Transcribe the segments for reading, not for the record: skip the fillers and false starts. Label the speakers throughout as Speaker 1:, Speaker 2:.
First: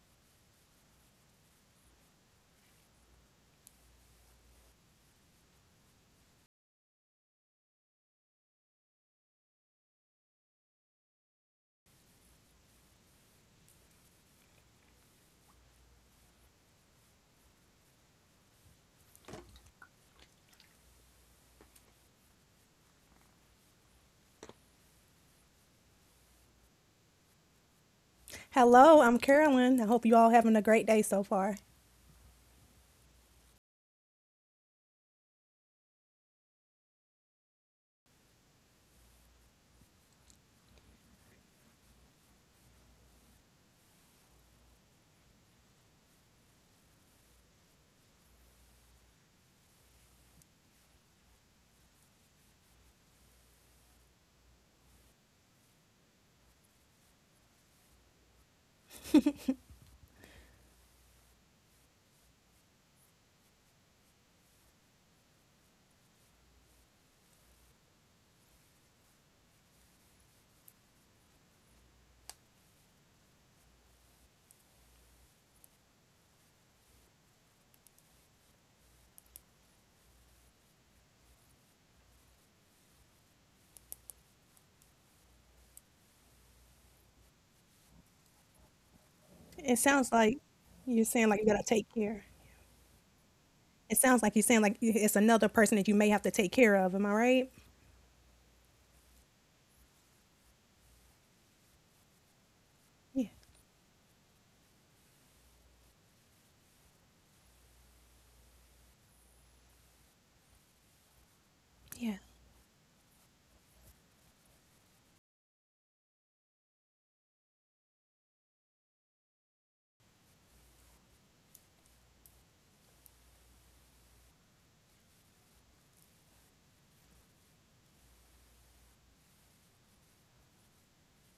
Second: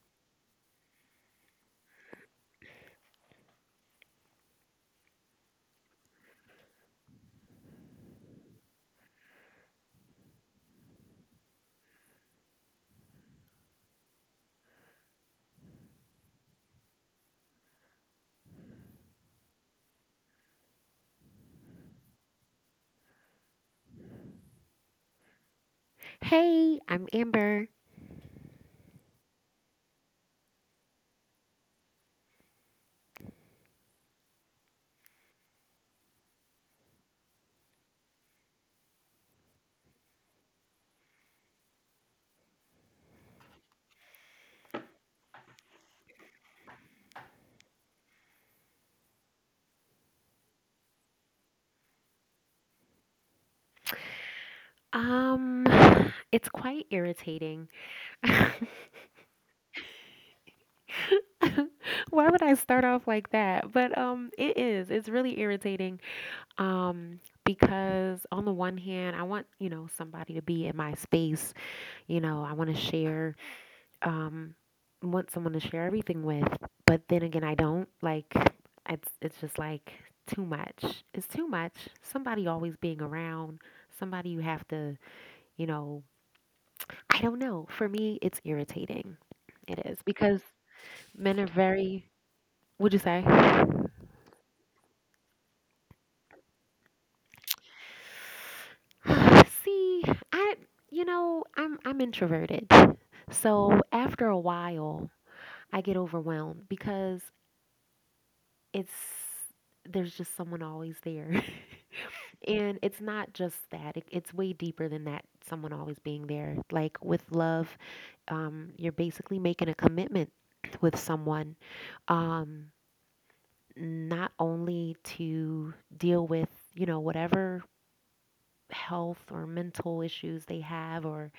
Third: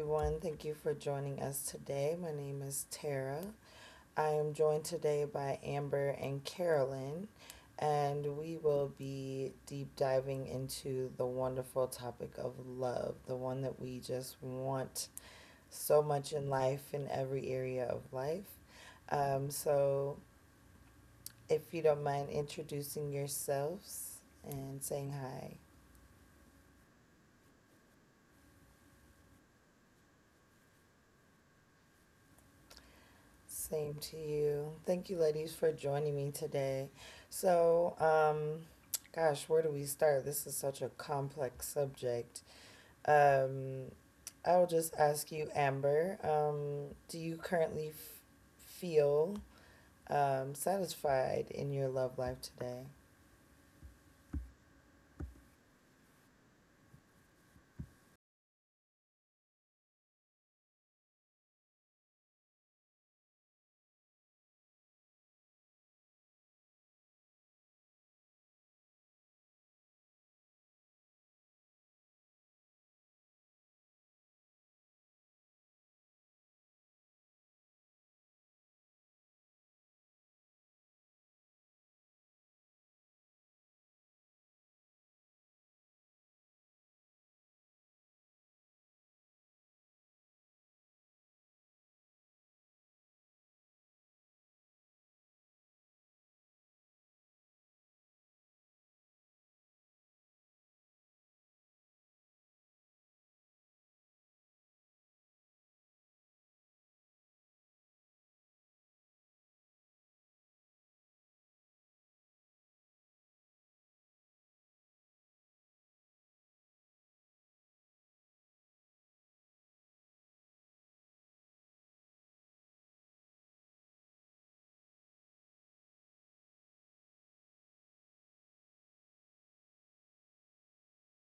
Speaker 1: everyone. Thank you for joining us today. My name is Tara. I am joined today by Amber and Carolyn, and we will be deep diving into the wonderful topic of love, the one that we just want so much in life, in every area of life. Um, so, if you don't mind introducing yourselves and saying hi.
Speaker 2: Hey, I'm Amber.
Speaker 3: Hello, I'm Carolyn. I hope you all having a great day so far.
Speaker 1: Same to you. Thank you, ladies, for joining me today. So, um, gosh, where do we start? This is such a complex subject. Um, I'll just ask you, Amber, do you currently feel satisfied in your love life today?
Speaker 2: Um, it's quite irritating. Why would I start off like that? But it is. It's really irritating. Because on the one hand, I want somebody to be in my space. You know, I want to share, um, want someone to share everything with. But then again, I don't. Like, it's just like too much. It's too much. Somebody always being around. Somebody you have to you know, I don't know. For me, it's irritating.
Speaker 3: It
Speaker 2: It is
Speaker 3: sounds like
Speaker 2: because
Speaker 3: you're saying
Speaker 2: men
Speaker 3: like you
Speaker 2: are
Speaker 3: gotta take
Speaker 2: very.
Speaker 3: care.
Speaker 2: Would you say?
Speaker 3: It sounds like you're saying like it's another person that you may have to take care of. Am I right?
Speaker 2: See, I you know I'm introverted,
Speaker 3: Yeah,
Speaker 2: so after a while I get overwhelmed because it's there's just someone always there,
Speaker 3: yeah,
Speaker 2: and it's not just that. It's way deeper than that. Someone always being there. Like with love, you're basically making a commitment with someone. Um, not only to deal with whatever health or mental issues they have or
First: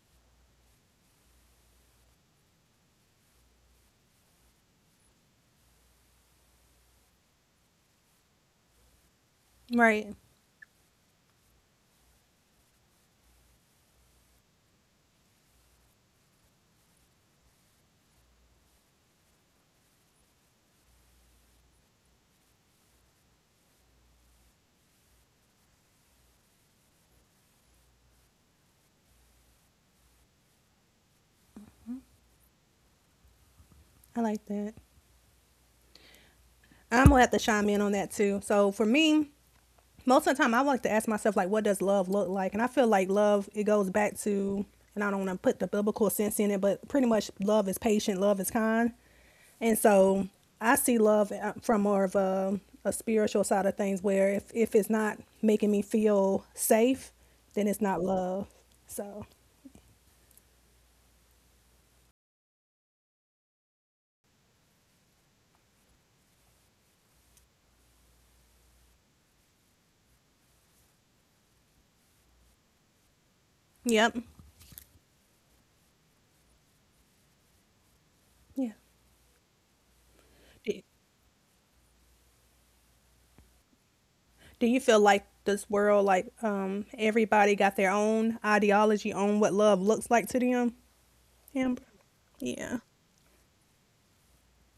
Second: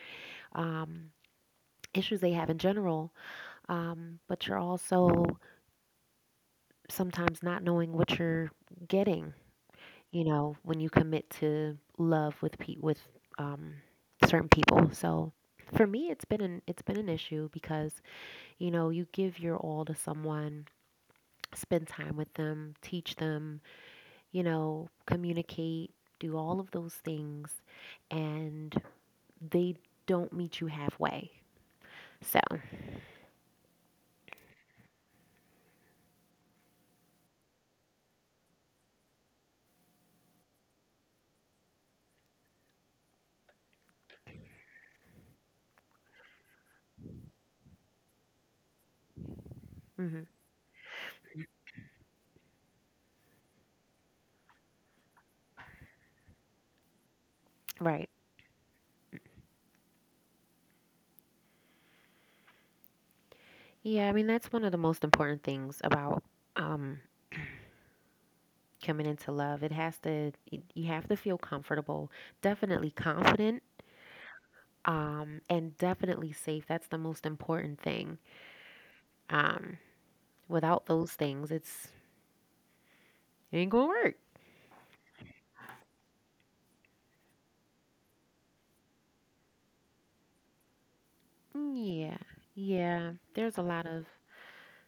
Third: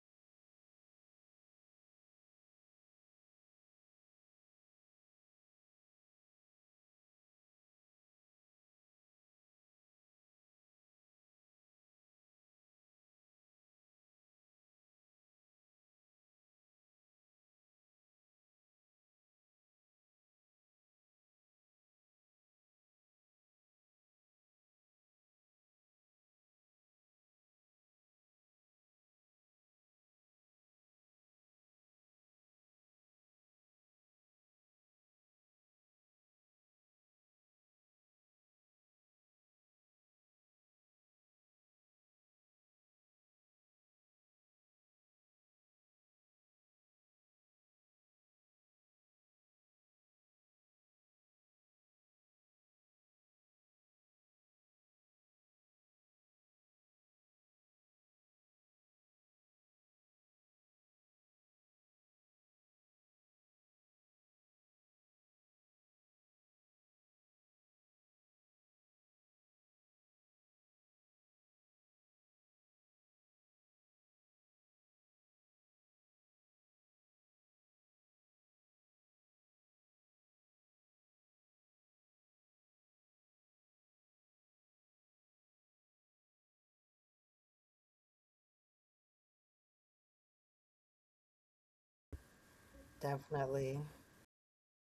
Speaker 2: um, issues they have in general, but you're also sometimes not knowing what you're getting,
Speaker 3: right.
Speaker 2: you know, when you commit to love with with um, certain people. So for me, it's been an issue because you know you give your all to someone, spend time with them, teach them, communicate, do all of those things, and they don't meet you halfway. So.
Speaker 3: I like that. I'm gonna have to chime in on that too. So for me, most of the time I like to ask myself like what does love look like? And I feel like love it goes back to, and I don't want to put the biblical sense in it, but pretty much love is patient, love is kind. And
Speaker 2: Hmm.
Speaker 3: so I see love from more of a spiritual side of things where if it's not making me feel safe, then it's not
Speaker 2: Right.
Speaker 3: love. So,
Speaker 2: Yeah, I mean, that's one of the most important things about um, coming into love. It has to, y- You have to feel comfortable, definitely confident,
Speaker 3: yep.
Speaker 2: and definitely safe. That's the most important thing.
Speaker 3: Yeah.
Speaker 2: Um, without
Speaker 3: Do,
Speaker 2: those things, it ain't gonna work.
Speaker 3: do you feel like this world, like everybody got their own ideology on what love looks like to them, Amber?
Speaker 2: Yeah,
Speaker 3: Yeah.
Speaker 2: yeah. There's a lot
Speaker 1: Definitely.
Speaker 2: of,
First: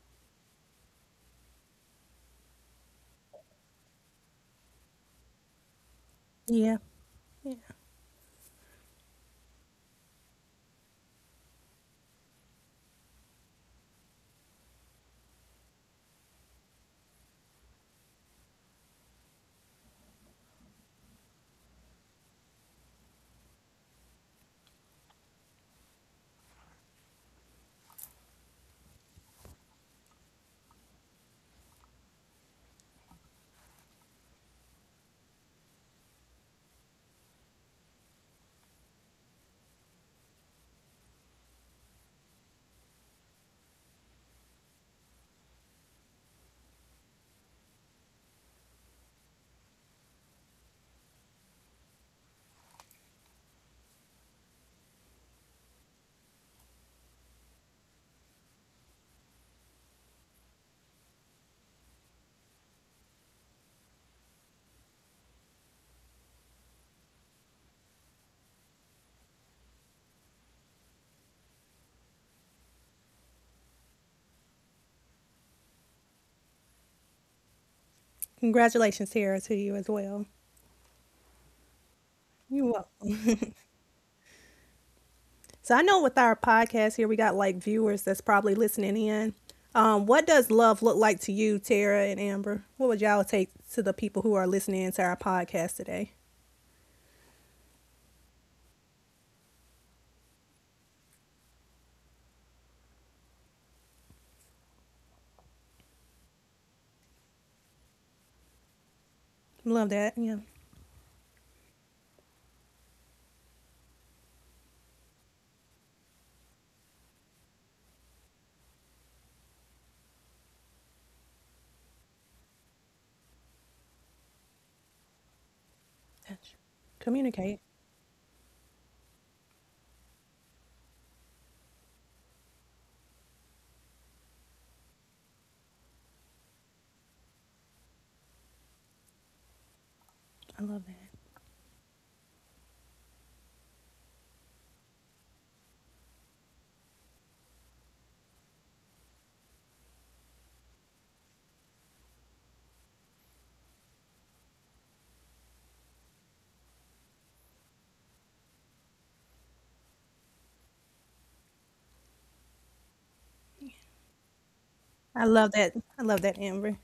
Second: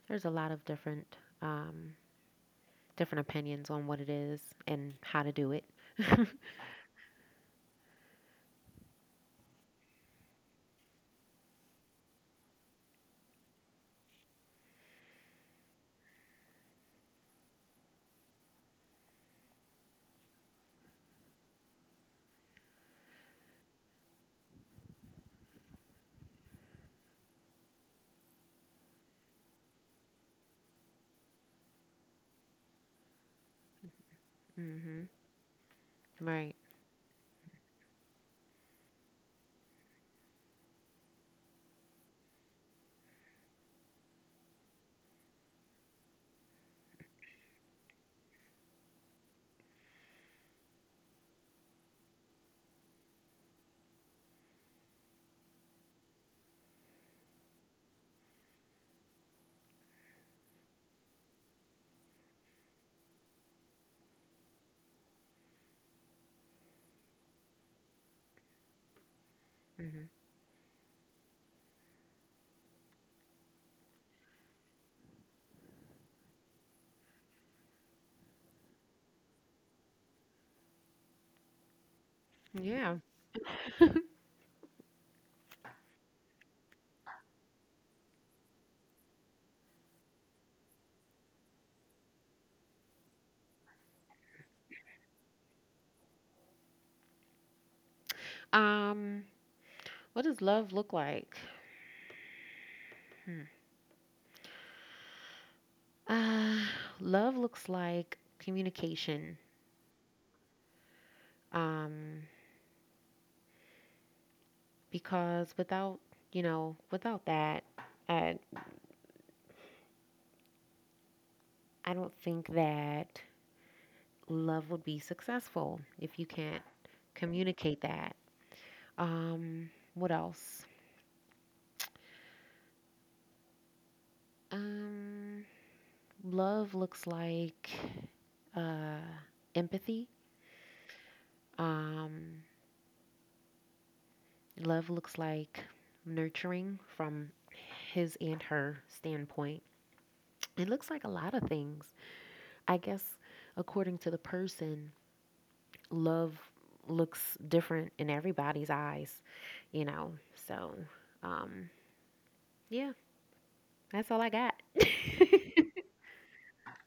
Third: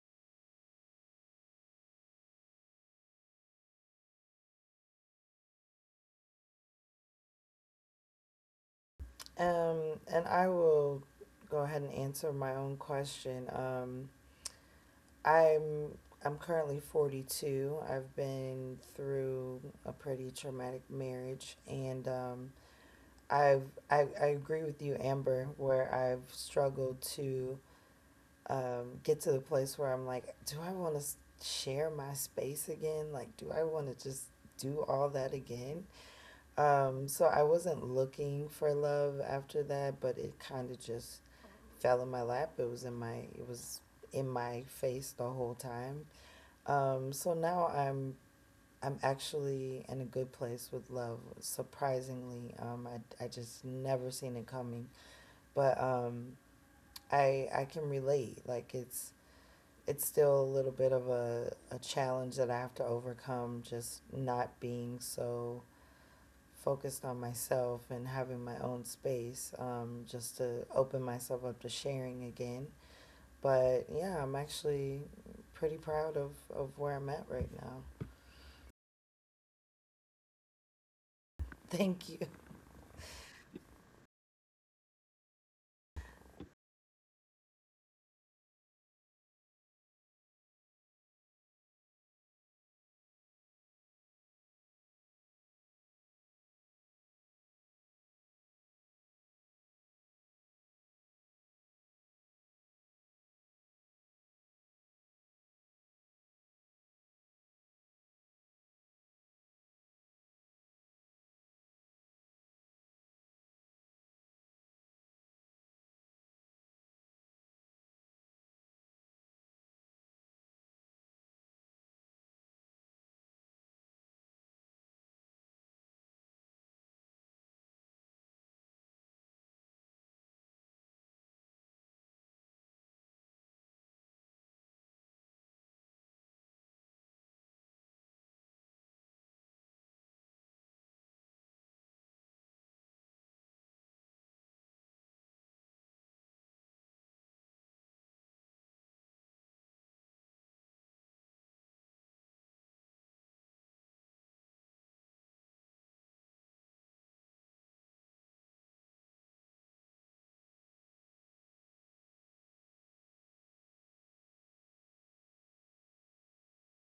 Speaker 2: there's a lot of um, different opinions on what it is and how to do it.
Speaker 3: Yeah.
Speaker 1: And I will go ahead and answer my own question. Um, I'm I'm currently 42. I've been through a pretty traumatic marriage, and um I've I, I agree with you, Amber, where I've struggled to get to the place where I'm like, do I want to share my space again? Like, do I want to just do all
Speaker 2: Hmm.
Speaker 1: that again?
Speaker 2: Right.
Speaker 1: Um, so I wasn't looking for love after that, but it kind of just fell in my lap. It was in my face the whole time, so now I'm actually in a good place with love. Surprisingly, I just never seen it coming, but I can relate. Like, it's still a little bit of a challenge that I have to overcome. Just not being so focused on myself and having my own space,
Speaker 2: Hmm.
Speaker 1: just to open myself up to sharing again. But yeah, I'm actually pretty proud of where I'm at right now.
Speaker 3: Congratulations, Tara, to you as well.
Speaker 1: Thank you.
Speaker 3: You're
Speaker 2: Yeah.
Speaker 3: welcome. So I know with our podcast here, we got like viewers that's probably listening in. What does love look like to you, Tara and Amber? What would y'all take to the people who are listening to our podcast today?
Speaker 2: Um, what does love look like? Hmm. Uh, love looks like communication.
Speaker 3: Love that. Yeah.
Speaker 2: Um, because without, you know, without that, I, I don't think that love would be successful if you
Speaker 3: That's-
Speaker 2: can't
Speaker 3: Communicate.
Speaker 2: communicate that. What else? Um, love looks like uh, empathy.
Speaker 3: I love that.
Speaker 2: Um, love looks like nurturing from his and her standpoint. It looks like a lot of things. I guess, according to the person, love looks different in everybody's eyes, you know? So, um, yeah, that's all I got.
Speaker 3: I love that. I love that, Amber.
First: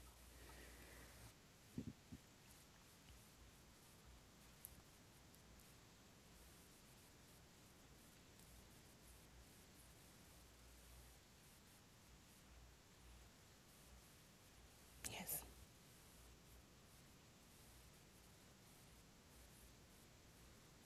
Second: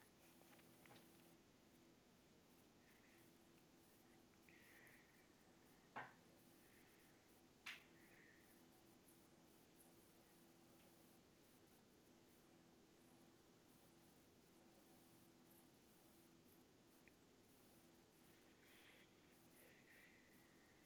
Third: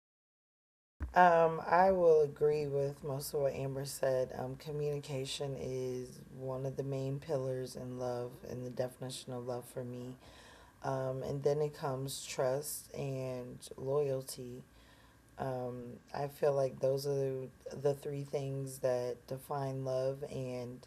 Speaker 1: I will agree with most of what Amber said. Communication is one of the main pillars in love and the definition of love for me. And then it comes trust and loyalty.
Speaker 3: Yes.
Speaker 1: I feel like those are the three things that define love and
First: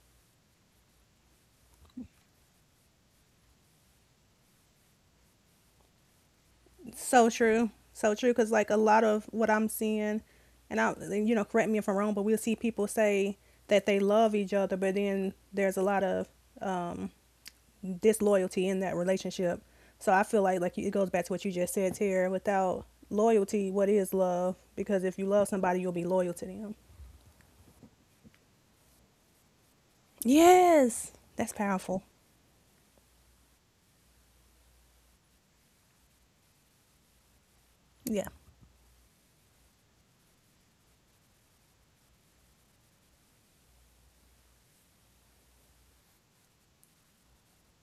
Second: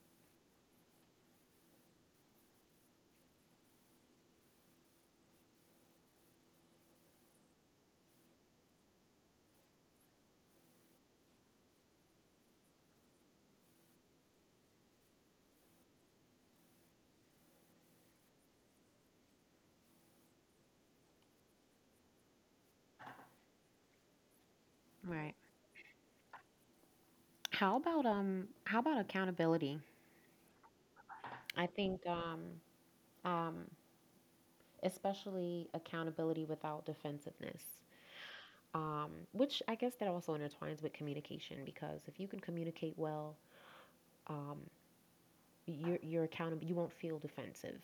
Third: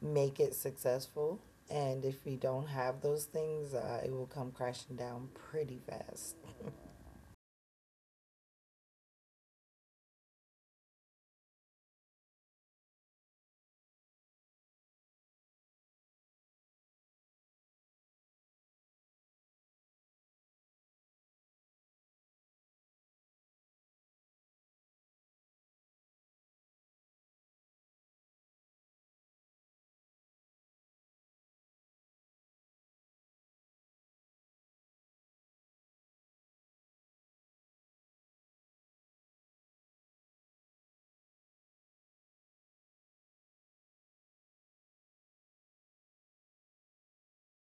Speaker 1: make it successful. And if we don't have those things, it will come crashing down pretty fast.
Speaker 3: So true. So true. Because like a lot of what I'm seeing, and I, you know, correct me if I'm wrong, but we'll see people say that they love each other, but then there's a lot of disloyalty in that relationship. So I feel like it goes back to what you just said, Tara. Without loyalty, what is love? Because if you
Speaker 2: Right.
Speaker 3: love somebody, you'll be loyal to them.
Speaker 2: How about accountability?
Speaker 3: Yes, that's
Speaker 2: I
Speaker 3: powerful.
Speaker 2: think um especially accountability without defensiveness.
Speaker 3: Yeah,
Speaker 2: Which, I guess, that also intertwines with communication, because if you can communicate well, um, you're accountable. You won't feel defensive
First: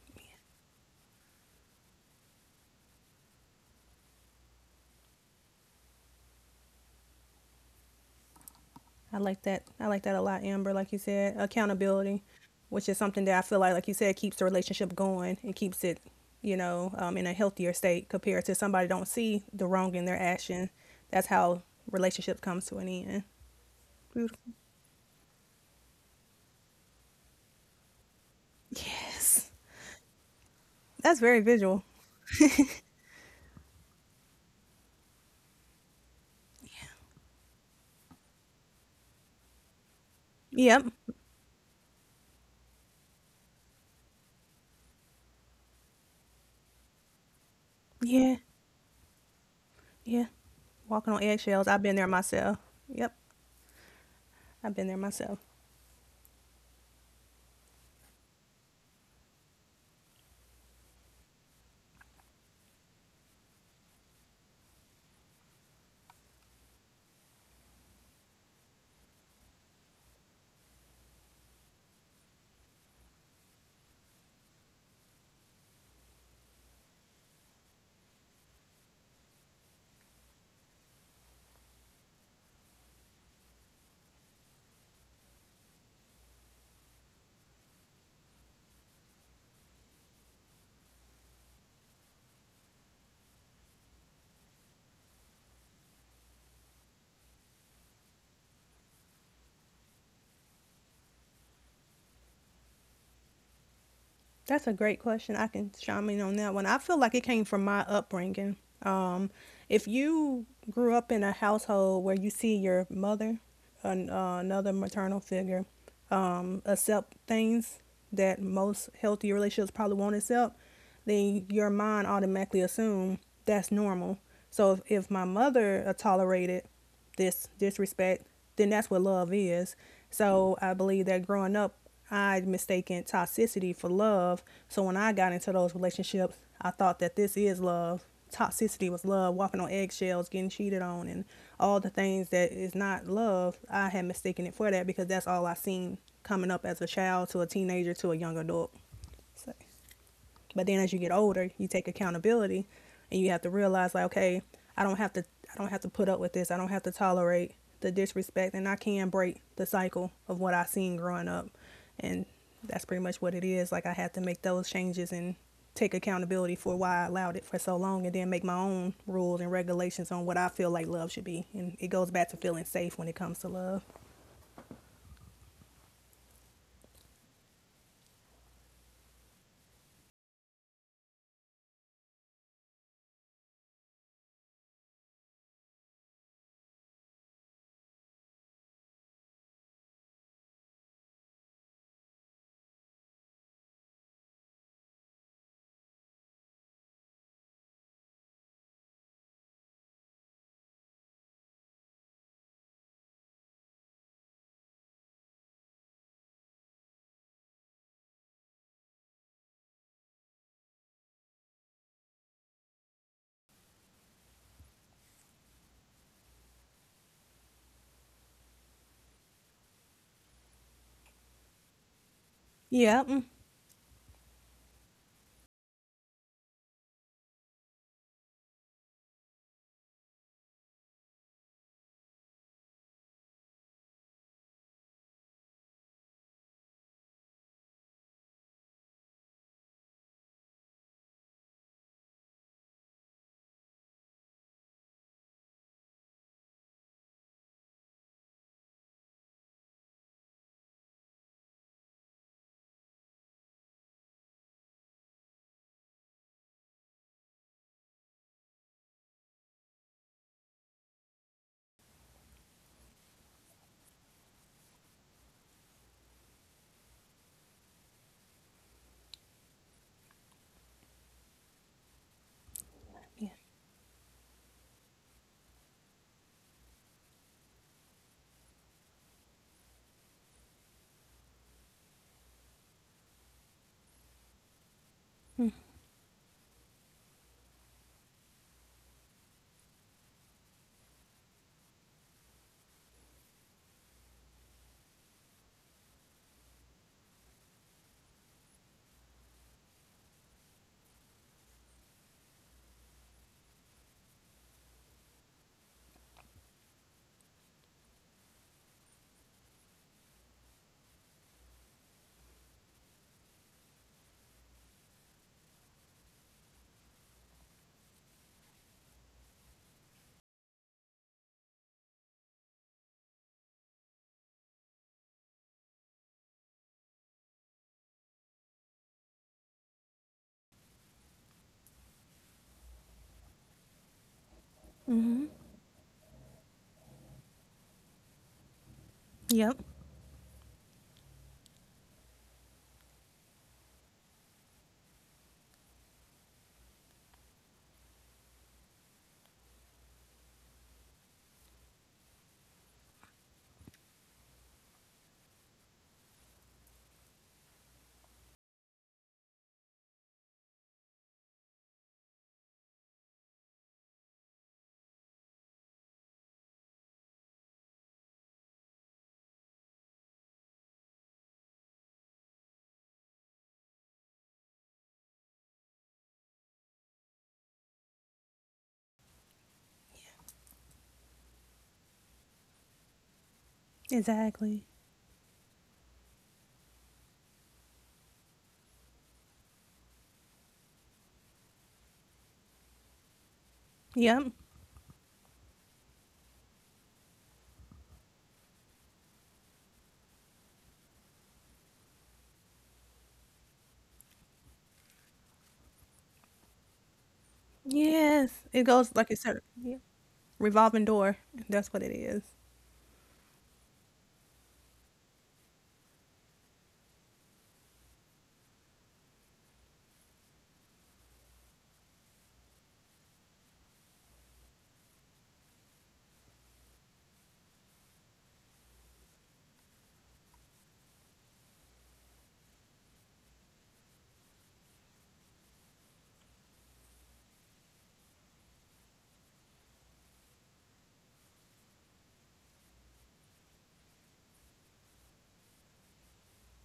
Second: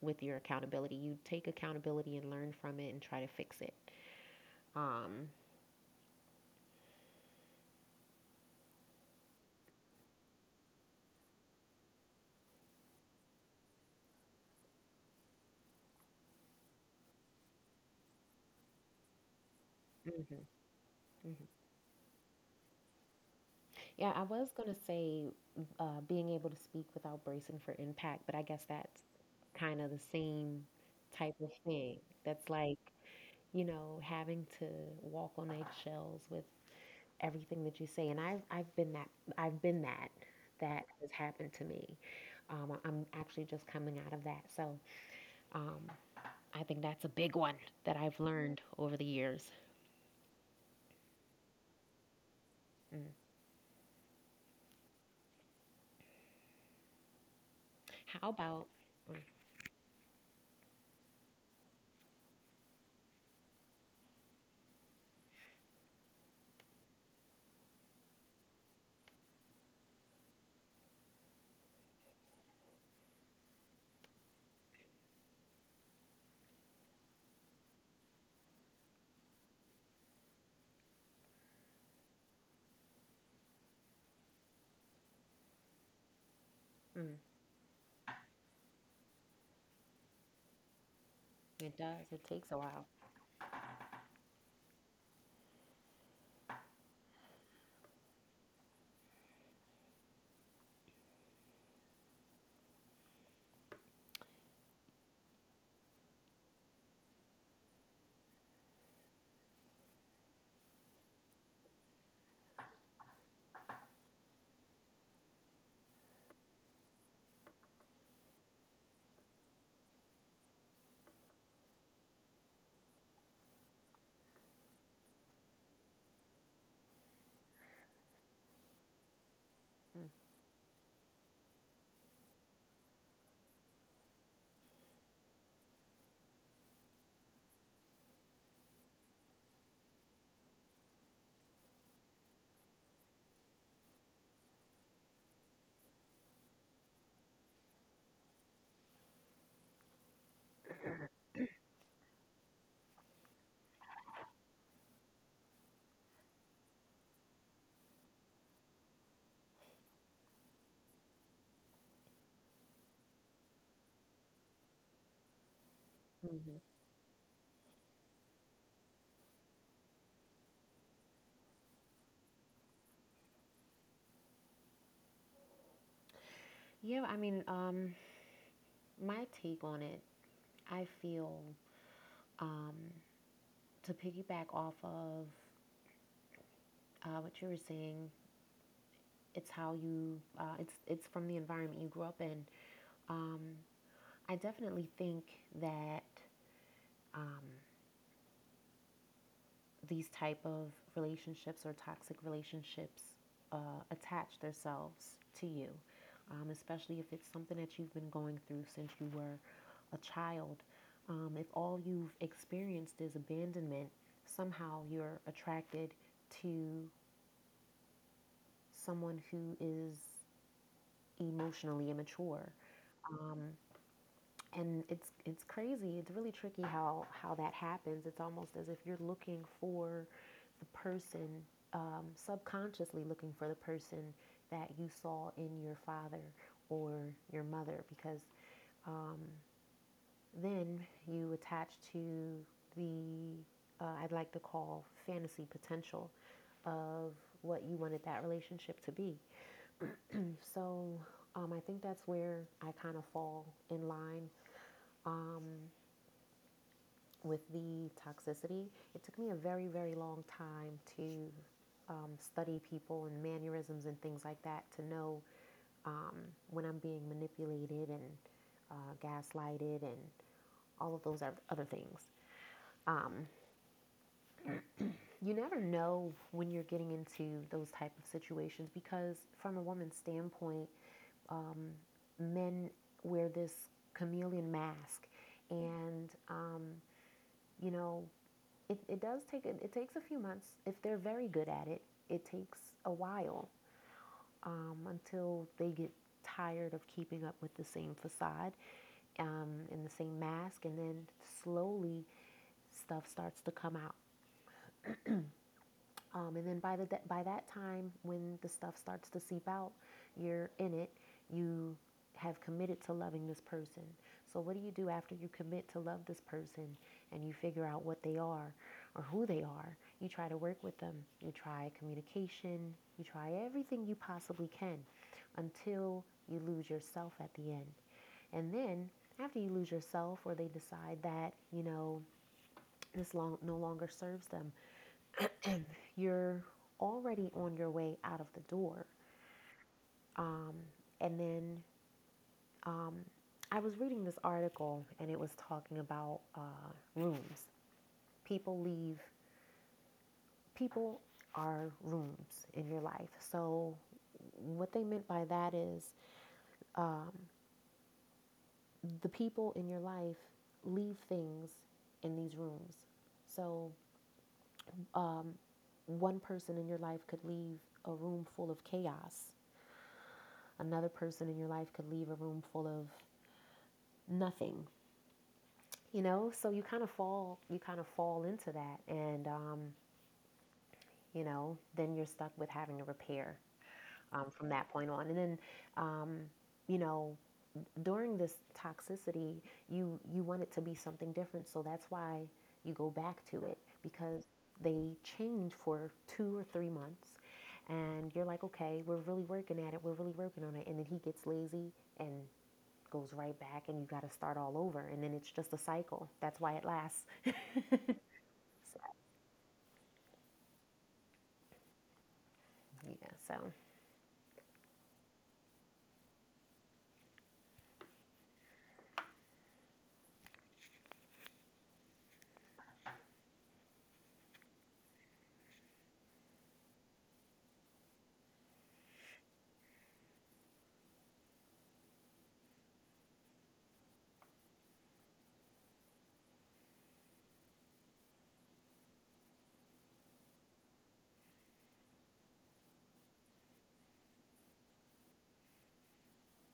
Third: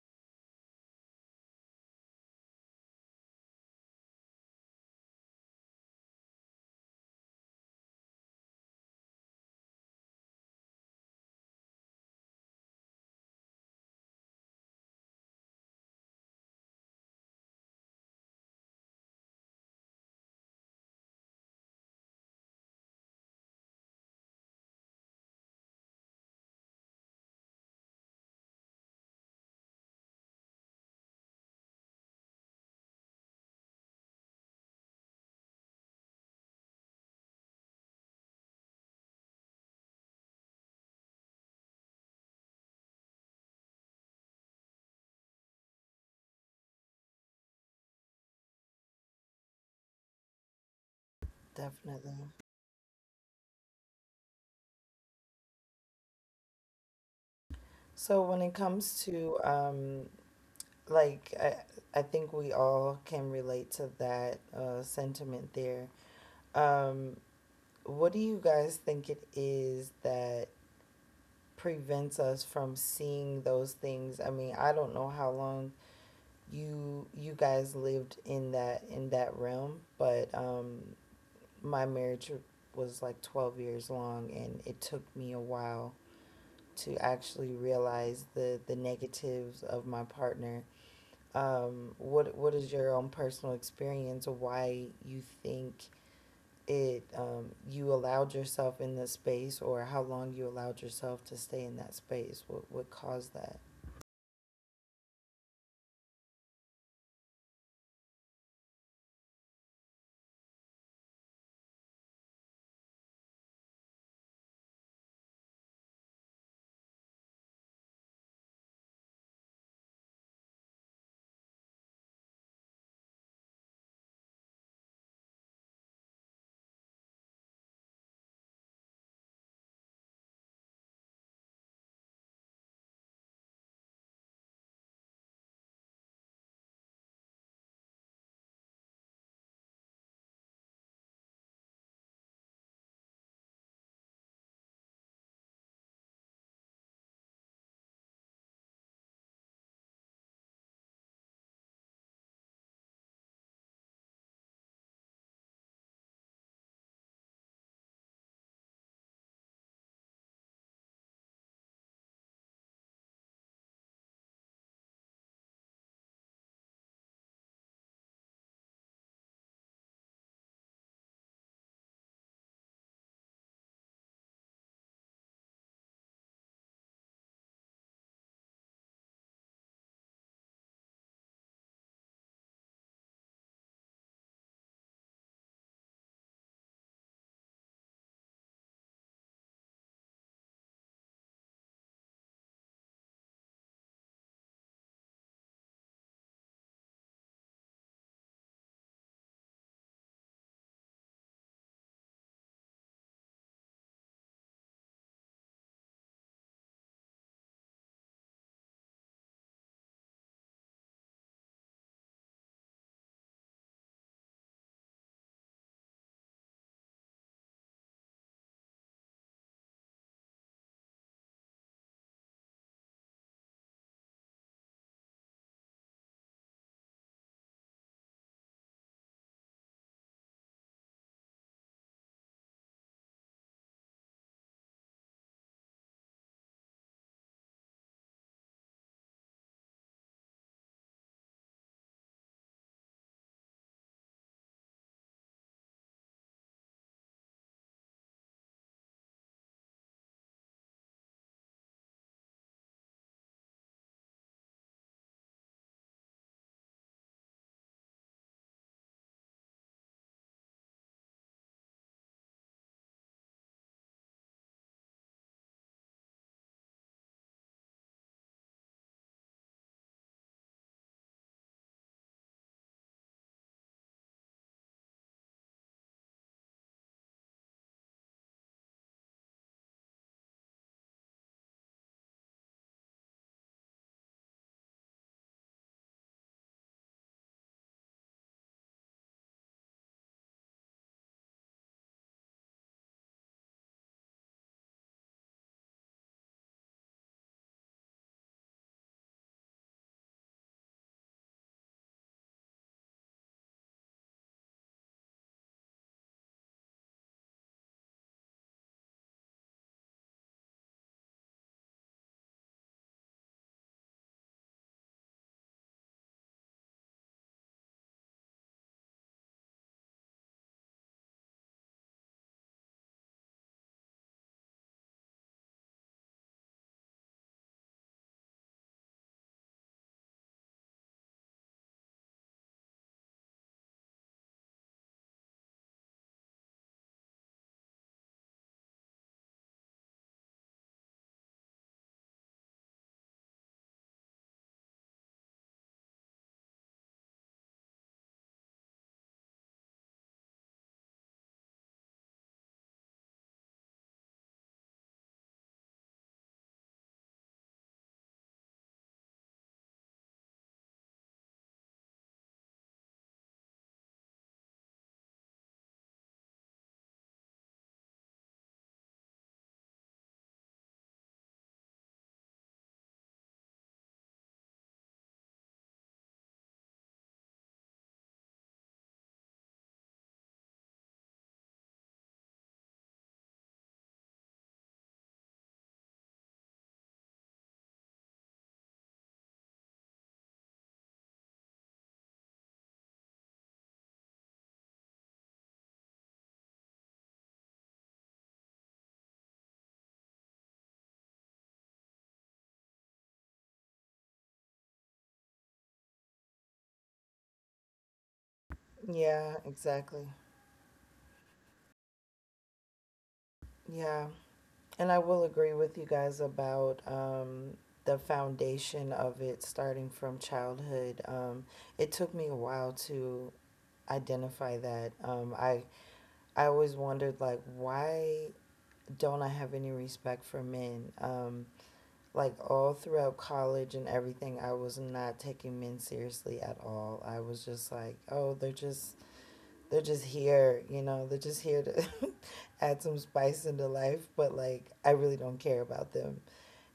Speaker 2: with your accountability. You take accountability and learn from it and try to fix it. Um,
Speaker 3: I like that. I like that a lot, Amber. Like you said, accountability, which is something that I feel like you said, keeps the relationship going and keeps it, you know, in a healthier state compared to somebody don't see the wrong in their
Speaker 2: mhm,
Speaker 3: action. That's
Speaker 2: mhm.
Speaker 3: how relationship comes to an end.
Speaker 2: Yeah, I was
Speaker 3: Beautiful.
Speaker 2: gonna say being able to speak without bracing for impact, but I guess that's
Speaker 3: Yes,
Speaker 2: kind of the same
Speaker 3: that's
Speaker 2: type
Speaker 3: very
Speaker 2: of
Speaker 3: visual.
Speaker 2: thing. That's like having to walk on eggshells with everything that you say, and I've been that that
Speaker 3: Yep.
Speaker 2: has happened to me. I'm actually just coming out of that. So um, I think that's a big one that I've
Speaker 3: Yeah,
Speaker 2: learned over the years.
Speaker 3: yeah. Walking on eggshells. I've been there
Speaker 1: Definitely.
Speaker 3: myself.
Speaker 2: Mm.
Speaker 3: Yep, I've been there myself.
Speaker 1: So
Speaker 2: How
Speaker 1: when it
Speaker 2: about
Speaker 1: comes
Speaker 2: mm,
Speaker 1: to like I think we all can relate to that sentiment there. Um, what do you guys think it is that prevents us from seeing those things? I mean, I don't know how long you guys lived in that realm, but my marriage was like 12 years long, and it took me a while to
Speaker 2: mm,
Speaker 1: actually realize the negatives of my partner,
Speaker 2: it does, it takes a
Speaker 1: what is
Speaker 2: while.
Speaker 1: your own personal experience of why you think it you allowed yourself in this space, or how long you allowed yourself to stay in that space? What caused that?
Speaker 3: That's a great question. I can chime in on that one. I feel like it came from my upbringing. Um, if you grew up in a household where you see your mother, another maternal figure, accept things that most healthy relationships probably won't accept, then your mind automatically assume that's normal. So if my mother tolerated this disrespect, then that's what love is. So I believe that growing up, I mistaken toxicity for love. So when I got into those relationships, I thought that this is love. Toxicity was love, walking on eggshells, getting cheated on, and all the things that is not love. I had mistaken it for that because that's all I seen coming up as a child to a teenager to a young adult. So. But then as you get older, you take accountability and you have to realize like, okay, I don't have to I don't have to put up with this. I don't have to tolerate the disrespect, and I can break the cycle of what I seen growing up. And that's pretty much what it is. Like I had to make those changes and take
Speaker 2: Mm-hmm.
Speaker 3: accountability for why I allowed it for so long and then make my own rules and regulations on what I feel like love should be. And it goes back to feeling safe when it comes to love.
Speaker 2: Yeah, I mean, my take on it, I feel, um, to piggyback off of what you were saying, it's how you, it's from the environment you grew up in. Um, I definitely think that um, these type of relationships or toxic relationships attach themselves to you, especially if it's something that you've been going through since you were a child. If all you've experienced is abandonment, somehow you're attracted to someone who is emotionally immature,
Speaker 3: Yep.
Speaker 2: and it's crazy. It's really tricky how that happens. It's almost as if you're looking for the person, subconsciously looking for the person that you saw in your father or your mother, because then you attach to the I'd like to call fantasy potential of what you wanted that relationship to be. So, I think that's where I kind of fall in line, um, with the toxicity. It took me a very, very long time to study people and mannerisms and things like that, to know um, when I'm being manipulated and gaslighted and all of those other things. Um,
Speaker 3: Yeah.
Speaker 2: you never know when you're getting into those type of situations because, from a woman's standpoint, men wear this chameleon mask, and you know, it takes a few months. If they're very good at it, it takes a while, until they get tired of keeping up with the same facade, and the same mask, and then slowly stuff starts to come out. And then by that time, when the stuff starts to seep out, you're in it. You have committed to loving this person. So what do you do after you commit to love this person and you figure out what they are, or who they are? You try to work with them. You try communication. You try everything you possibly can until you lose yourself at the end. And then after you lose yourself, or they decide that, you know, no longer serves them,
Speaker 3: Mm-hmm.
Speaker 2: you're already on your way out of the door.
Speaker 3: Yep.
Speaker 2: Um, and then um, I was reading this article and it was talking about rooms. People leave, people are rooms in your life. So, what they meant by that is, um, the people in your life leave things in these rooms. So, one person in your life could leave a room full of chaos, another person in your life could leave a room full of nothing. You know, so you kind of fall into that, and you know, then you're stuck with having to repair, from that
Speaker 3: Exactly.
Speaker 2: point on, and then um, you know, during this toxicity you want it to be something different, so that's why you go back to it, because
Speaker 3: Yep.
Speaker 2: they change for 2 or 3 months and you're like, okay, we're really working at it, we're really working on it, and then he gets lazy and goes right back, and you got to start all over, and then it's just a cycle. That's why it lasts.
Speaker 3: Yes, it goes like it's
Speaker 1: Yeah,
Speaker 3: a, yeah,
Speaker 1: exactly.
Speaker 3: revolving door. That's what it is.
Speaker 2: Yeah, so.
Speaker 1: Yeah, and I will agree with you guys about the foundation of it starting from childhood. Um, it took me a while to identify that. Um, I always wondered, like, why don't I have any respect for men? Like, all throughout college and everything, I was not taking men seriously at all. I was just like, oh, they're just here, you know, they're just here to add some spice into life, but like, I really don't care about them.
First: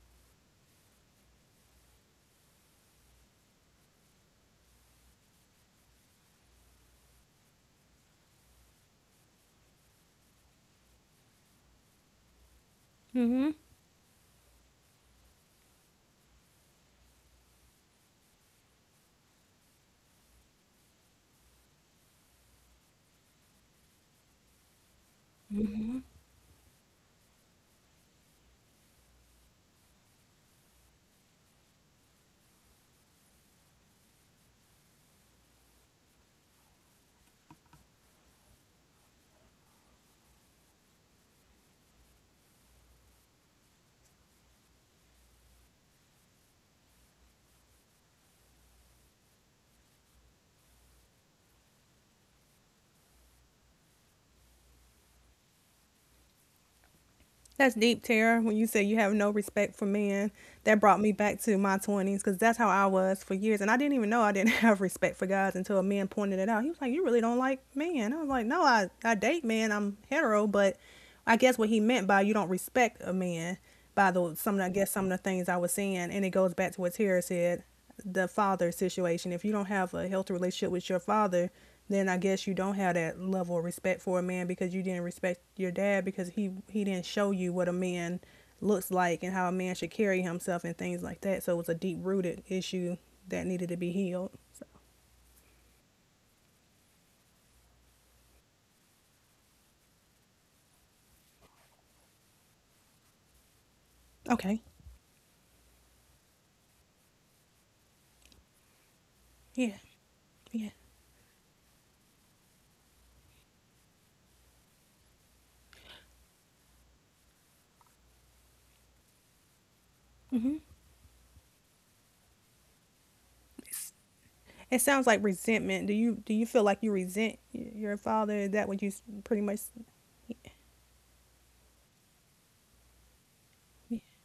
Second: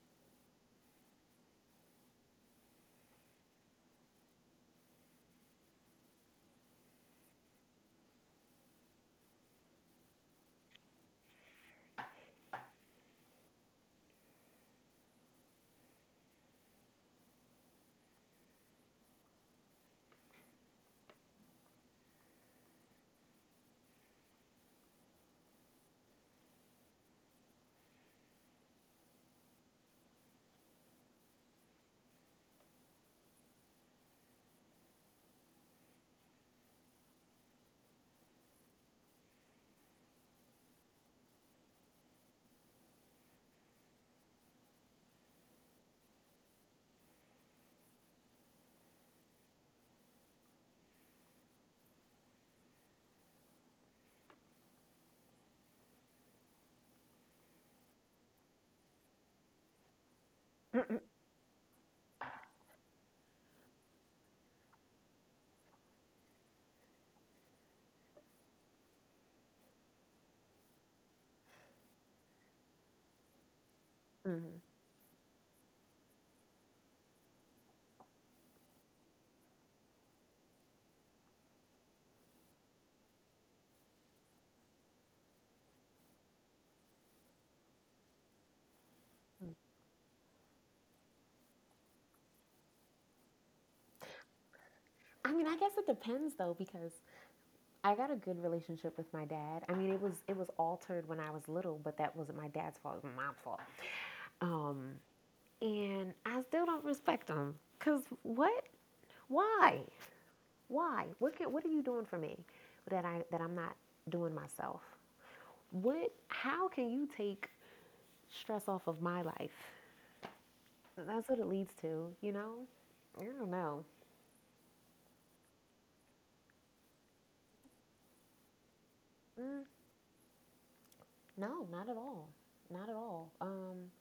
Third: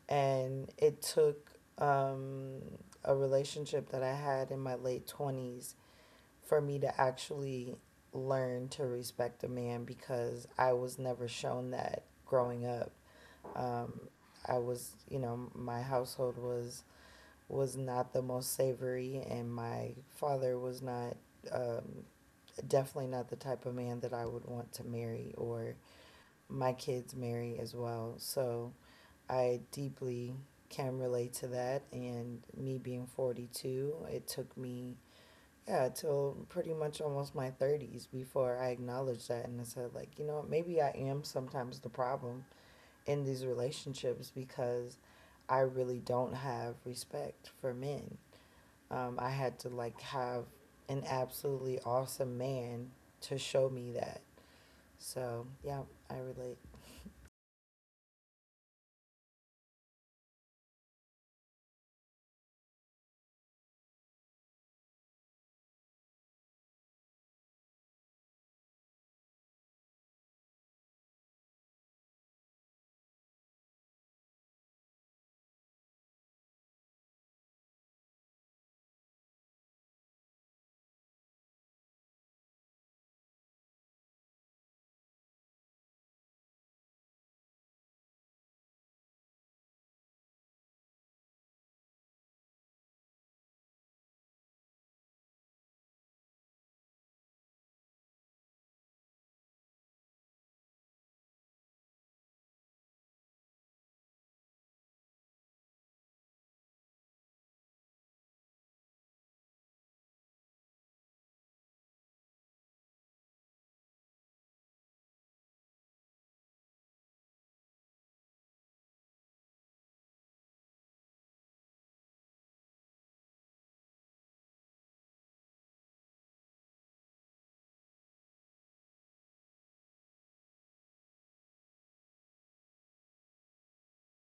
Speaker 1: And it took um, a relationship that I had in my late 20s for me to actually learn to respect a man because I was never shown that growing up.
Speaker 3: Mm-hmm.
Speaker 1: Um, I was, you know, my household was not the most savory, and my father was not um, definitely not the type of man that I would want to marry or my kids marry as well. So I deeply can relate to that. And me being 42, it took me, yeah, till pretty much almost my 30s before I acknowledged that. And I said, like, you know what, maybe I am sometimes the problem in these relationships because I really don't have respect for men. I had to like have an absolutely awesome man to show me that. So yeah, I relate.
Speaker 3: That's deep, Tara. When you say you have no respect for men, that brought me back to my twenties because that's how I was for years, and I didn't even know I didn't have respect for guys until a man pointed it out. He was like, "You really don't like men." I was like, "No, I date men. I'm hetero, but I guess what he meant by you don't respect a man by the some I
Speaker 2: Mm-mm-mm.
Speaker 3: guess some of the things I was saying, and it goes back to what Tara said. The father situation. If you don't have a healthy relationship with your father, then I guess you don't have that level of respect for a man because you didn't respect your dad because he didn't show you what a man looks like and how a man should carry himself and things like that. So it was a deep rooted issue that needed to be healed. So,
Speaker 2: I mean, I guess it depends though, because I got a good relationship with my dad. I mean, it was altered when I was little, but that wasn't my dad's fault. It was my fault.
Speaker 3: okay.
Speaker 2: Um, and I still don't respect him, because what?
Speaker 3: Yeah.
Speaker 2: Why?
Speaker 3: Yeah.
Speaker 2: Why? What are you doing for me that I'm not doing myself? What? How can you take stress off of my life?
Speaker 3: Mm-hmm.
Speaker 2: That's what it leads to, you know. I don't know.
Speaker 3: It sounds like resentment. Do you feel like you resent your father? Is that what you pretty much?
Speaker 2: Mm, no, not at all. Not at all.
Speaker 3: Yeah.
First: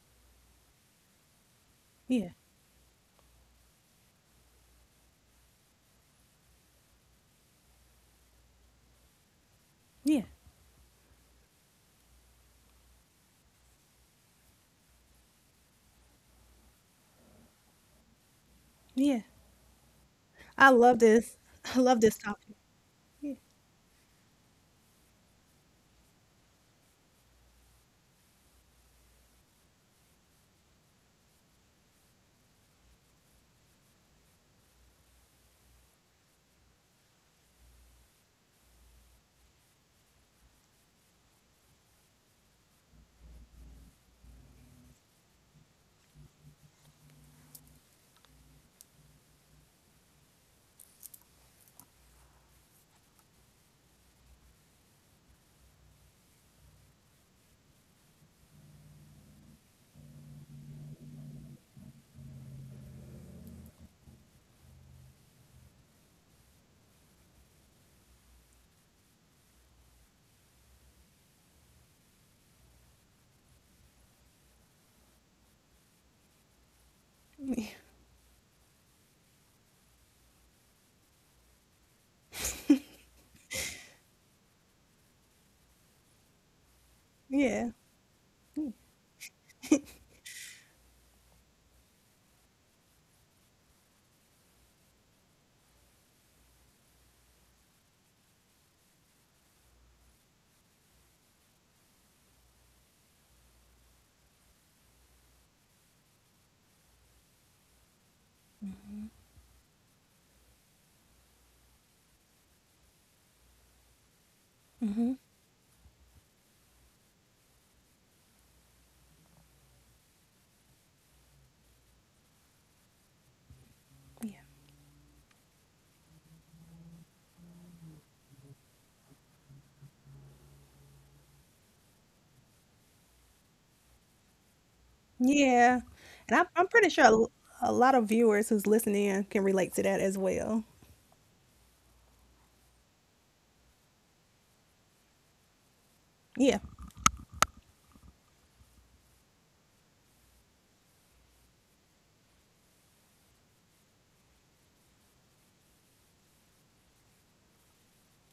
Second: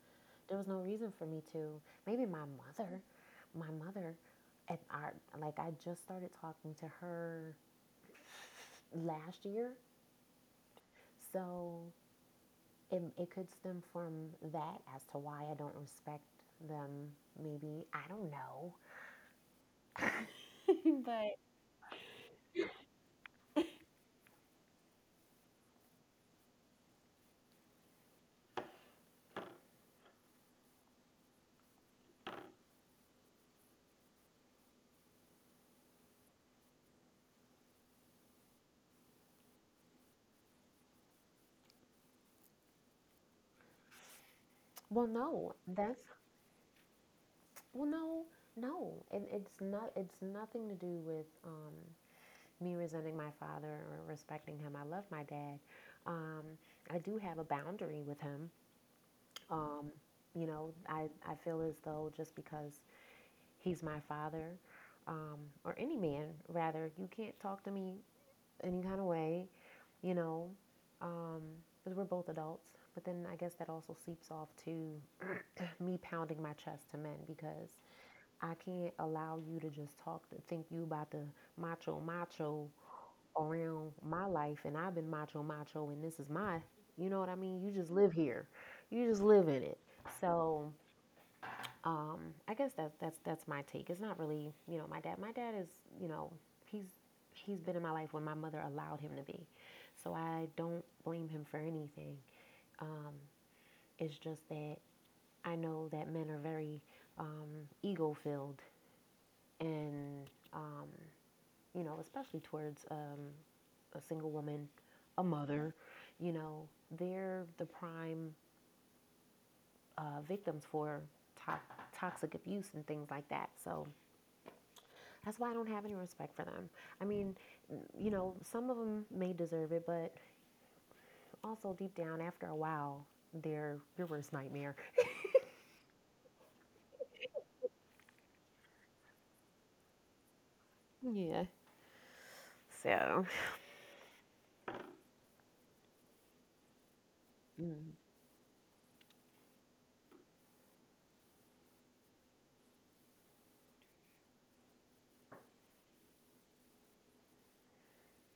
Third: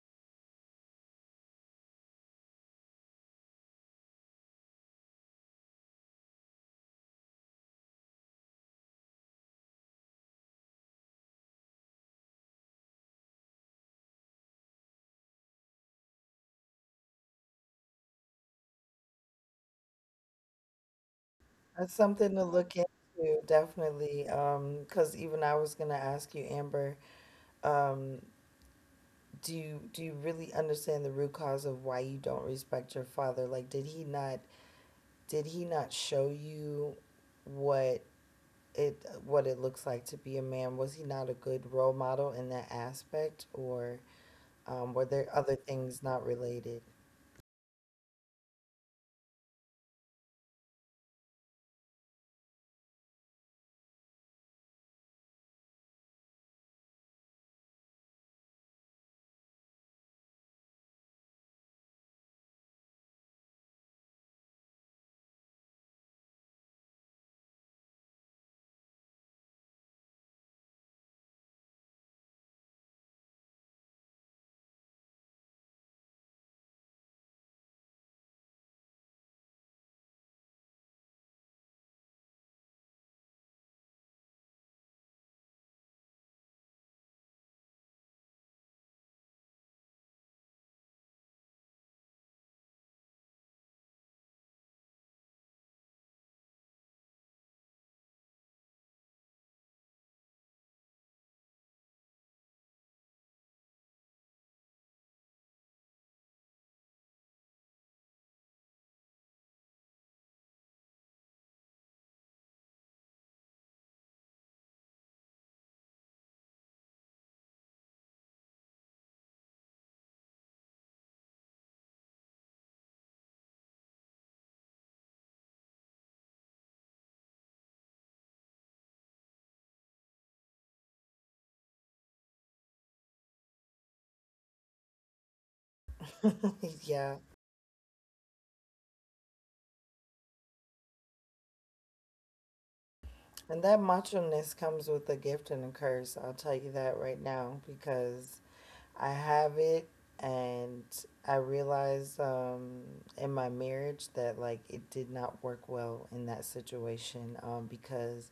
Speaker 2: There was no reason for me to. Maybe
Speaker 3: Yeah.
Speaker 2: my mother, at our like I just started talking to her last year,
Speaker 3: Yeah.
Speaker 2: so it could stem from that as to why I don't respect them. Maybe, I don't know.
Speaker 3: Yeah. I love
Speaker 2: but.
Speaker 3: this. I
Speaker 1: That's
Speaker 3: love this
Speaker 1: something to
Speaker 3: topic.
Speaker 1: look
Speaker 3: Yeah.
Speaker 1: into, definitely. 'Cause even I was gonna ask you, Amber, um, do you really understand the root cause of why you don't respect your father? Like, did he not show you what what it looks like to be a man? Was he not a good role model in that aspect, or
Speaker 2: Well,
Speaker 1: were there
Speaker 2: no,
Speaker 1: other
Speaker 2: that's
Speaker 1: things not related?
Speaker 2: well, no, no. It's not. It's nothing to do with me resenting my father or respecting him. I love my dad. Um, I do have a boundary with him. Um, you know, I feel as though, just because he's my father, um, or any man rather, you can't talk to me any kind of way, you know, um, because we're both adults. But then I guess that also seeps off to me pounding my chest to men, because I can't allow you to just talk to think you about the macho macho around my life, and I've been macho macho, and this is my, you know what I mean? You
Speaker 3: Yeah.
Speaker 2: just live here. You just live in it. So um, I guess that's my take. It's not really, you know, my dad. My dad is, you know, he's he's been in my life when my mother allowed him to be. So I don't blame him for anything. Um, it's just that I know that men are very ego filled, and um, you know, especially towards a single woman,
Speaker 3: Hmm.
Speaker 2: a mother. You know, they're the prime victims for toxic abuse and things like that. So
Speaker 3: Yeah.
Speaker 2: that's why I don't have any respect for them. I mean, you know, some of them may deserve it, but also deep down, after a while, they're your worst nightmare.
Speaker 3: Yeah. And I'm pretty sure
Speaker 1: Yeah.
Speaker 3: a lot of viewers who's listening in can relate to that as well.
Speaker 2: So,
Speaker 1: And that macho-ness comes with a gift and a curse. I'll tell
Speaker 3: Yeah.
Speaker 1: you that right now
Speaker 2: mm,
Speaker 1: because I have it, and I realized in my marriage that like, it did not work well in that situation because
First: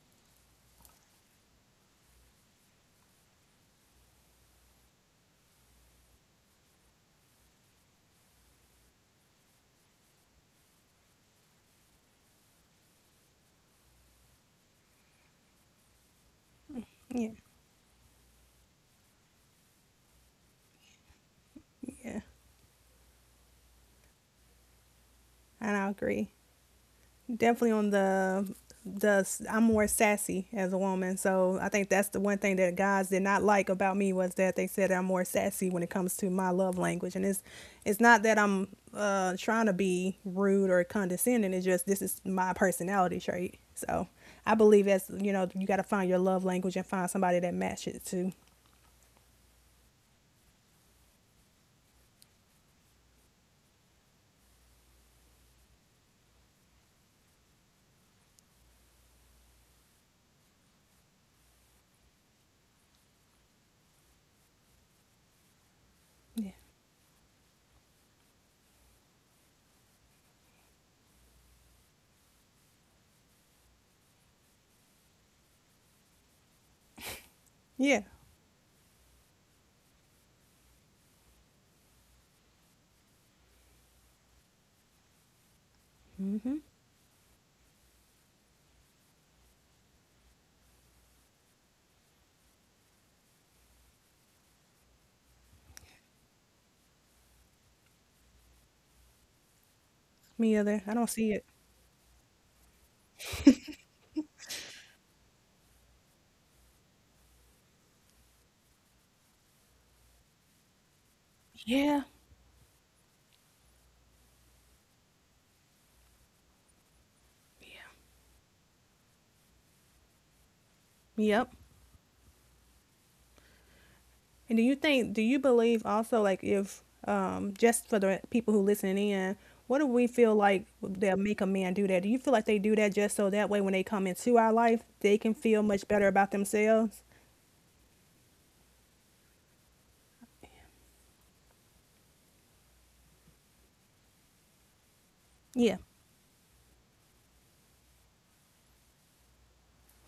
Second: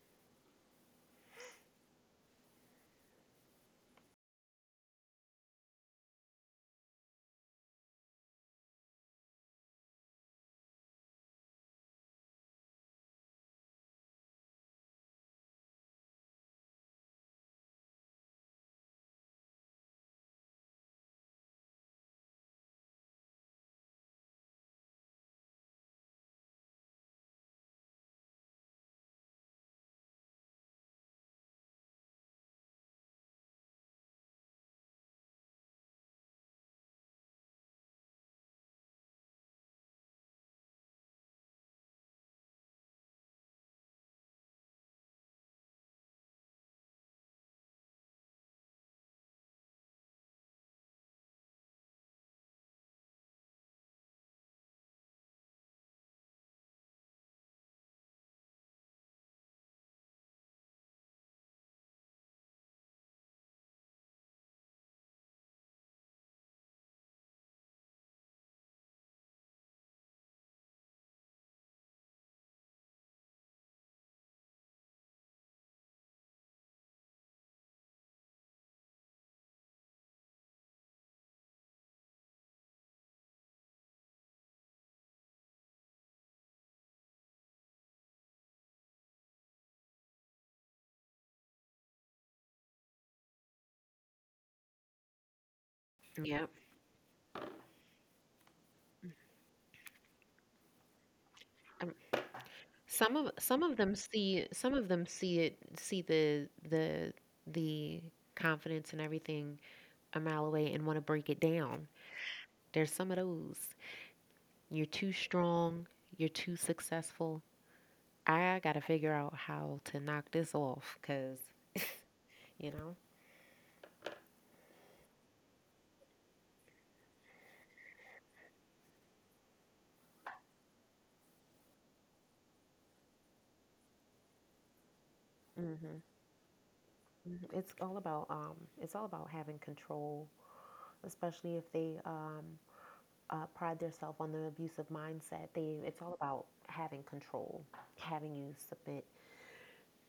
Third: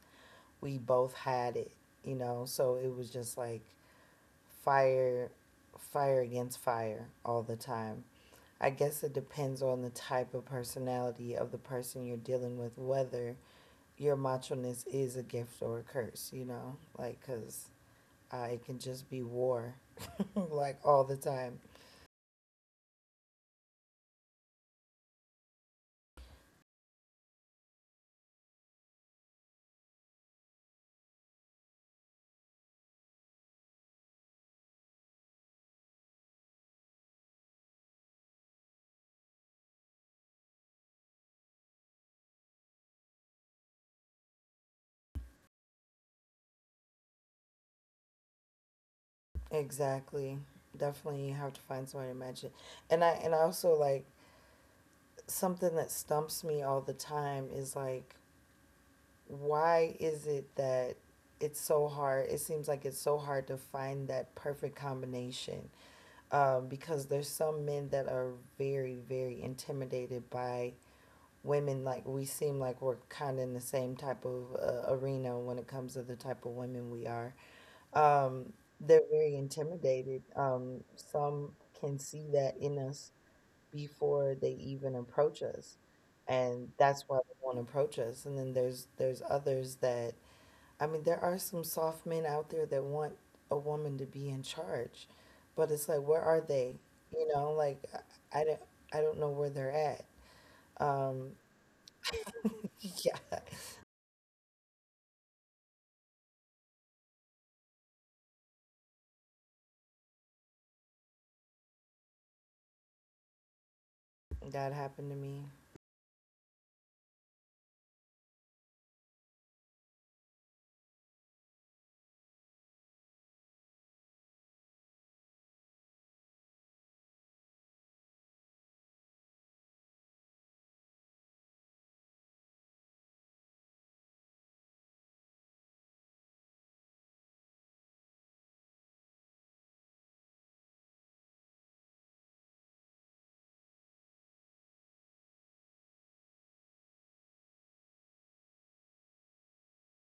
Speaker 1: we both had it, you know? So it was just like fire fire against fire all the time. I guess it depends on the type of personality of the person you're dealing with, whether your macho-ness is a gift or a curse, you know?
Speaker 3: Yeah.
Speaker 1: Like, because it can just be war, like, all the time.
Speaker 3: Yeah. And I agree. Definitely on the I'm more sassy as a woman. So I think that's the one thing that guys did not like about me was that they said I'm more sassy when it comes to my love language. And it's not that I'm trying to be rude or condescending. It's just this is my personality trait. So I believe that's, you know, you got to find your love language and find somebody that matches it too.
Speaker 1: Exactly. Definitely you have to find someone to match it. And I also, like, something that stumps me all the time is, like, why is it that it seems like it's so hard to find that perfect combination
Speaker 3: Yeah.
Speaker 1: because there's some men that are very intimidated by women, like we seem like we're kind of in the same type of arena when it comes to the type of women we are
Speaker 3: Yeah.
Speaker 1: um, they're very intimidated. Um, some can see that in us before they even approach us,
Speaker 3: Mhm.
Speaker 1: and that's why they won't approach us. And then there's others that, I mean, there are some soft men out there that want a woman to be in charge, but it's like, where are
Speaker 2: yeah.
Speaker 1: they? You know, like, I I don't I don't know where they're at.
Speaker 3: Me other. I don't
Speaker 1: Um,
Speaker 3: see it.
Speaker 2: Um, some of
Speaker 1: yeah,
Speaker 2: some of them see some of them see it see the confidence and everything a mile away, and want to break it down.
Speaker 3: Yeah.
Speaker 2: There's some of those.
Speaker 1: that
Speaker 2: You're
Speaker 1: happened
Speaker 2: too
Speaker 1: to me.
Speaker 2: strong. You're too successful. I gotta figure out how to knock this off, cause
Speaker 3: Yep.
Speaker 2: you
Speaker 3: And do you think, do you believe also, like, if just for the people who listening in, what do we feel like they'll make a man do that? Do you feel like they do that just so that way when they come into our life, they can feel much
Speaker 2: know.
Speaker 3: better about themselves?
Speaker 2: Mhm. It's all about having control, especially if they pride themselves on the abusive mindset.
Speaker 3: Yeah,
Speaker 2: They it's all about having control, having you submit,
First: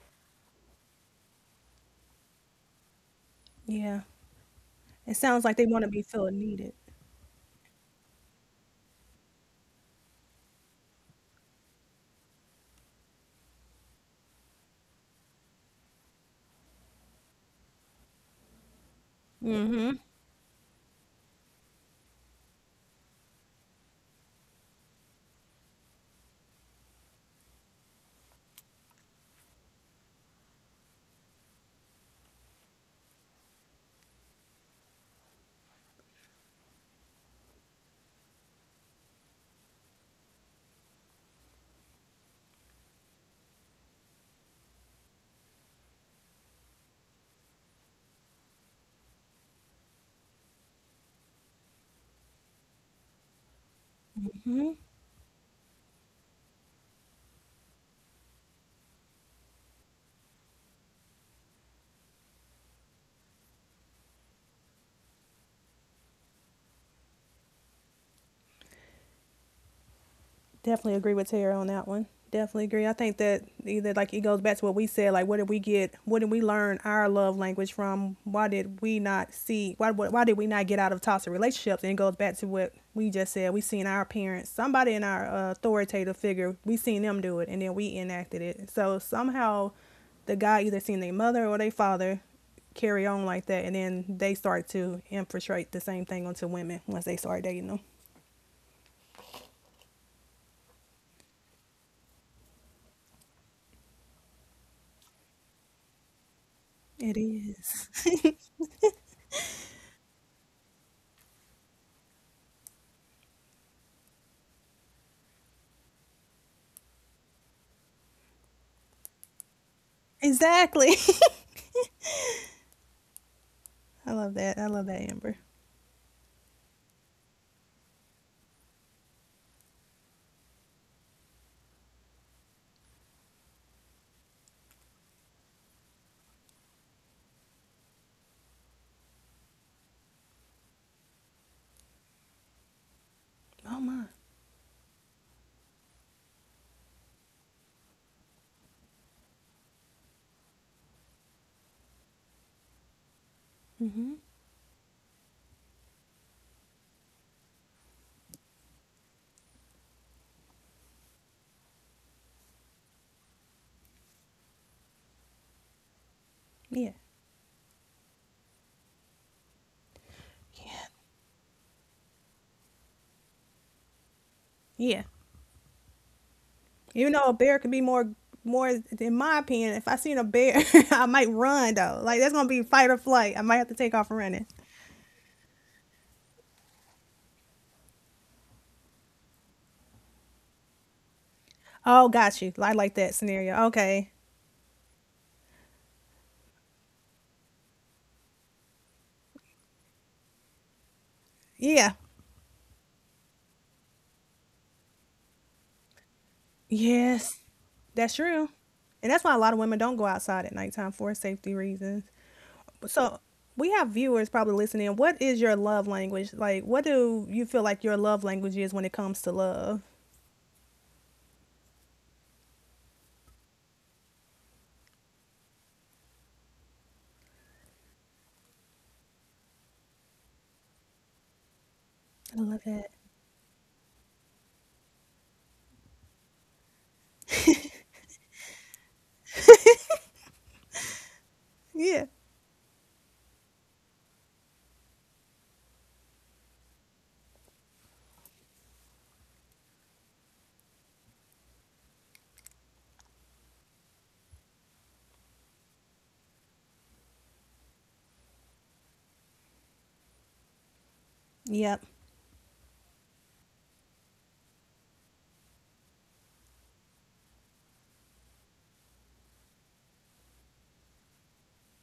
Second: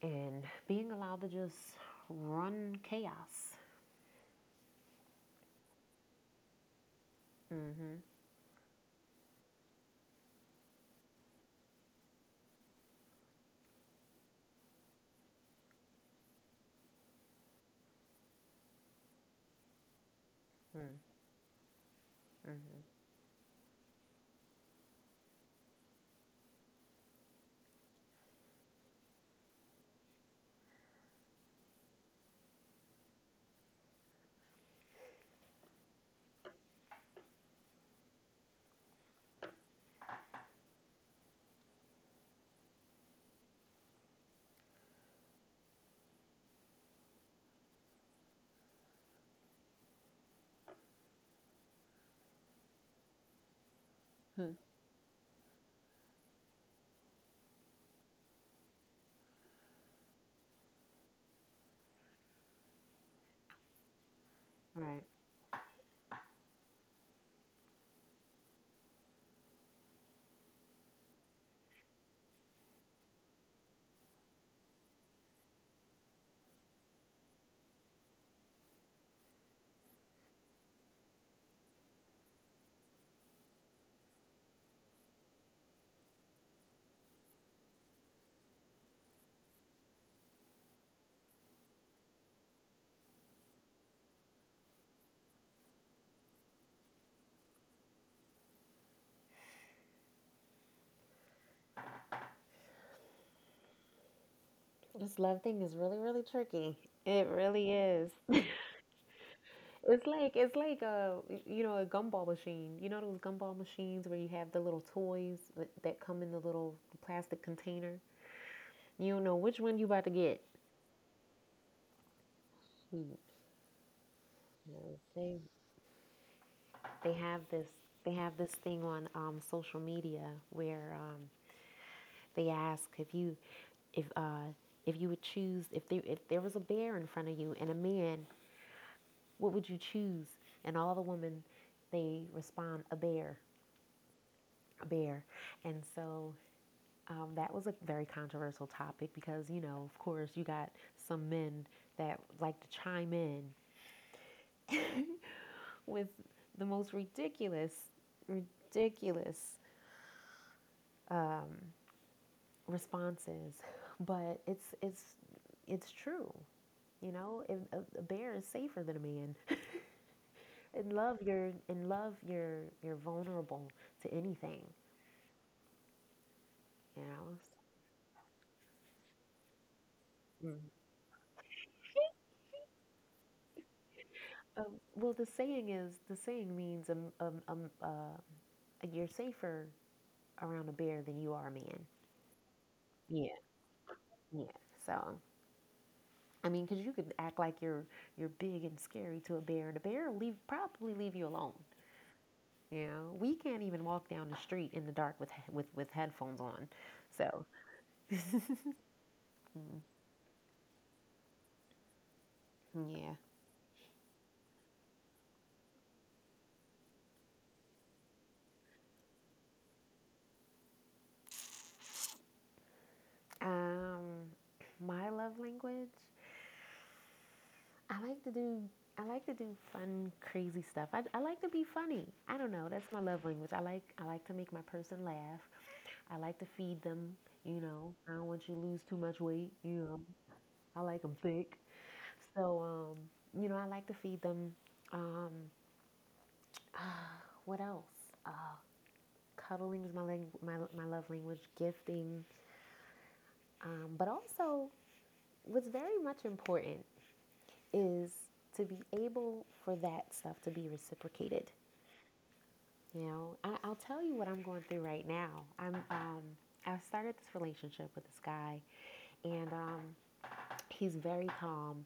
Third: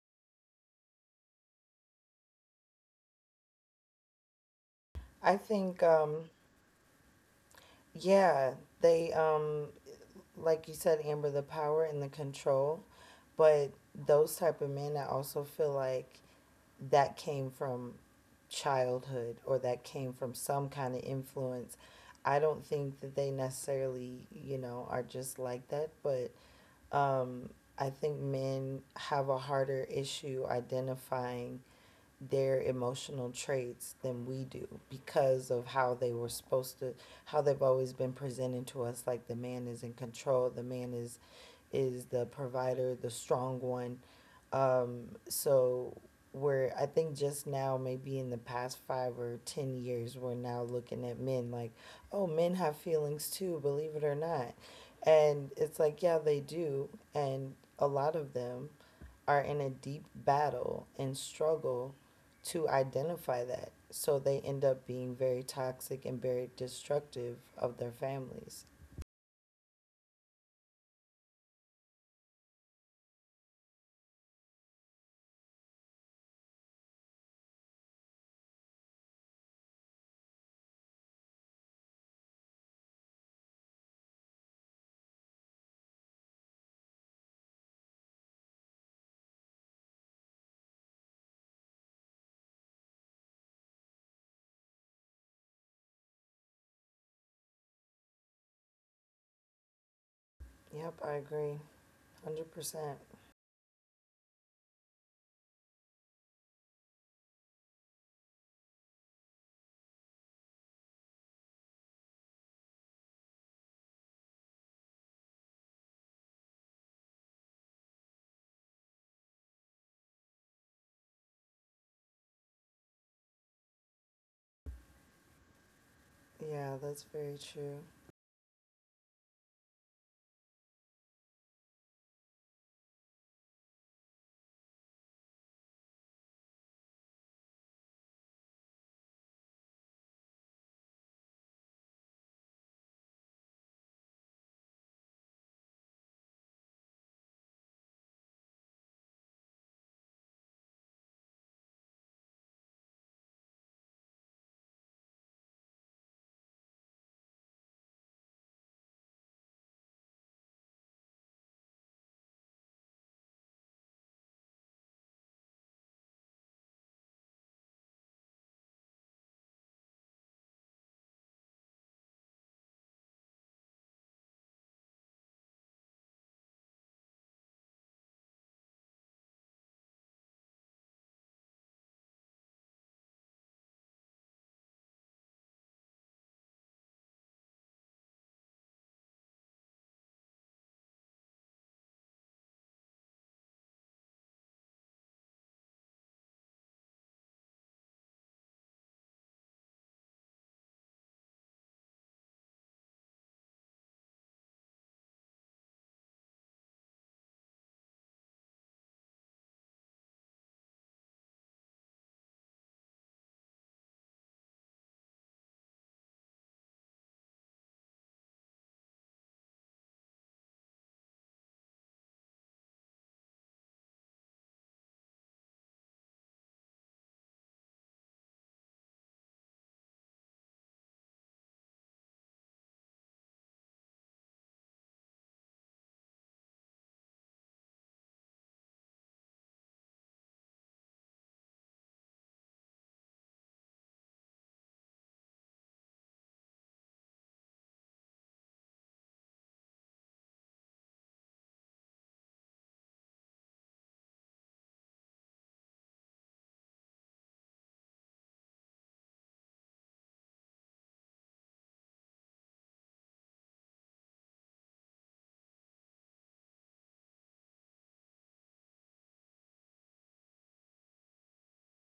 Speaker 2: and being allowed to just run chaos.
Speaker 3: yeah. It
Speaker 1: I
Speaker 3: sounds like they
Speaker 1: think,
Speaker 3: want to be feeling needed.
Speaker 2: Mm-hmm.
Speaker 1: yeah, they like you said, Amber, the power and the control, but those type of men, I also feel like that came from childhood, or that
Speaker 3: Mm-hmm.
Speaker 1: came from some kind of influence. I don't
Speaker 2: Mm-hmm.
Speaker 1: think that they necessarily, you know, are just like that, but um, I think men have a harder issue identifying their emotional traits than we do because of how they were supposed to how they've always been presented to us, like the man is in control, the man is the provider, the strong one. So we're, I think just now, maybe in the past 5 or 10 years, we're now looking at men like, oh, men have feelings too, believe it or
Speaker 2: Hmm.
Speaker 1: not. And it's like, yeah, they do. And a lot of them are in a deep battle and struggle to identify that. So they end up
Speaker 2: Right.
Speaker 1: being very toxic and very destructive of their families.
Speaker 3: Definitely agree with Tara on that one. Definitely agree. I think that either like it goes back to what we said, like what did we get? What did we learn our love language from? Why did we not see? Why, did we not get out of toxic relationships? And it goes back to what we just said. We seen our parents, somebody in our authoritative figure, we seen them do it, and then we enacted it. So somehow, the guy either seen their mother or their father carry on like that, and then they start to infiltrate the same thing onto women once they start dating them.
Speaker 1: Yep, I agree. 100%.
Speaker 2: This love thing is really, really tricky.
Speaker 3: It
Speaker 2: It really is.
Speaker 3: is.
Speaker 2: It's like a you know a gumball machine. You know those gumball machines where you have the little toys that come in the little plastic container. You don't know which one you about to get.
Speaker 3: Exactly.
Speaker 2: You
Speaker 3: I love that. I love
Speaker 2: know,
Speaker 3: that, Amber.
Speaker 2: they
Speaker 1: Yeah, that's
Speaker 2: have
Speaker 1: very
Speaker 2: this
Speaker 1: true.
Speaker 2: thing on social media where they ask if you if uh, if you would choose if there was a bear in front of you and a man, what would you choose? And all the women they respond a bear,
Speaker 3: Oh my.
Speaker 2: a bear. And so that was a very controversial topic because you know of course you got some men that like to chime in
Speaker 3: Hmm.
Speaker 2: with the most ridiculous, ridiculous um, responses, but it's true.
Speaker 3: Yeah.
Speaker 2: You know, a bear is safer than a man. In love you're in love, you're vulnerable to anything.
Speaker 3: Yeah.
Speaker 2: You
Speaker 3: Even though a
Speaker 2: know.
Speaker 3: bear could be more, more in my opinion, if I seen a
Speaker 2: Mm.
Speaker 3: bear, I might run though. Like that's gonna be fight or flight. I might have to take off running.
Speaker 2: Um, well, the saying is the saying means you're safer around a bear than you are a man.
Speaker 3: Oh, got you. I like that
Speaker 2: Yeah,
Speaker 3: scenario. Okay.
Speaker 2: yeah. So I mean, because you could act like you're big and scary to a bear, and a bear will leave probably leave you alone.
Speaker 3: Yeah.
Speaker 2: You know, we can't even walk down the street in the dark with headphones on.
Speaker 3: Yes.
Speaker 2: So,
Speaker 3: That's true. And that's why a lot of women
Speaker 2: mm,
Speaker 3: don't go outside at nighttime for safety reasons.
Speaker 2: yeah.
Speaker 3: So we have viewers probably listening. What is your love language? Like, what do you feel like your love language is when it comes to love?
Speaker 2: Um, my love language. I like to do. I like to do fun, crazy stuff. I like to be funny. I
Speaker 3: I
Speaker 2: don't
Speaker 3: love
Speaker 2: know. That's
Speaker 3: that.
Speaker 2: my love language. I like to make my person laugh. I like to feed them. You know, I don't want you to lose too much weight. You know, I like them thick.
Speaker 3: Yeah.
Speaker 2: So, you know, I like to feed them. Um, uh, what else? Uh, cuddling is my love language, gifting. But also, what's very much important is to be able for that stuff to be reciprocated.
Speaker 3: Yep.
Speaker 2: You know, I'll tell you what I'm going through right now. I'm, um, I started this relationship with this guy, and he's very calm.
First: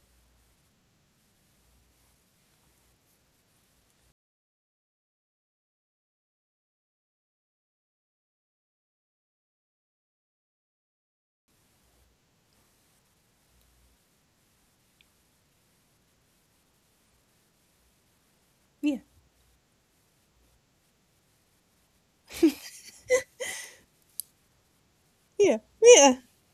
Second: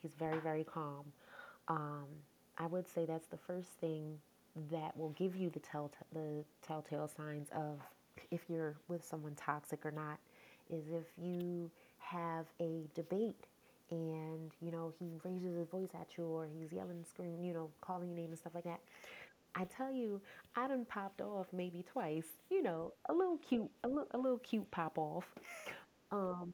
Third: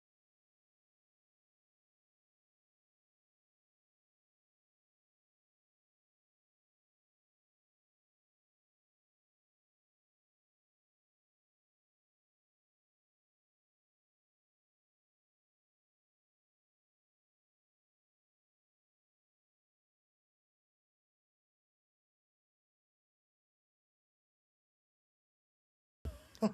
Speaker 2: He's very, very calm. um, I would say that's the first thing that will give you the telltale signs of if you're with someone toxic or not is if you have a debate, and you know he raises his voice at you, or he's yelling, screaming, you know, calling your name and stuff like that.
Speaker 3: Yeah.
Speaker 2: I tell you, I done popped off maybe twice, you know, a little cute, a little cute pop off.
Speaker 3: Yeah. Yeah.
Speaker 2: um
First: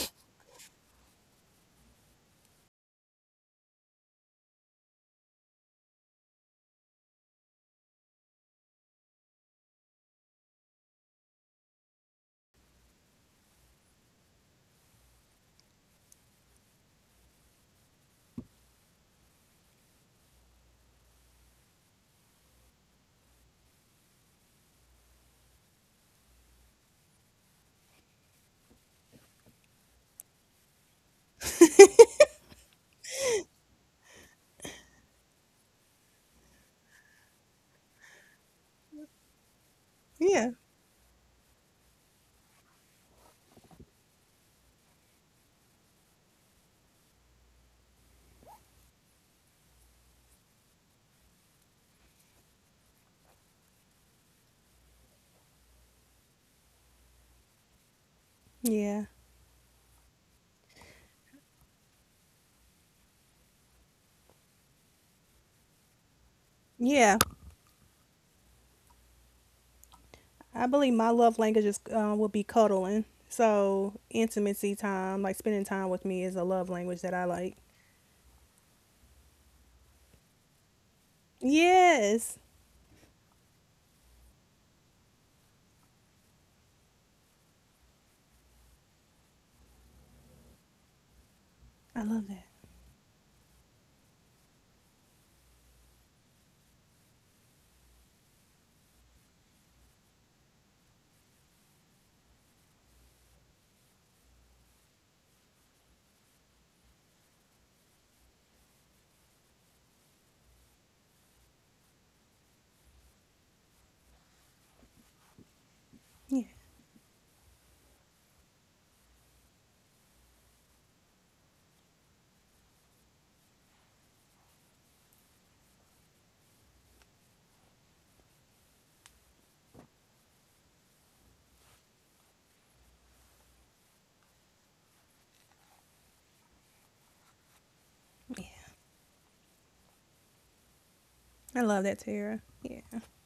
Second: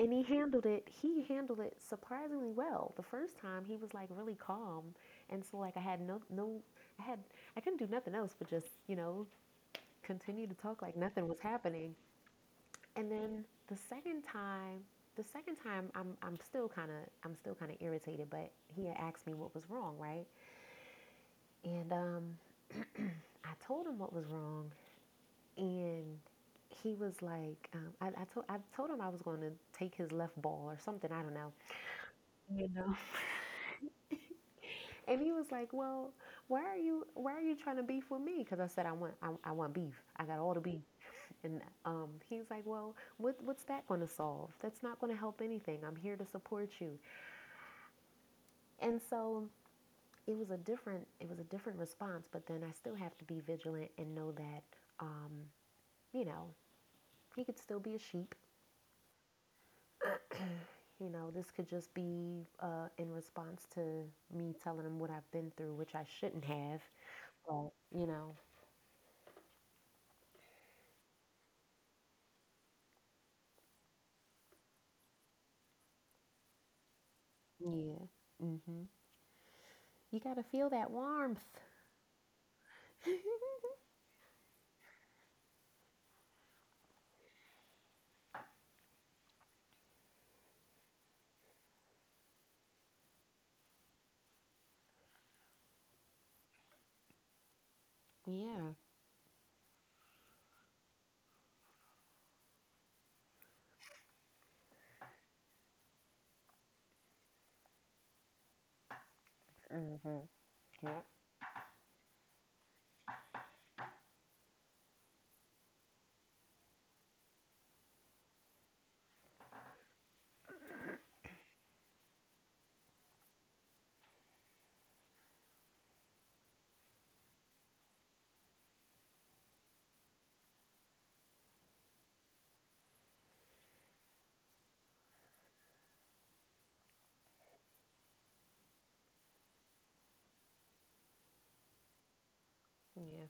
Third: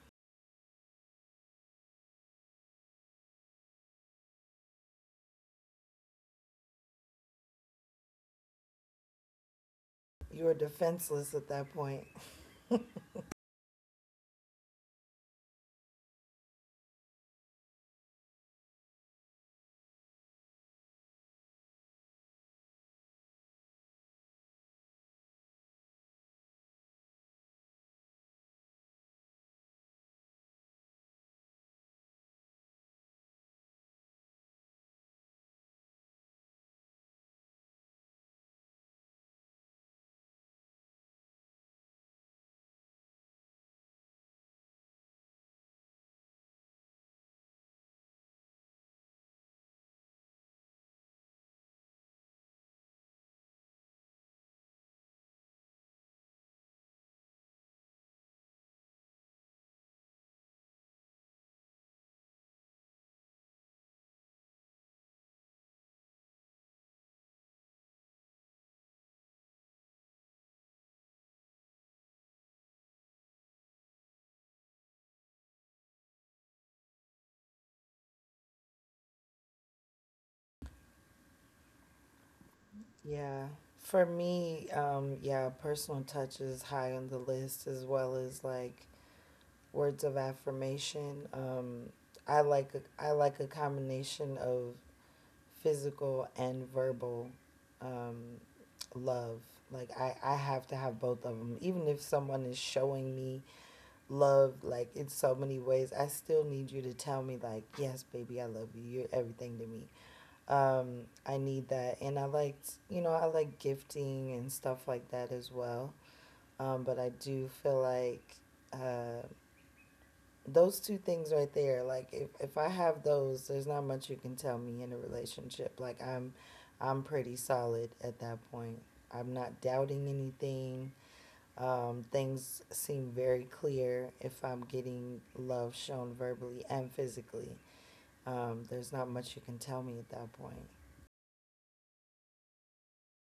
Speaker 2: and he handled it, surprisingly well. The first time he was like really calm, and so like I had no, I had, I couldn't do nothing else but just, you know,
Speaker 1: You
Speaker 2: continue to
Speaker 1: were
Speaker 2: talk like nothing
Speaker 1: defenseless
Speaker 2: was
Speaker 1: at that
Speaker 2: happening.
Speaker 1: point.
Speaker 2: And then the second time, I'm, still kind of, I'm still kind of irritated, but he had asked me what was wrong, right? And I told him what was wrong. And he was like, I told him I was going to take his left ball or something, I don't know. And he was like, "Well, why are you trying to beef with me?" Because I said I want, I want beef. I got
Speaker 3: Yeah.
Speaker 2: all the beef. And he's like, "Well, what's that going to solve? That's not going to help anything. I'm here to support you." And so it was a different, response. But then I still have to be vigilant and know that, um, you know, he could still be a sheep.
Speaker 3: Yeah.
Speaker 2: You know, this could just be in response to me telling him what I've been through, which I shouldn't have.
Speaker 3: Yeah.
Speaker 2: But you know,
Speaker 3: I believe my love language is will be cuddling. So intimacy time, like spending time with me, is a love language that I like.
Speaker 2: yeah. Hmm. You got to feel that warmth.
Speaker 3: Yes.
Speaker 1: Yeah. For me, yeah, personal touch is high on the list, as well as like, words of affirmation.
Speaker 3: I love that.
Speaker 1: I like a combination of physical and verbal um,
Speaker 2: Yeah.
Speaker 1: love. Like, I have to have both of them. Even if someone is showing me love, like, in so many ways, I still need you to tell me, like, yes, baby, I love you. You're everything to me.
Speaker 2: Hmm. Yeah.
Speaker 1: I need that. And I liked, you know, I like gifting and stuff like that as well.
Speaker 3: Yeah.
Speaker 1: But I do feel like uh, those two things right there, like, if I have those, there's not much you can tell me in a relationship. Like, I'm pretty solid at that point. I'm not doubting anything. Things seem very clear if I'm getting love shown verbally and physically.
Speaker 3: Yeah.
Speaker 1: There's not much you can tell me at that point.
Speaker 3: I love that, Tara. Yeah.
Speaker 2: Yeah.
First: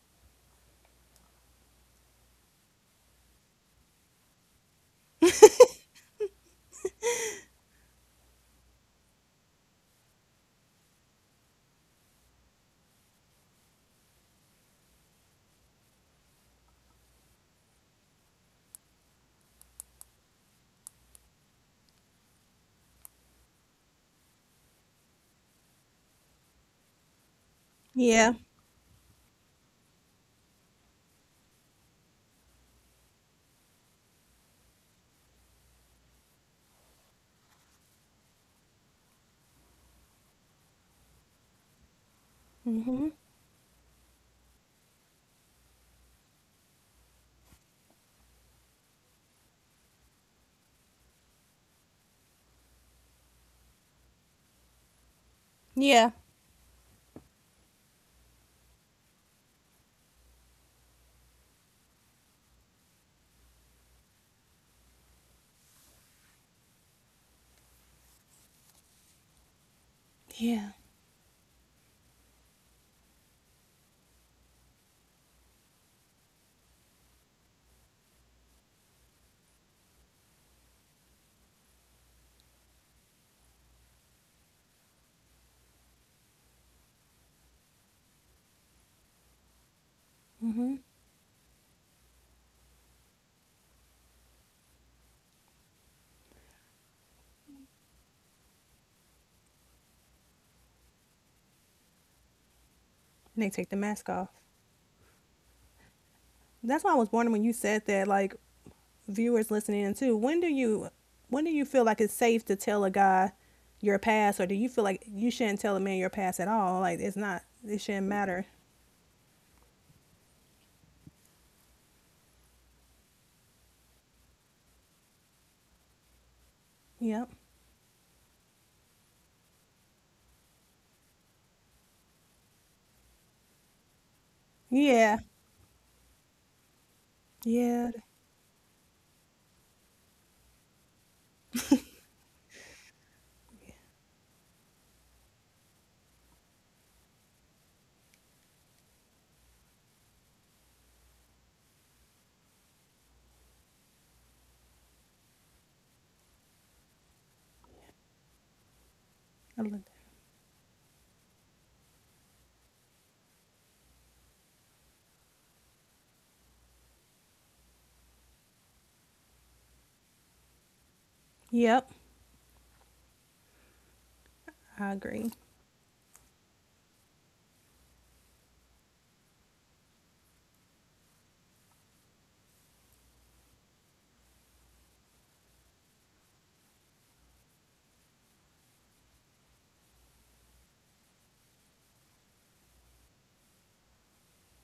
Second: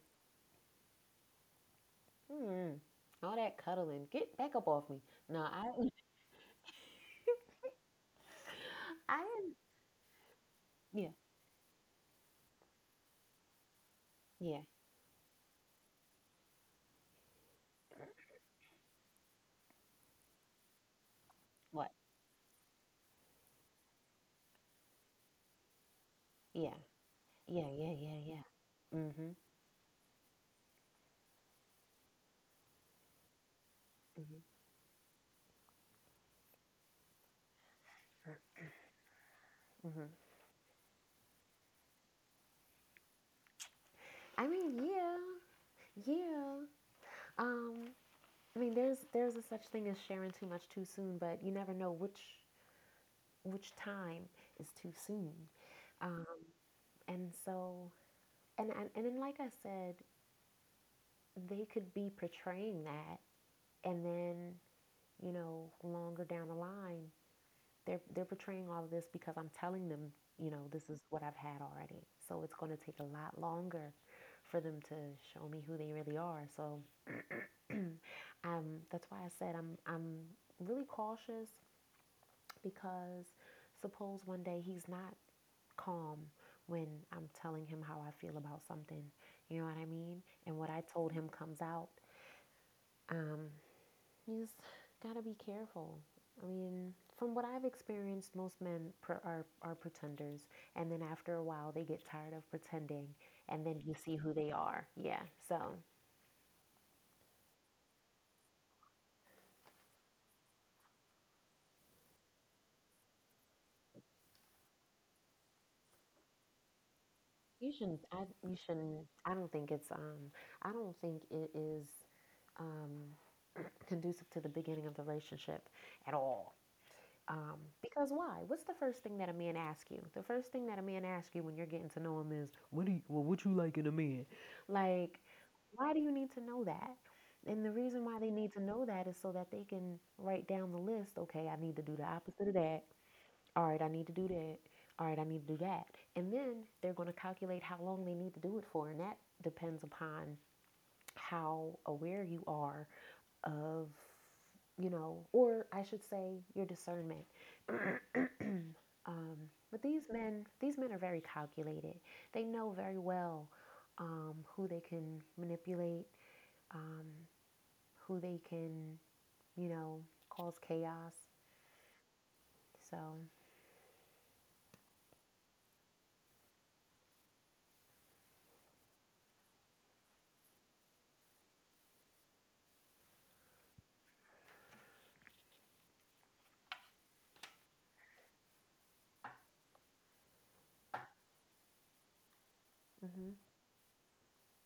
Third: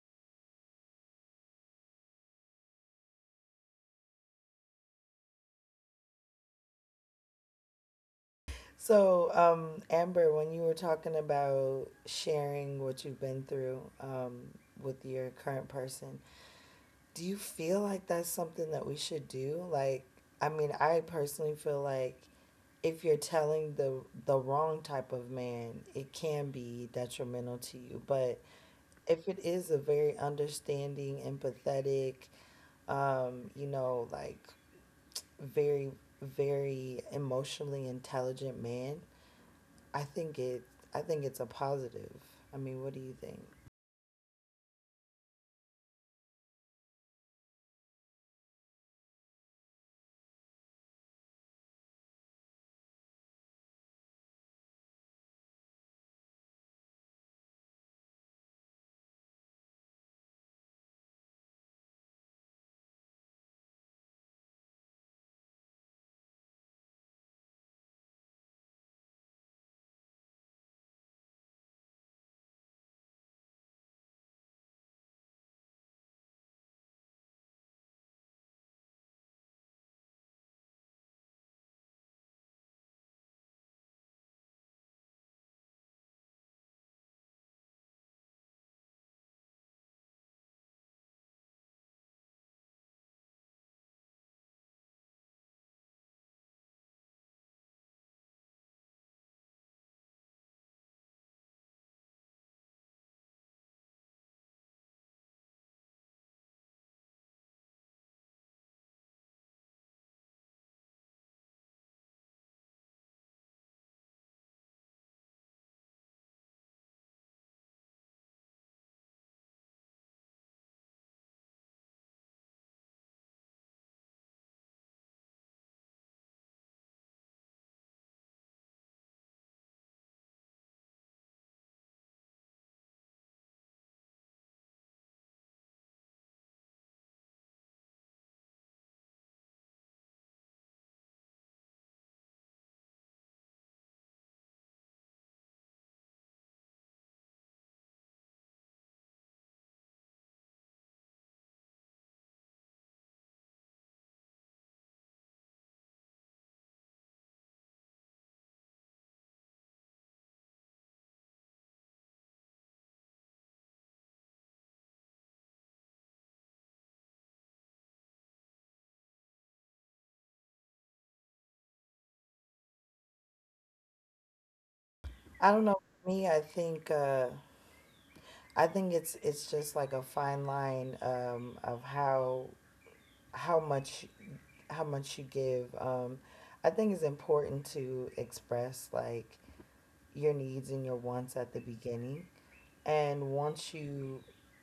Speaker 2: Mm. All that cuddling. Get back up off me. No, I I
Speaker 1: So,
Speaker 2: am,
Speaker 1: Amber, when you were
Speaker 2: yeah.
Speaker 1: talking about sharing what you've been through
Speaker 2: Yeah.
Speaker 1: with your current person, do you feel like that's something that we should do? Like, I mean, I personally feel
Speaker 2: What?
Speaker 1: like if you're telling the wrong type of man, it can
Speaker 2: Yeah.
Speaker 1: be detrimental
Speaker 2: Yeah,
Speaker 1: to
Speaker 2: yeah,
Speaker 1: you.
Speaker 2: yeah,
Speaker 3: Yeah.
Speaker 1: But
Speaker 2: yeah.
Speaker 1: if
Speaker 2: Hmm.
Speaker 1: it is a very understanding, empathetic, you know, like, very, very emotionally intelligent
Speaker 2: Mhm.
Speaker 1: man, I
Speaker 2: Hmm.
Speaker 1: think it I think it's a positive. I mean, what do
Speaker 3: Mhm.
Speaker 1: you think?
Speaker 2: I mean, yeah, yeah. Um, I mean, there's a such thing as sharing too much too soon, but you never know which time is too soon.
Speaker 3: Yeah.
Speaker 2: Um, and so, and then, like I said, they could be portraying that, and then you know longer down the line they're portraying all of this because I'm telling them, you know,
Speaker 3: Yeah.
Speaker 2: this is what I've had already, so it's going to take a lot longer for them to show me who they really are. So that's why I said I'm, really cautious because suppose one day he's not calm when I'm telling him how I feel about something, you know what I mean, and what I
Speaker 3: Mhm. And
Speaker 2: told him comes out. um You just gotta be careful. I mean, from what I've experienced, most men pr are, pretenders, and then after a while, they get tired of pretending, and then
Speaker 3: they
Speaker 2: you
Speaker 3: take
Speaker 2: see
Speaker 3: the
Speaker 2: who they
Speaker 3: mask off.
Speaker 2: are. Yeah, so
Speaker 3: That's why I was wondering when you said that. Like, viewers listening in too. When do you feel like it's safe to tell a guy your past, or do you feel like you shouldn't tell a man your past at all? Like it's
Speaker 2: you
Speaker 3: not
Speaker 2: shouldn't. I
Speaker 3: it shouldn't
Speaker 2: You
Speaker 3: matter.
Speaker 2: shouldn't. I don't think it's. I don't think it is. Um, conducive to the beginning of the relationship at all.
Speaker 3: Yep.
Speaker 2: Because why? What's the first thing that a man asks you? The first thing that a man asks you when you're getting to know him is, "What do you? Well, what you like in a man?" Like,
Speaker 3: Yeah.
Speaker 2: why do you need to know that? And the reason
Speaker 3: Yeah.
Speaker 2: why they need to know that is so that they can write down the list. Okay, I need to do the opposite of that. All right, I need to do that. All right, I need to do that. And then they're going to calculate how long they need to do it for, and that depends upon how aware you are of, you know, or I should say your discernment.
Speaker 3: I like
Speaker 2: But
Speaker 3: that.
Speaker 2: these men, are very calculated. They know very well who they can manipulate, um, who they can, you know, cause chaos.
Speaker 3: Yep.
Speaker 2: So,
Speaker 3: I agree.
Speaker 1: I don't know. For me, I think uh, it's just like a fine line of how how much how much you give. Um, I think it's important to express like, your needs and your wants at the beginning.
Speaker 2: hmm,
Speaker 1: And once you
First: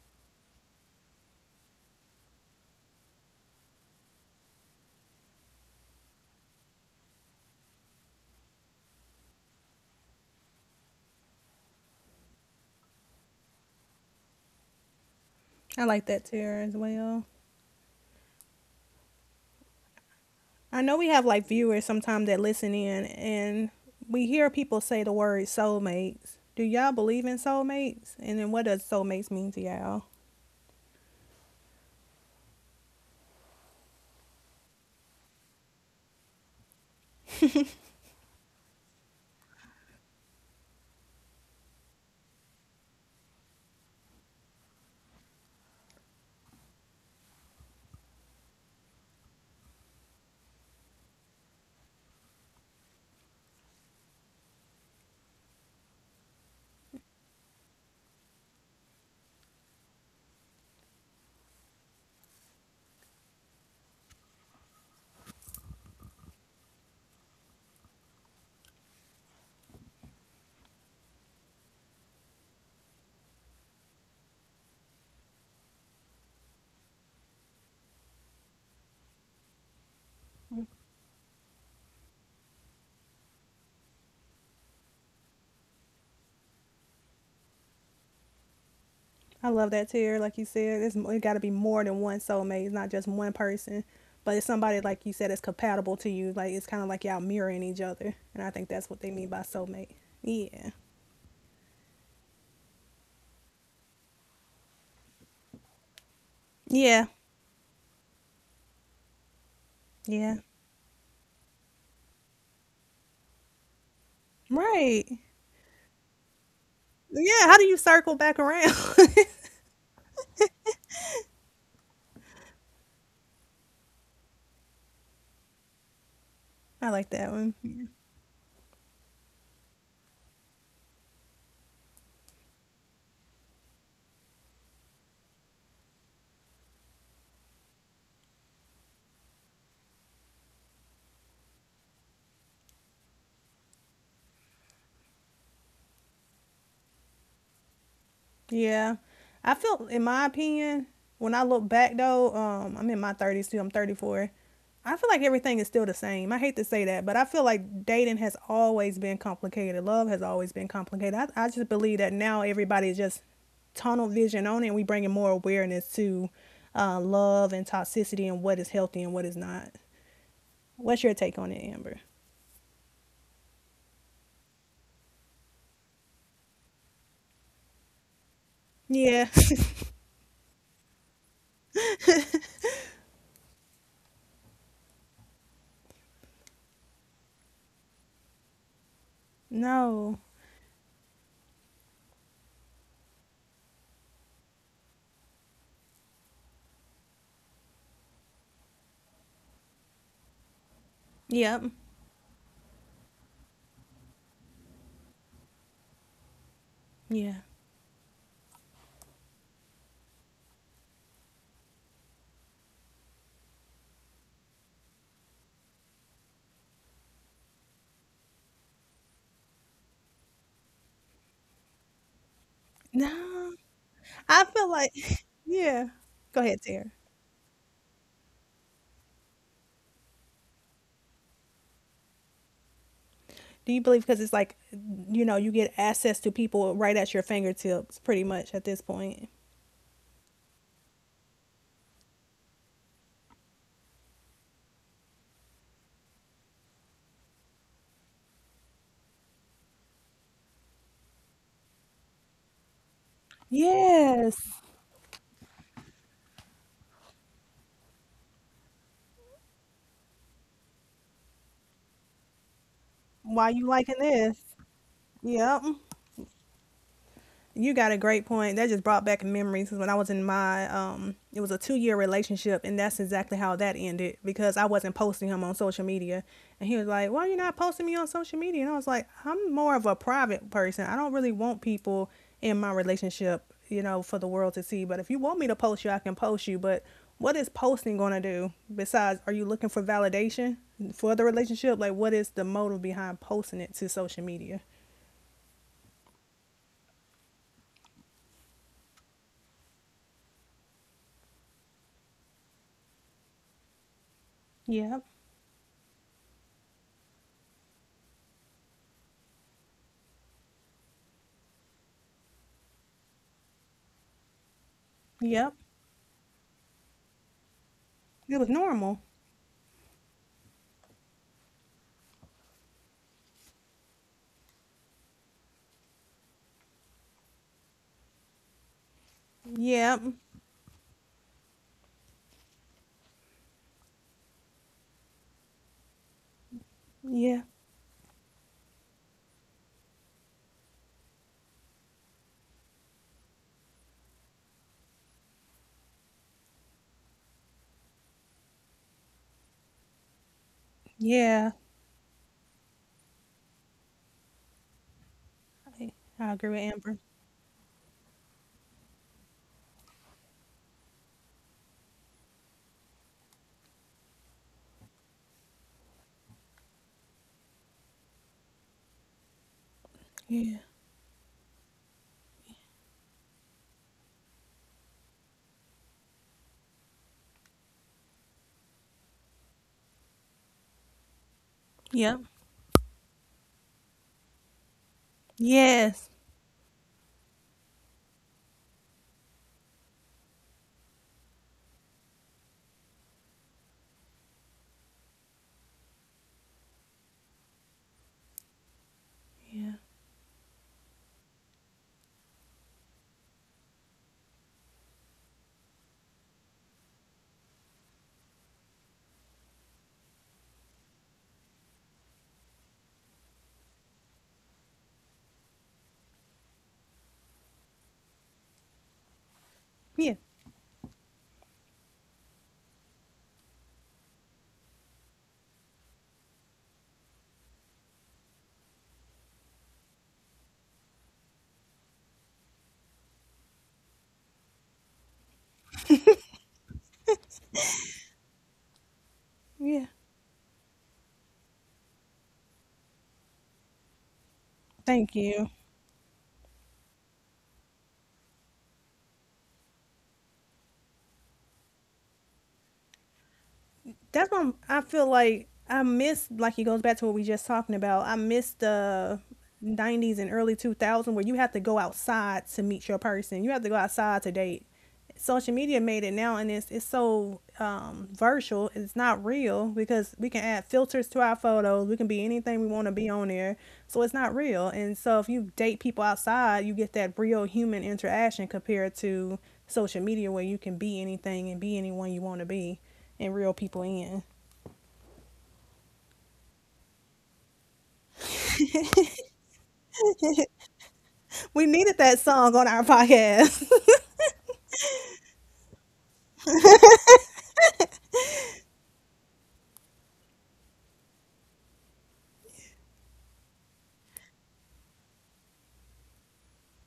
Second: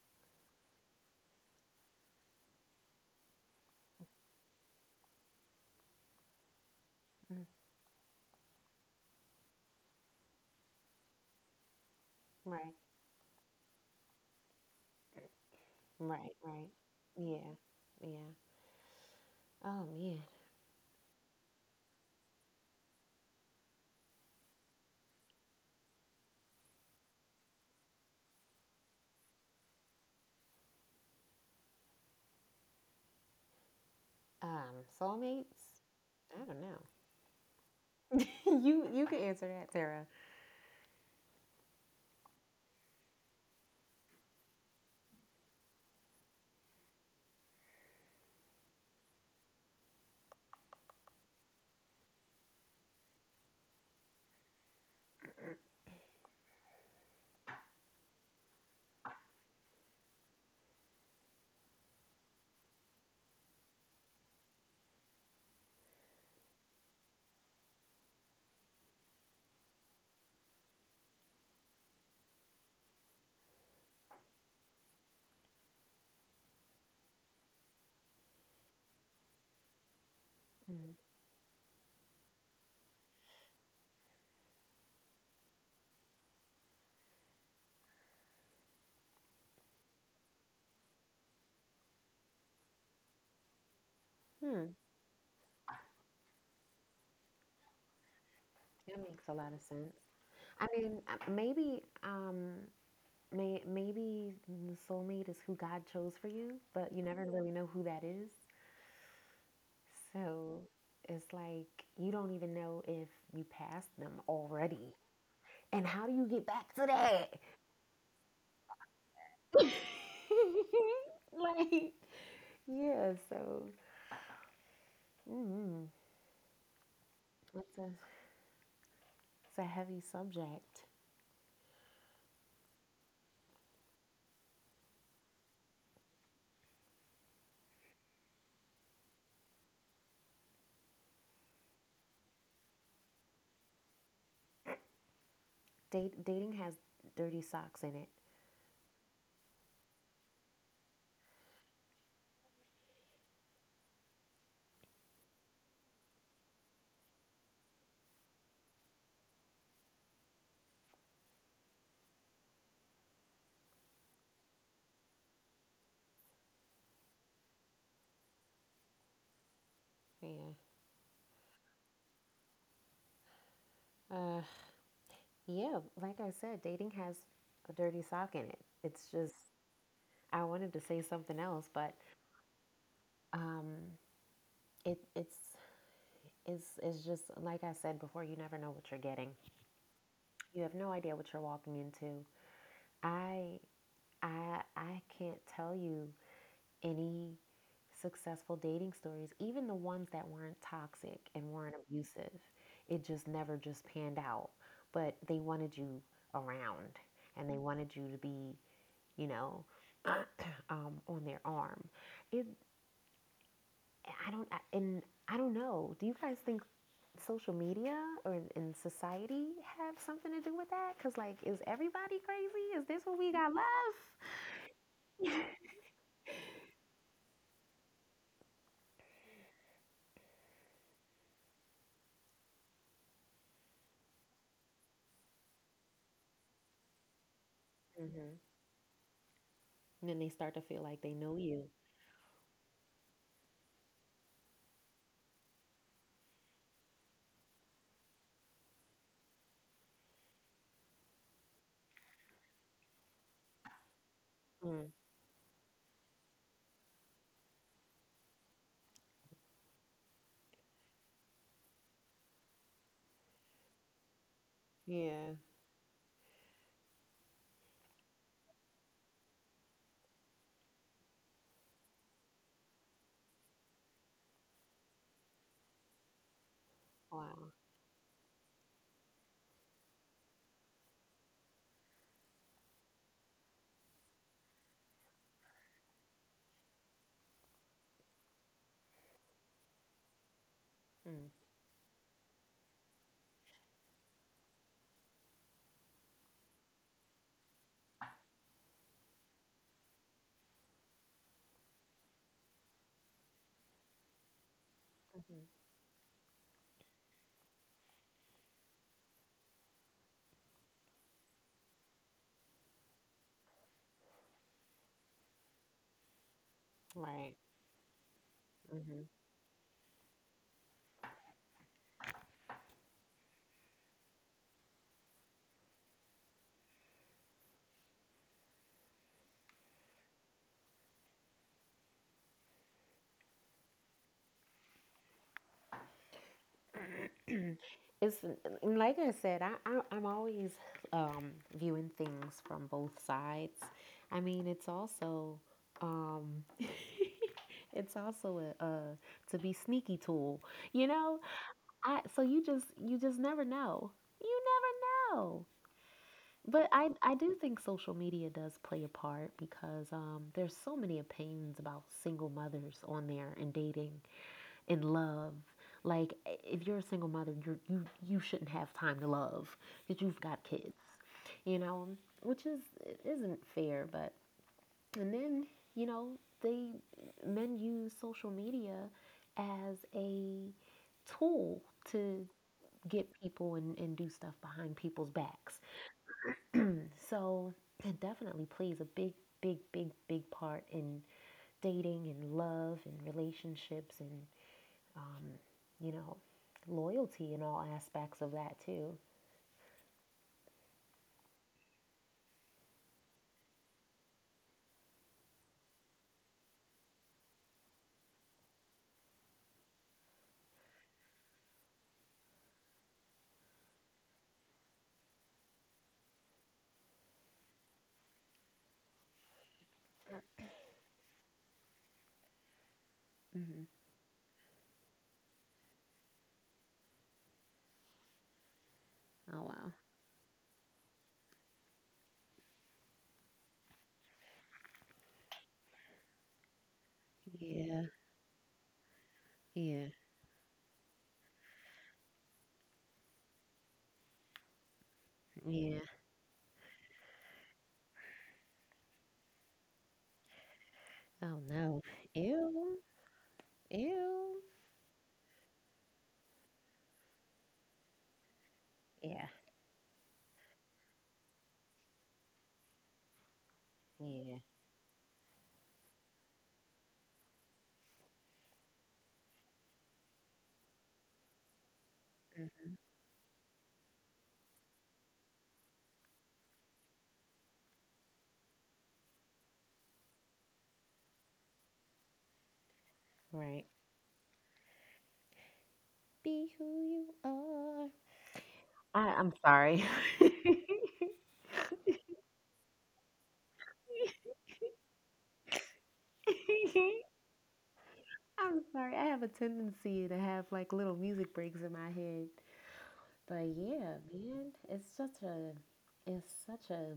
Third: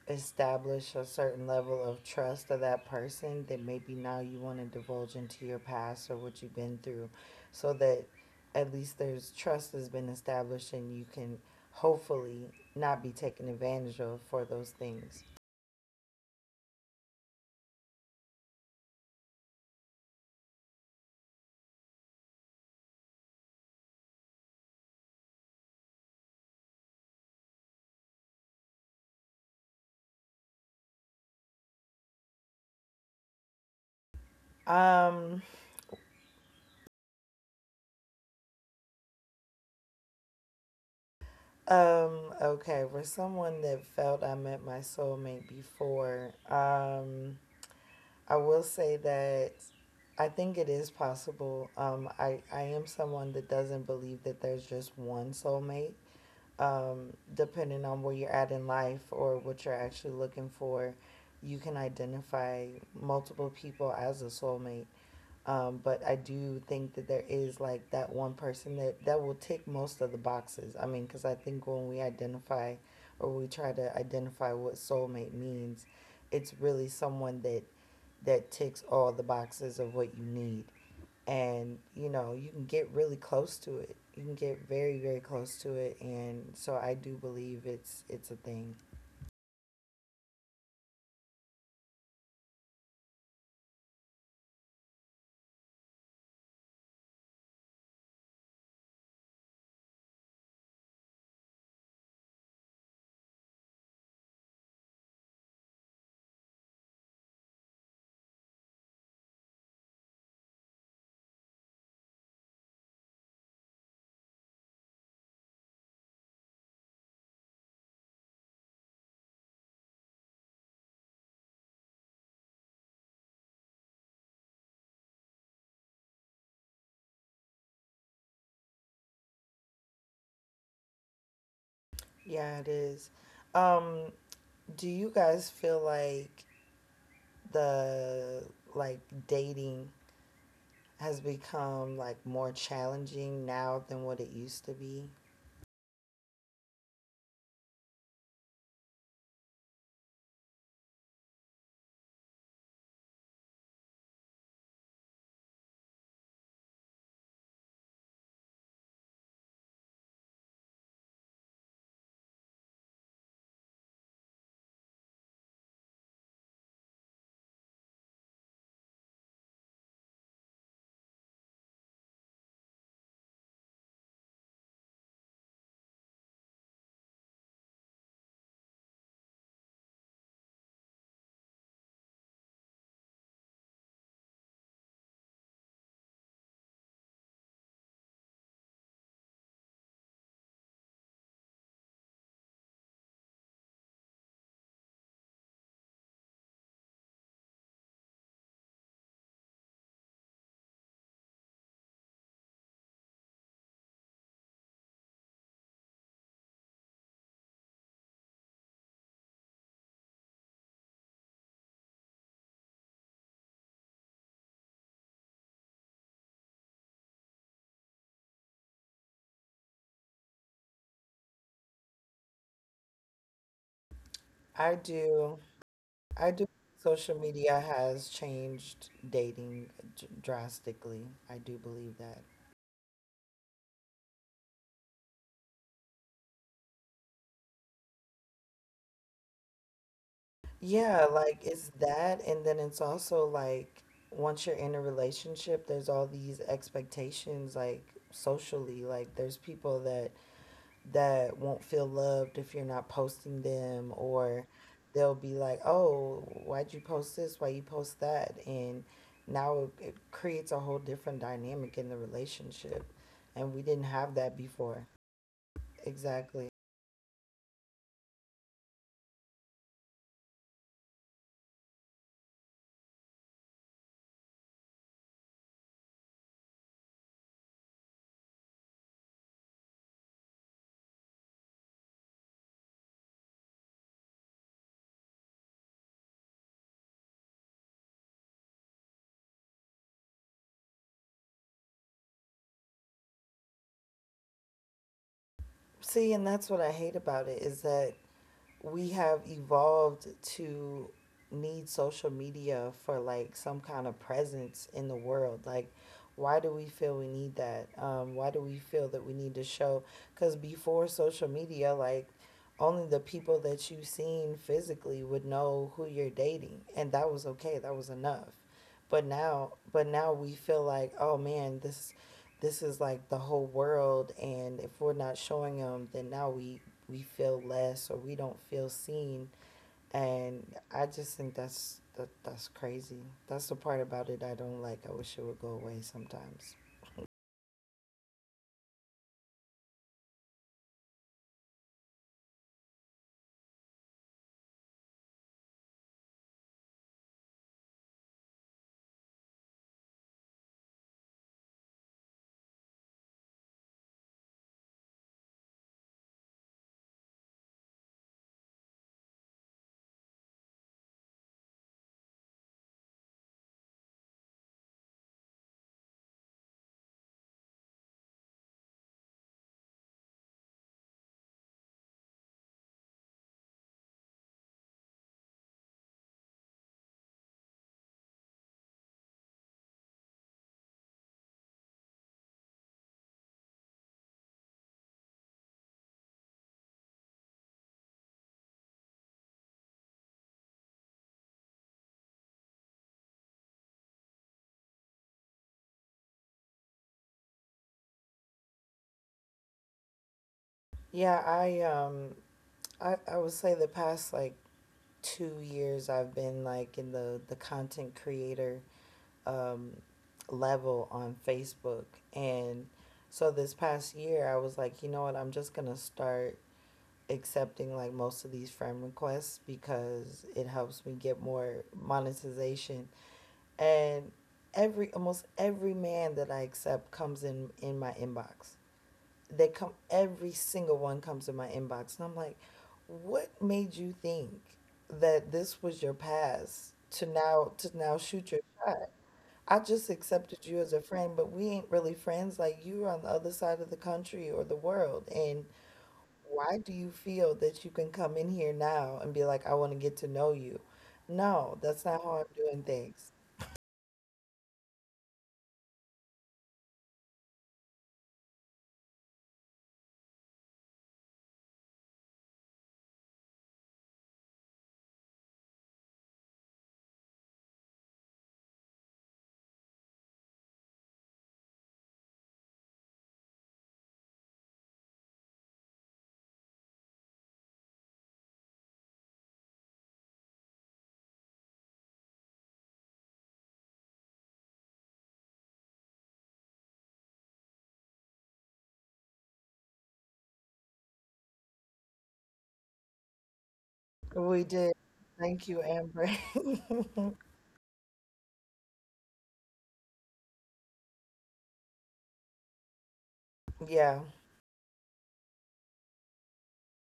Speaker 1: establish a certain level of trust of that person, then maybe now you want to divulge into your past or what you've been through so that at least there's trust has been established and you can
Speaker 2: right,
Speaker 1: hopefully not be taken advantage of for those
Speaker 3: I
Speaker 1: things.
Speaker 3: like that,
Speaker 2: right,
Speaker 3: Tara,
Speaker 2: right.
Speaker 3: as well.
Speaker 2: Yeah, yeah. Oh man,
Speaker 3: I know we have like viewers sometimes that listen in, and we hear people say the word soulmates. Do y'all believe in soulmates? And then what does soulmates mean to y'all?
Speaker 2: soulmates.
Speaker 1: Um,
Speaker 2: I don't know. You can answer that, Tara.
Speaker 1: okay, for someone that felt I met my soulmate before, I will say that I think it is possible. I am someone that doesn't believe that there's just one soulmate, depending on where you're at in life or what you're actually looking for. You can identify multiple people as a soulmate. But I do think that there is like that one person that will tick most of the boxes. I mean, because I think when we identify or we try to identify what soulmate means, it's really someone that ticks all the boxes of what you need.
Speaker 2: Hmm,
Speaker 1: And you know, you can get really close to it. You can get very, very close to it. And so I do believe it's a thing.
Speaker 3: I love that, tear. Like you said, it's it got to be more than one soulmate. It's not just one person, but it's somebody like you said it's compatible to you. Like it's kind of like y'all mirroring each other, and I think that's
Speaker 2: that
Speaker 3: what they
Speaker 2: makes
Speaker 3: mean
Speaker 2: a
Speaker 3: by
Speaker 2: lot of
Speaker 3: soulmate.
Speaker 2: sense. I
Speaker 3: Yeah,
Speaker 2: mean, maybe. Maybe the soulmate is who God chose for you, but you
Speaker 3: yeah,
Speaker 2: never really know who that is.
Speaker 3: yeah.
Speaker 2: So it's like you don't even know if you passed them already.
Speaker 3: Right.
Speaker 2: And how do you get back to that?
Speaker 3: Yeah. How do you circle back around?
Speaker 2: Like, yeah, so mm,
Speaker 3: I like that one.
Speaker 2: it's, a, it's a heavy subject.
Speaker 1: Yeah, it is. Um, do you guys feel like the like dating has become like more challenging now than what it used to be?
Speaker 2: Date, dating has dirty socks in it.
Speaker 3: Yeah. I feel, in my opinion, when I look back though, I'm in my 30s too, I'm 34. I feel like everything is still the same. I hate to say that, but I feel like dating has always been complicated. Love has always been complicated. I just believe that now everybody is just tunnel vision on it and we bringing more awareness to love and toxicity and what is healthy and what is not.
Speaker 2: Yeah.
Speaker 3: What's your take on it, Amber?
Speaker 2: Uh, yeah, like I said, dating has a dirty sock in it. It's
Speaker 3: Yeah.
Speaker 2: just, I wanted to say something else, but um, it, it's it's just like I said before. You never know what you're getting.
Speaker 3: No.
Speaker 2: You have no idea what you're walking into. I I can't tell you any successful dating stories, even the ones that weren't toxic and
Speaker 3: Yep.
Speaker 2: weren't abusive. It just never just panned out. But they wanted you around,
Speaker 3: Yeah.
Speaker 2: and they wanted you to be, you know, on their arm. It I don't I- and I don't know. Do you guys think social media or in society have something to do with that? Because, like, is everybody crazy? Is this what we got
Speaker 3: No.
Speaker 2: left?
Speaker 3: I feel
Speaker 1: I
Speaker 3: like
Speaker 1: do
Speaker 3: yeah.
Speaker 1: I
Speaker 3: Go
Speaker 1: do
Speaker 3: ahead, Tara.
Speaker 1: Social media has changed drastically. I do believe that.
Speaker 3: Do you believe because it's like, you know, you get access to people right at your fingertips pretty
Speaker 2: Hmm.
Speaker 3: much at this point.
Speaker 2: And then they start to feel like
Speaker 1: Yeah,
Speaker 2: they know
Speaker 1: like
Speaker 2: you.
Speaker 1: it's that, and then it's also like once you're in a relationship, there's all these expectations, like socially, like there's people that won't feel loved if you're not posting them,
Speaker 3: Yes.
Speaker 1: or
Speaker 2: Mm,
Speaker 1: they'll be like, oh, why'd you post this, why you post that, and now it creates a whole different dynamic in the relationship,
Speaker 3: Why
Speaker 1: and we
Speaker 3: you
Speaker 1: didn't
Speaker 3: liking
Speaker 1: have that
Speaker 3: this?
Speaker 1: before.
Speaker 2: yeah.
Speaker 3: Yep.
Speaker 1: Exactly.
Speaker 3: You got a great point. That just brought back memories. Because when I was in my it was a 2-year relationship and that's exactly how that ended because I wasn't posting him on social media, and he was like, "Why are you
Speaker 2: Wow.
Speaker 3: not posting me on social media?" And I was like, "I'm more of a private person. I don't really want people in my relationship, you know, for the world to see, but if you want me to post you, I can post you, but what is posting going to do? Besides, are you looking for validation for the
Speaker 2: Mm.
Speaker 3: relationship? Like what is the motive behind posting it to social media?"
Speaker 1: See, and that's what I hate about it, is that we have evolved to need social media for like some kind of presence in the
Speaker 3: Yep.
Speaker 1: world. Like, why do we feel we need that? Um, why do we feel that we need to show? Because before social media, like, only the people that you've seen physically would
Speaker 3: Yep.
Speaker 1: know who you're dating, and
Speaker 2: Mm-hmm.
Speaker 1: that was
Speaker 2: Right.
Speaker 1: okay, that was enough.
Speaker 3: It was
Speaker 2: Mm-hmm.
Speaker 3: normal.
Speaker 1: But now we feel like, oh man, this is like the whole world, and if we're not showing them, then now we feel less, or we don't feel seen.
Speaker 3: Yep.
Speaker 1: And I just think that's that's crazy. That's the part about it I don't like. I wish it would go away sometimes.
Speaker 3: Yeah.
Speaker 2: it's And like I said, I I'm always viewing things from both sides. I mean, it's also um, it's also a to be sneaky tool, you know.
Speaker 3: Yeah.
Speaker 2: I So you just never know. You never know.
Speaker 3: I, I agree with
Speaker 2: But
Speaker 3: Amber.
Speaker 2: I do think social media does play a part because there's so many opinions about single mothers on there and dating and love. Like if you're a single mother, you shouldn't have time to love because you've got
Speaker 3: Yeah.
Speaker 2: kids. You know, which is it isn't fair, but, and then, you know, they men use social media as a tool
Speaker 3: Yep.
Speaker 2: to get people, and, do stuff behind people's backs.
Speaker 3: Yes.
Speaker 2: So it definitely plays a big, big part in dating and love and relationships, and um, you know, loyalty in all aspects of that too.
Speaker 3: Yeah.
Speaker 1: Yeah, I would say the past like 2 years I've been like in the content creator um level on Facebook. And so this past year I was like, you know what, I'm just gonna start accepting like most of these friend requests because
Speaker 3: Yeah.
Speaker 1: it helps me get more monetization.
Speaker 2: Hmm.
Speaker 1: And every almost every man that I accept comes in my inbox.
Speaker 2: Oh,
Speaker 1: They
Speaker 2: wow.
Speaker 1: come, every single one comes in my inbox, and I'm like, "What made you think that this was your pass to now to
Speaker 2: Yeah,
Speaker 1: now shoot your shot? I
Speaker 2: yeah,
Speaker 1: just
Speaker 3: Yeah.
Speaker 1: accepted you as a friend, but we ain't really friends. Like, you are on the other side of the country or the world, and
Speaker 3: Thank
Speaker 2: yeah.
Speaker 3: you.
Speaker 1: why do you feel that you can come in here now and be like, I want to get to know you?
Speaker 2: Oh,
Speaker 1: No,
Speaker 2: no.
Speaker 1: that's not how I'm doing
Speaker 2: Ew,
Speaker 1: things."
Speaker 2: ew.
Speaker 3: That's why I feel like I miss, like it goes back to what we just talking about. I miss
Speaker 2: Yeah,
Speaker 3: the 90s and early 2000 where you have to go outside to meet your person. You have to go
Speaker 2: yeah.
Speaker 3: outside to date. Social media made it now and it's so virtual. It's not real because we can add filters to our photos. We can be anything
Speaker 2: Hmm.
Speaker 3: we want to be on there. So it's not real. And so if you date people outside, you get that real human interaction compared to social media where you can be anything and be anyone you want to be and reel
Speaker 2: Right.
Speaker 3: people in.
Speaker 2: Be who you are. I'm sorry.
Speaker 3: We needed that song on our podcast.
Speaker 1: We did. Thank you, Amber.
Speaker 2: I'm sorry. I have a tendency to have like little music breaks in my head. But yeah,
Speaker 1: Yeah.
Speaker 2: man, it's such a it's such a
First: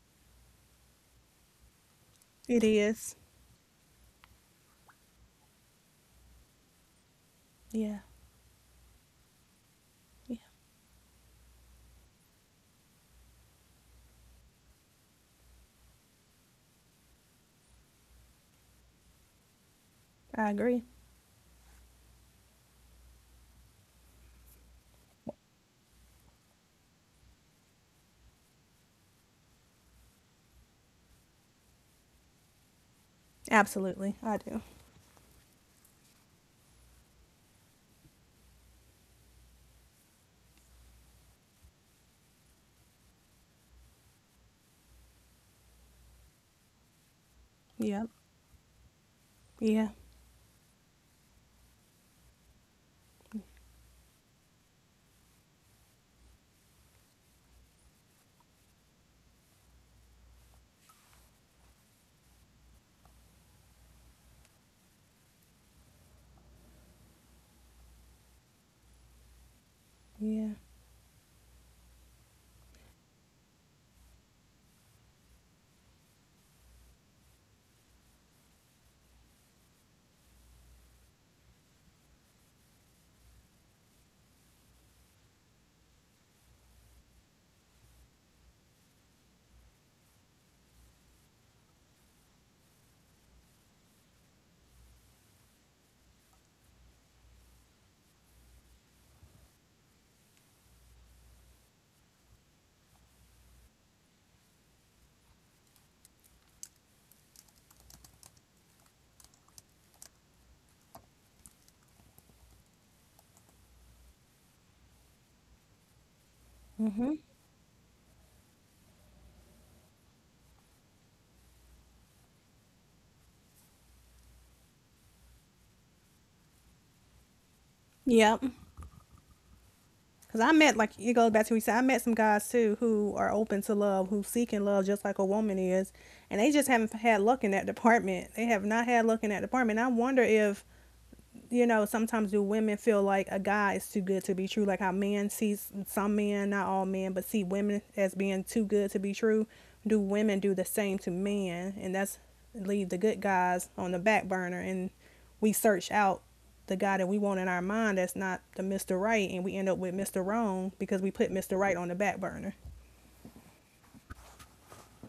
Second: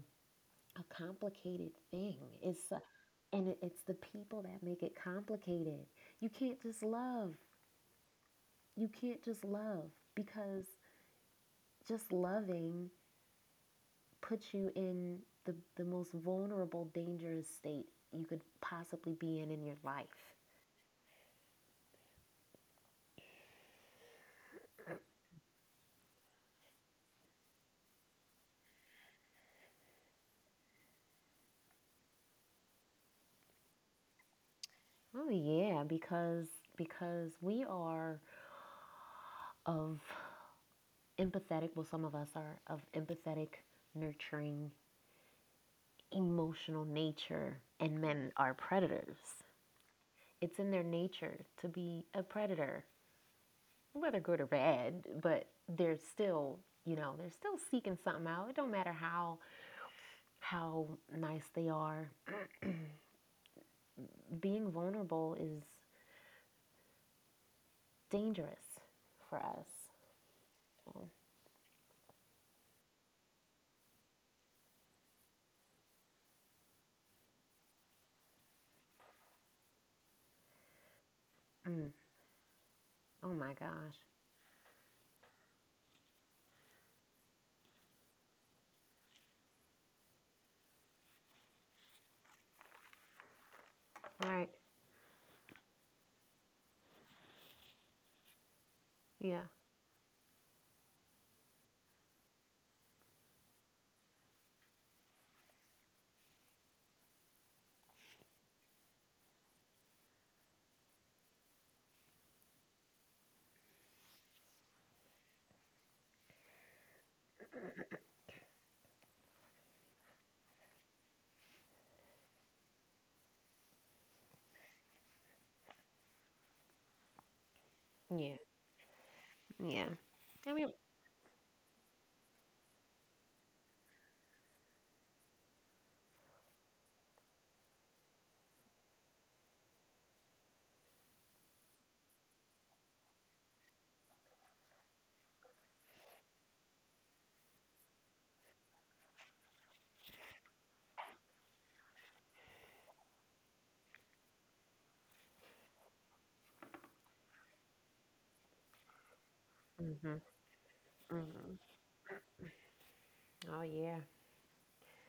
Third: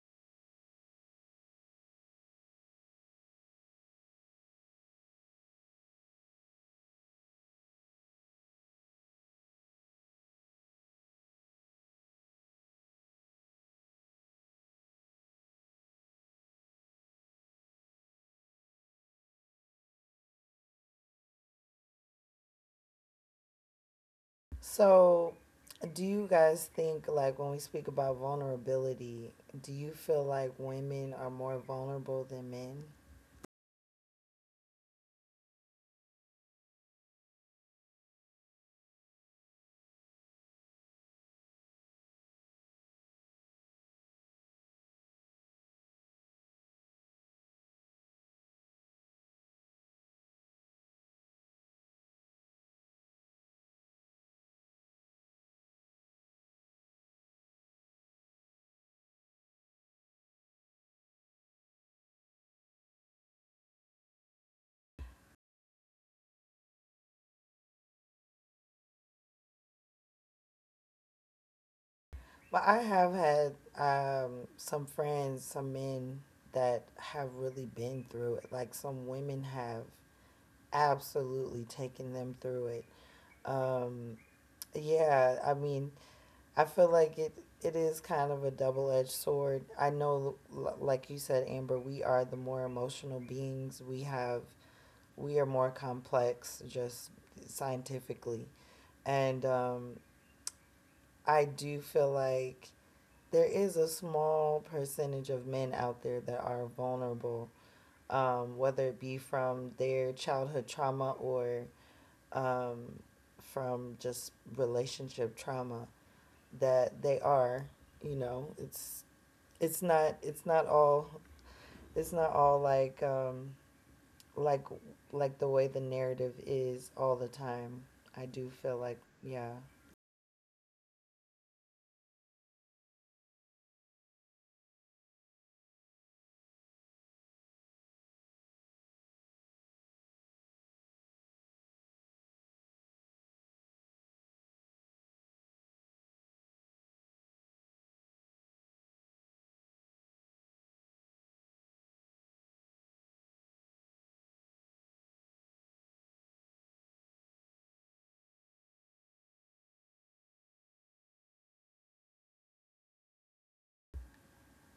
Speaker 2: a complicated thing.
Speaker 3: It
Speaker 2: It's su-
Speaker 3: is.
Speaker 2: and it's the people that make it complicated. You can't just love.
Speaker 3: Yeah.
Speaker 2: You can't just love
Speaker 3: Yeah.
Speaker 2: because just loving puts you in the most vulnerable, dangerous state you could possibly be in your life.
Speaker 3: I agree.
Speaker 1: So, do you guys think, like, when we speak about vulnerability, do you feel like women are more vulnerable than men?
Speaker 3: Absolutely. I do.
Speaker 2: Oh yeah, because we are of empathetic. Well, some of us are of empathetic, nurturing, emotional nature, and
Speaker 3: Yep.
Speaker 2: men are predators.
Speaker 3: Yeah.
Speaker 2: It's in their nature to be a predator, whether good or bad, but they're still, they're still seeking something out. It don't matter how nice they are. Being vulnerable is dangerous for us.
Speaker 3: Yeah.
Speaker 2: So,
Speaker 1: Well, I have had some friends, some men that have really been through it. Like, some women have absolutely
Speaker 2: mm,
Speaker 1: taken them through it.
Speaker 2: oh my gosh.
Speaker 1: Um, yeah, I mean, I feel like it is kind of a double-edged sword. I know, like you said, Amber, we are the more emotional beings. We
Speaker 2: All
Speaker 1: have
Speaker 2: right.
Speaker 1: we are more complex, just scientifically, and
Speaker 2: Yeah.
Speaker 1: I do feel like there is a small percentage of men out there that are vulnerable, whether it be from their childhood trauma or um, from just relationship trauma. That they are, you know, it's not it's not all it's not all like like the way the narrative is all the time. I
Speaker 2: Yeah.
Speaker 3: Yep.
Speaker 1: do feel like, yeah.
Speaker 2: Yeah.
Speaker 3: Because I
Speaker 2: I mean,
Speaker 3: met, like, it goes back to what you said, I met some guys too who are open to love, who seeking love just like a woman is. And they just haven't had luck in that department. They have not had luck in that department. I wonder if, you know, sometimes do women feel like a guy is too good to be true? Like how men see some men, not all men, but see women as being too good to be true. Do women do the same to men? And that's leave the good guys on the back burner, and we search out the guy that we want in our mind that's not the Mr. Right, and we end up with
Speaker 2: hmm,
Speaker 3: Mr. Wrong because we put
Speaker 2: hmm,
Speaker 3: Mr. Right on the back burner.
Speaker 2: oh yeah.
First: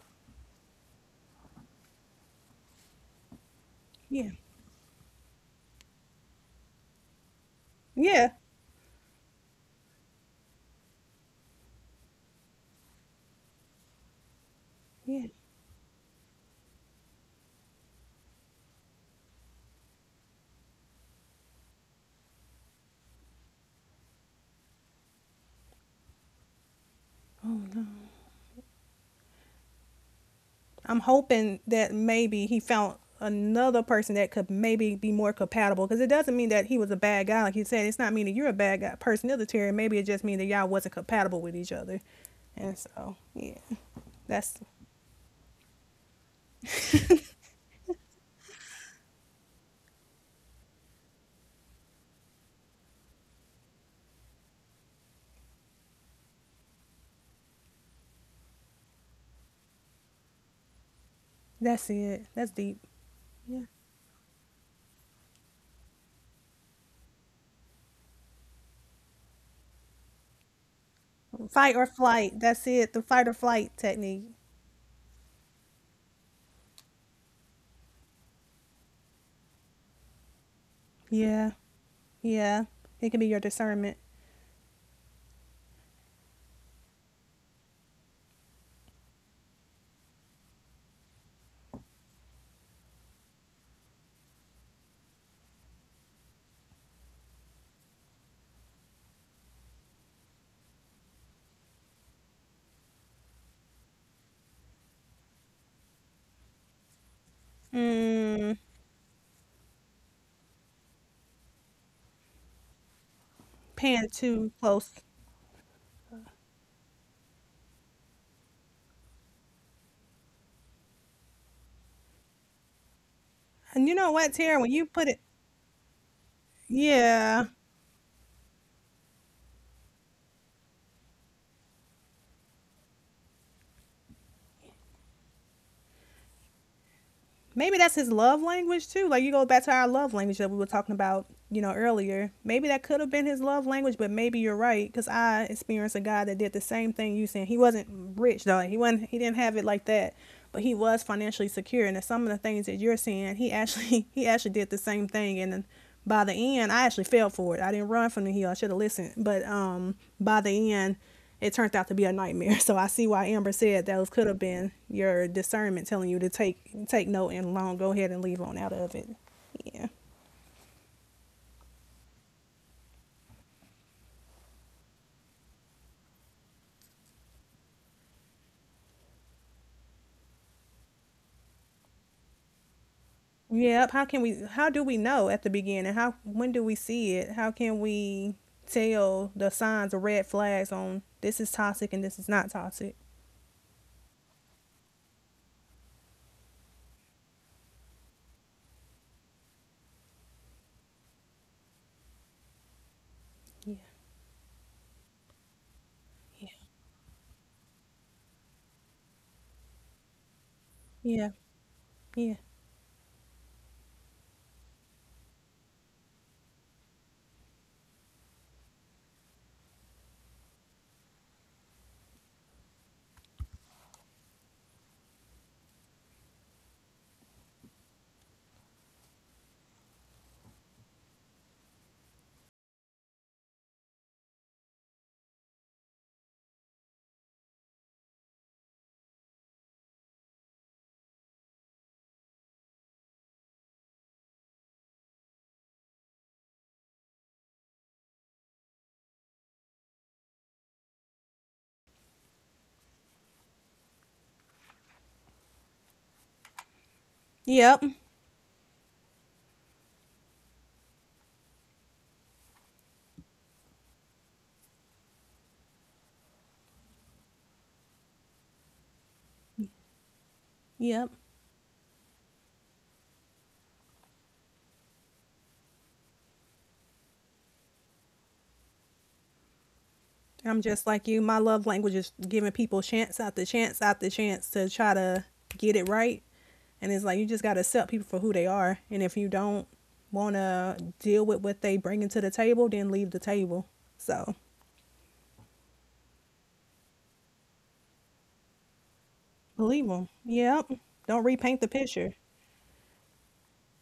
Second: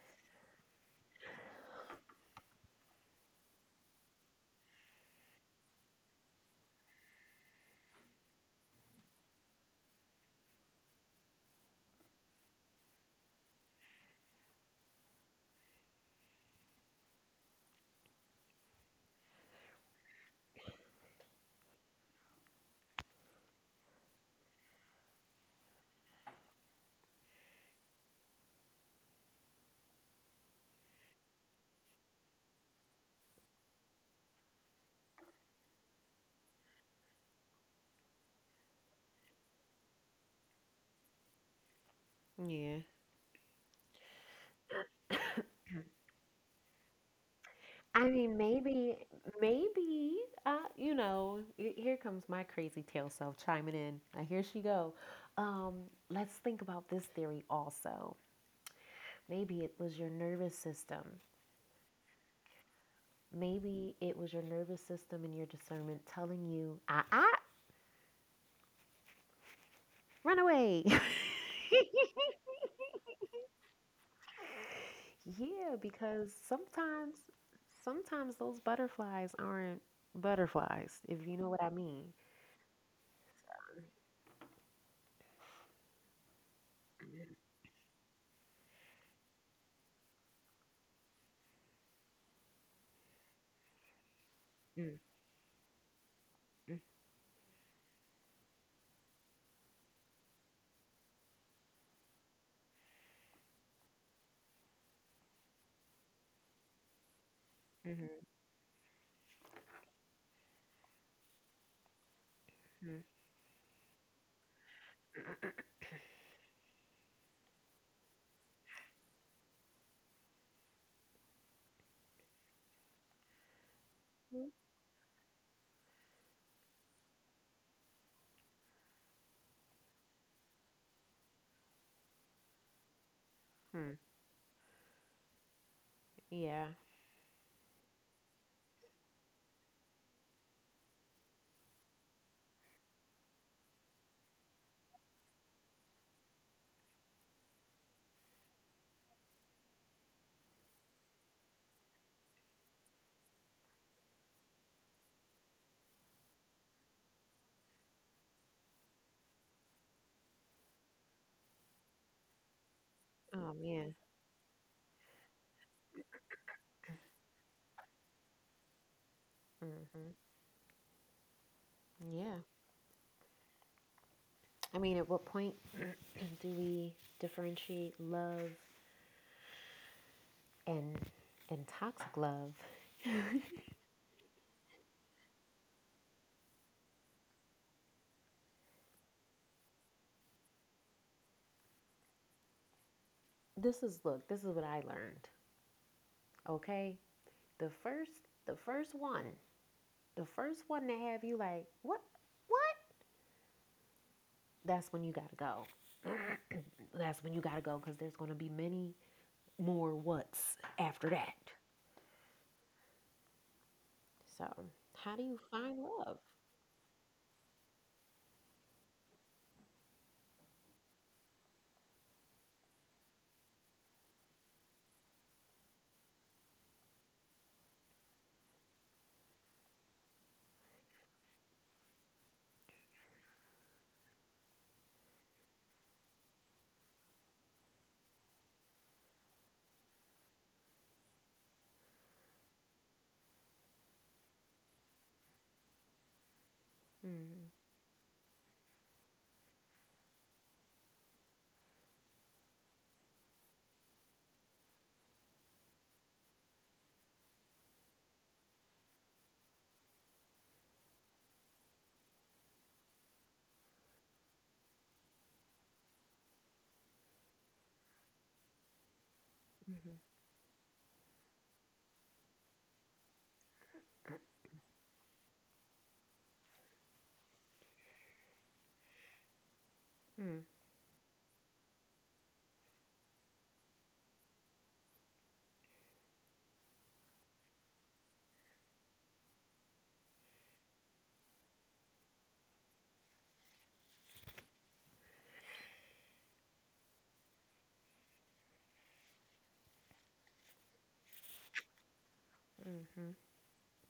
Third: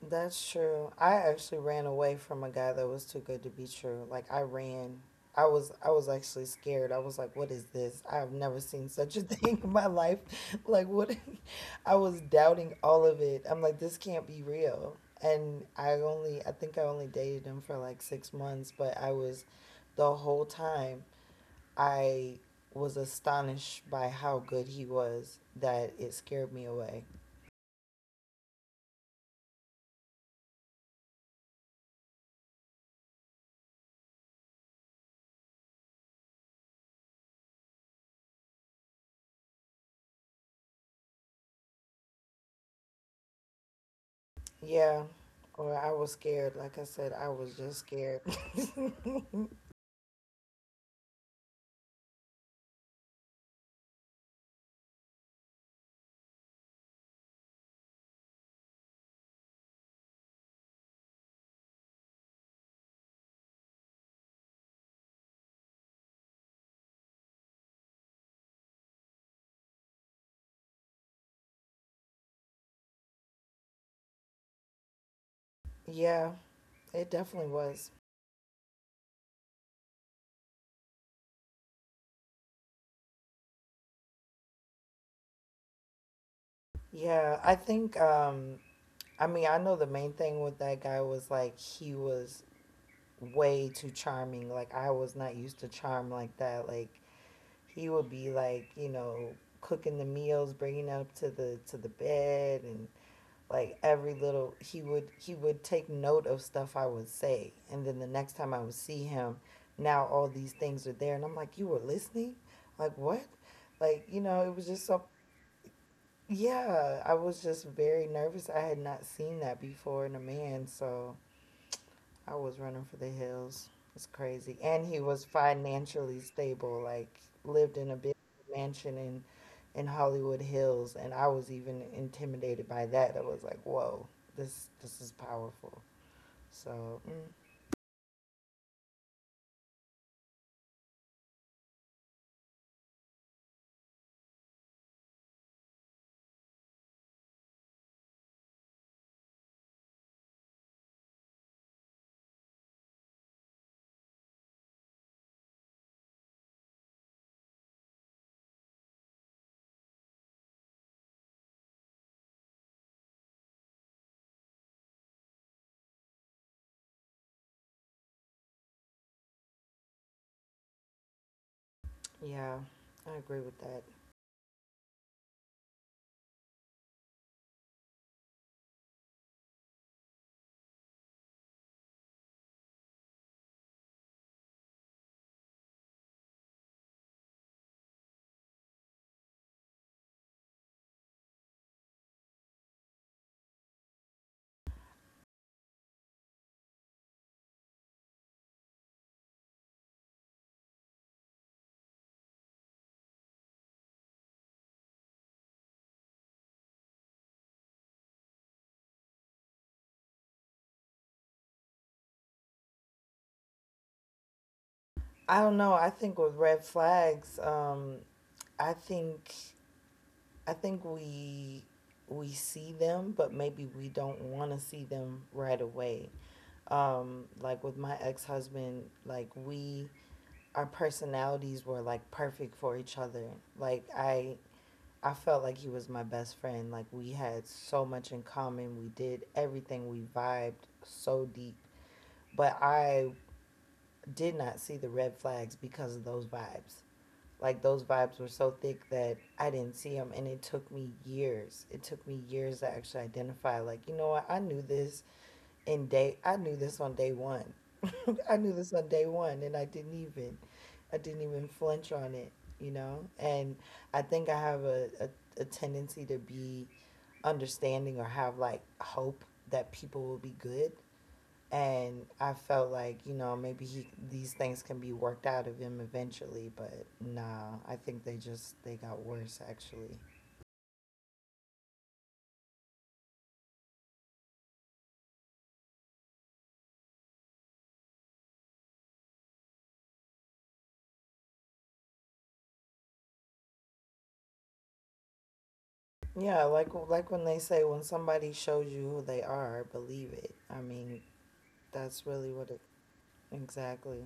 Speaker 1: That's true. I actually ran away from a guy that was too good to be true. Like,
Speaker 3: Yeah,
Speaker 1: I ran. I was actually scared. I was like, "What is this?
Speaker 3: yeah,
Speaker 1: I've never seen such a thing in my life." Like what I was doubting all of it. I'm like, "This can't be real."
Speaker 3: yeah.
Speaker 1: And I think I only dated him for like 6 months, but I was the whole time I was astonished by how good he was that it scared me away.
Speaker 3: Oh, I'm hoping that maybe he found another person that could maybe be more compatible, because it doesn't mean that he was a bad guy. Like you said, it's not meaning you're a bad guy person either, Terry. Maybe it just means that y'all wasn't compatible with each other,
Speaker 2: Yeah.
Speaker 3: and so yeah. that's
Speaker 1: Yeah. Or I was scared. Like I said, I was just
Speaker 2: I
Speaker 1: scared.
Speaker 2: mean, maybe, maybe, here comes my crazy tail self chiming in. Now, here she go. Um, let's think about this theory also. Maybe it was your nervous system.
Speaker 3: that's it. That's deep. Yeah,
Speaker 2: Maybe it was your nervous system and your discernment telling you, ah, ah, run away.
Speaker 3: fight or flight. That's it, the fight or flight technique.
Speaker 2: Yeah,
Speaker 1: Yeah,
Speaker 2: because
Speaker 1: it
Speaker 2: sometimes,
Speaker 1: definitely was.
Speaker 2: sometimes those butterflies aren't butterflies, if you know
Speaker 3: Yeah.
Speaker 2: what I mean.
Speaker 3: Yeah, it can be your discernment.
Speaker 1: Yeah, I think I mean, I know the main thing with that guy was like he was way too charming. Like, I was
Speaker 2: Mm,
Speaker 1: not used to charm like that. Like,
Speaker 2: mm,
Speaker 1: he would be like, you know, cooking the meals, bringing it up to the bed, and like every little he would take note of stuff I would say, and then the next
Speaker 2: mhm,
Speaker 1: time I
Speaker 3: Mm,
Speaker 1: would see him, now all these things are there, and I'm like, you were listening, like
Speaker 2: mhm,
Speaker 1: what, like,
Speaker 3: pan
Speaker 1: you know, it was
Speaker 3: too
Speaker 1: just so,
Speaker 3: close.
Speaker 1: yeah, I was just very nervous. I had not seen that before in a man, so I was running for the hills. It's
Speaker 3: And you know
Speaker 1: crazy.
Speaker 3: what,
Speaker 1: And
Speaker 3: Terry, when
Speaker 1: he
Speaker 3: you
Speaker 1: was
Speaker 3: put it,
Speaker 1: financially stable, like
Speaker 3: yeah,
Speaker 1: lived in a big mansion in Hollywood Hills, and I was even intimidated by that. I was like,
Speaker 2: mhm.
Speaker 1: "Whoa, this is powerful."
Speaker 2: Yeah.
Speaker 1: So, mm,
Speaker 3: maybe that's his love language too. Like you go back to our love language that we were talking about, you know, earlier. Maybe that could have been his love language, but maybe you're right because I experienced a guy that did the same thing you saying. He wasn't rich though. He wasn't. He didn't have it like that, but he was financially secure. And some of the things that you're saying, he actually he actually did the same thing. And then by the end, I actually fell for it. I didn't run from the hill. I should have listened. But by the end, it turned out to be a nightmare. So I see why
Speaker 2: Oh
Speaker 3: Amber said
Speaker 2: man.
Speaker 3: those could have been your discernment telling you to take take note and long go ahead and leave on out of it. Yeah.
Speaker 2: Hmm. Yeah.
Speaker 1: yeah, I agree with that.
Speaker 2: I mean, at what point do we differentiate love and and toxic love?
Speaker 3: Yep. How can we? How do we know at the beginning? How, when do we see it? How can we tell the signs or red flags on this is toxic and this is not toxic?
Speaker 2: This is Look, this is what I learned. Okay. The first, the first one, the first one to have you like what, what?
Speaker 3: Yeah.
Speaker 2: That's when you gotta go.
Speaker 3: Yeah.
Speaker 2: That's when you gotta go because there's gonna be many more whats after that.
Speaker 3: Yeah. Yeah.
Speaker 2: So, how do
Speaker 1: I
Speaker 2: you
Speaker 1: don't know.
Speaker 2: find
Speaker 1: I think
Speaker 2: love?
Speaker 1: with red flags, um, I think I think we we see them, but maybe we don't want to see them right away. Um, like with my ex-husband, like, we our personalities were like perfect for each other. Like, I felt like he was my best friend. Like, we had so much in common, we did everything, we vibed so deep. But I did not see the red flags because of those vibes. Like, those vibes were so thick that I didn't see them, and it took me years, it took me years to actually identify, like, you know what, I knew this. I knew this on day one.
Speaker 3: Yep.
Speaker 1: I knew this on day one, and I didn't even flinch on it, you know. And I think I have a tendency to be understanding or have like hope that people
Speaker 2: Mm-hmm.
Speaker 1: will be good.
Speaker 3: Yep.
Speaker 1: And I felt like, you know, maybe he, these things can be worked out of him eventually, but nah, I think they just, they got worse actually.
Speaker 2: Mm-hmm.
Speaker 3: I'm just like you. My love language is giving people chance after chance after chance to try to get it right. And it's like you just got to accept people for who they are. And if you don't want to deal with what they bring into the table, then leave the table. So
Speaker 1: Yeah, like when they say, when somebody shows you who they are,
Speaker 3: leave
Speaker 1: believe
Speaker 3: them.
Speaker 1: it. I
Speaker 3: Yep.
Speaker 1: mean,
Speaker 3: Don't repaint the
Speaker 1: that's really
Speaker 3: picture.
Speaker 1: what it—
Speaker 2: Mm-hmm.
Speaker 1: Exactly.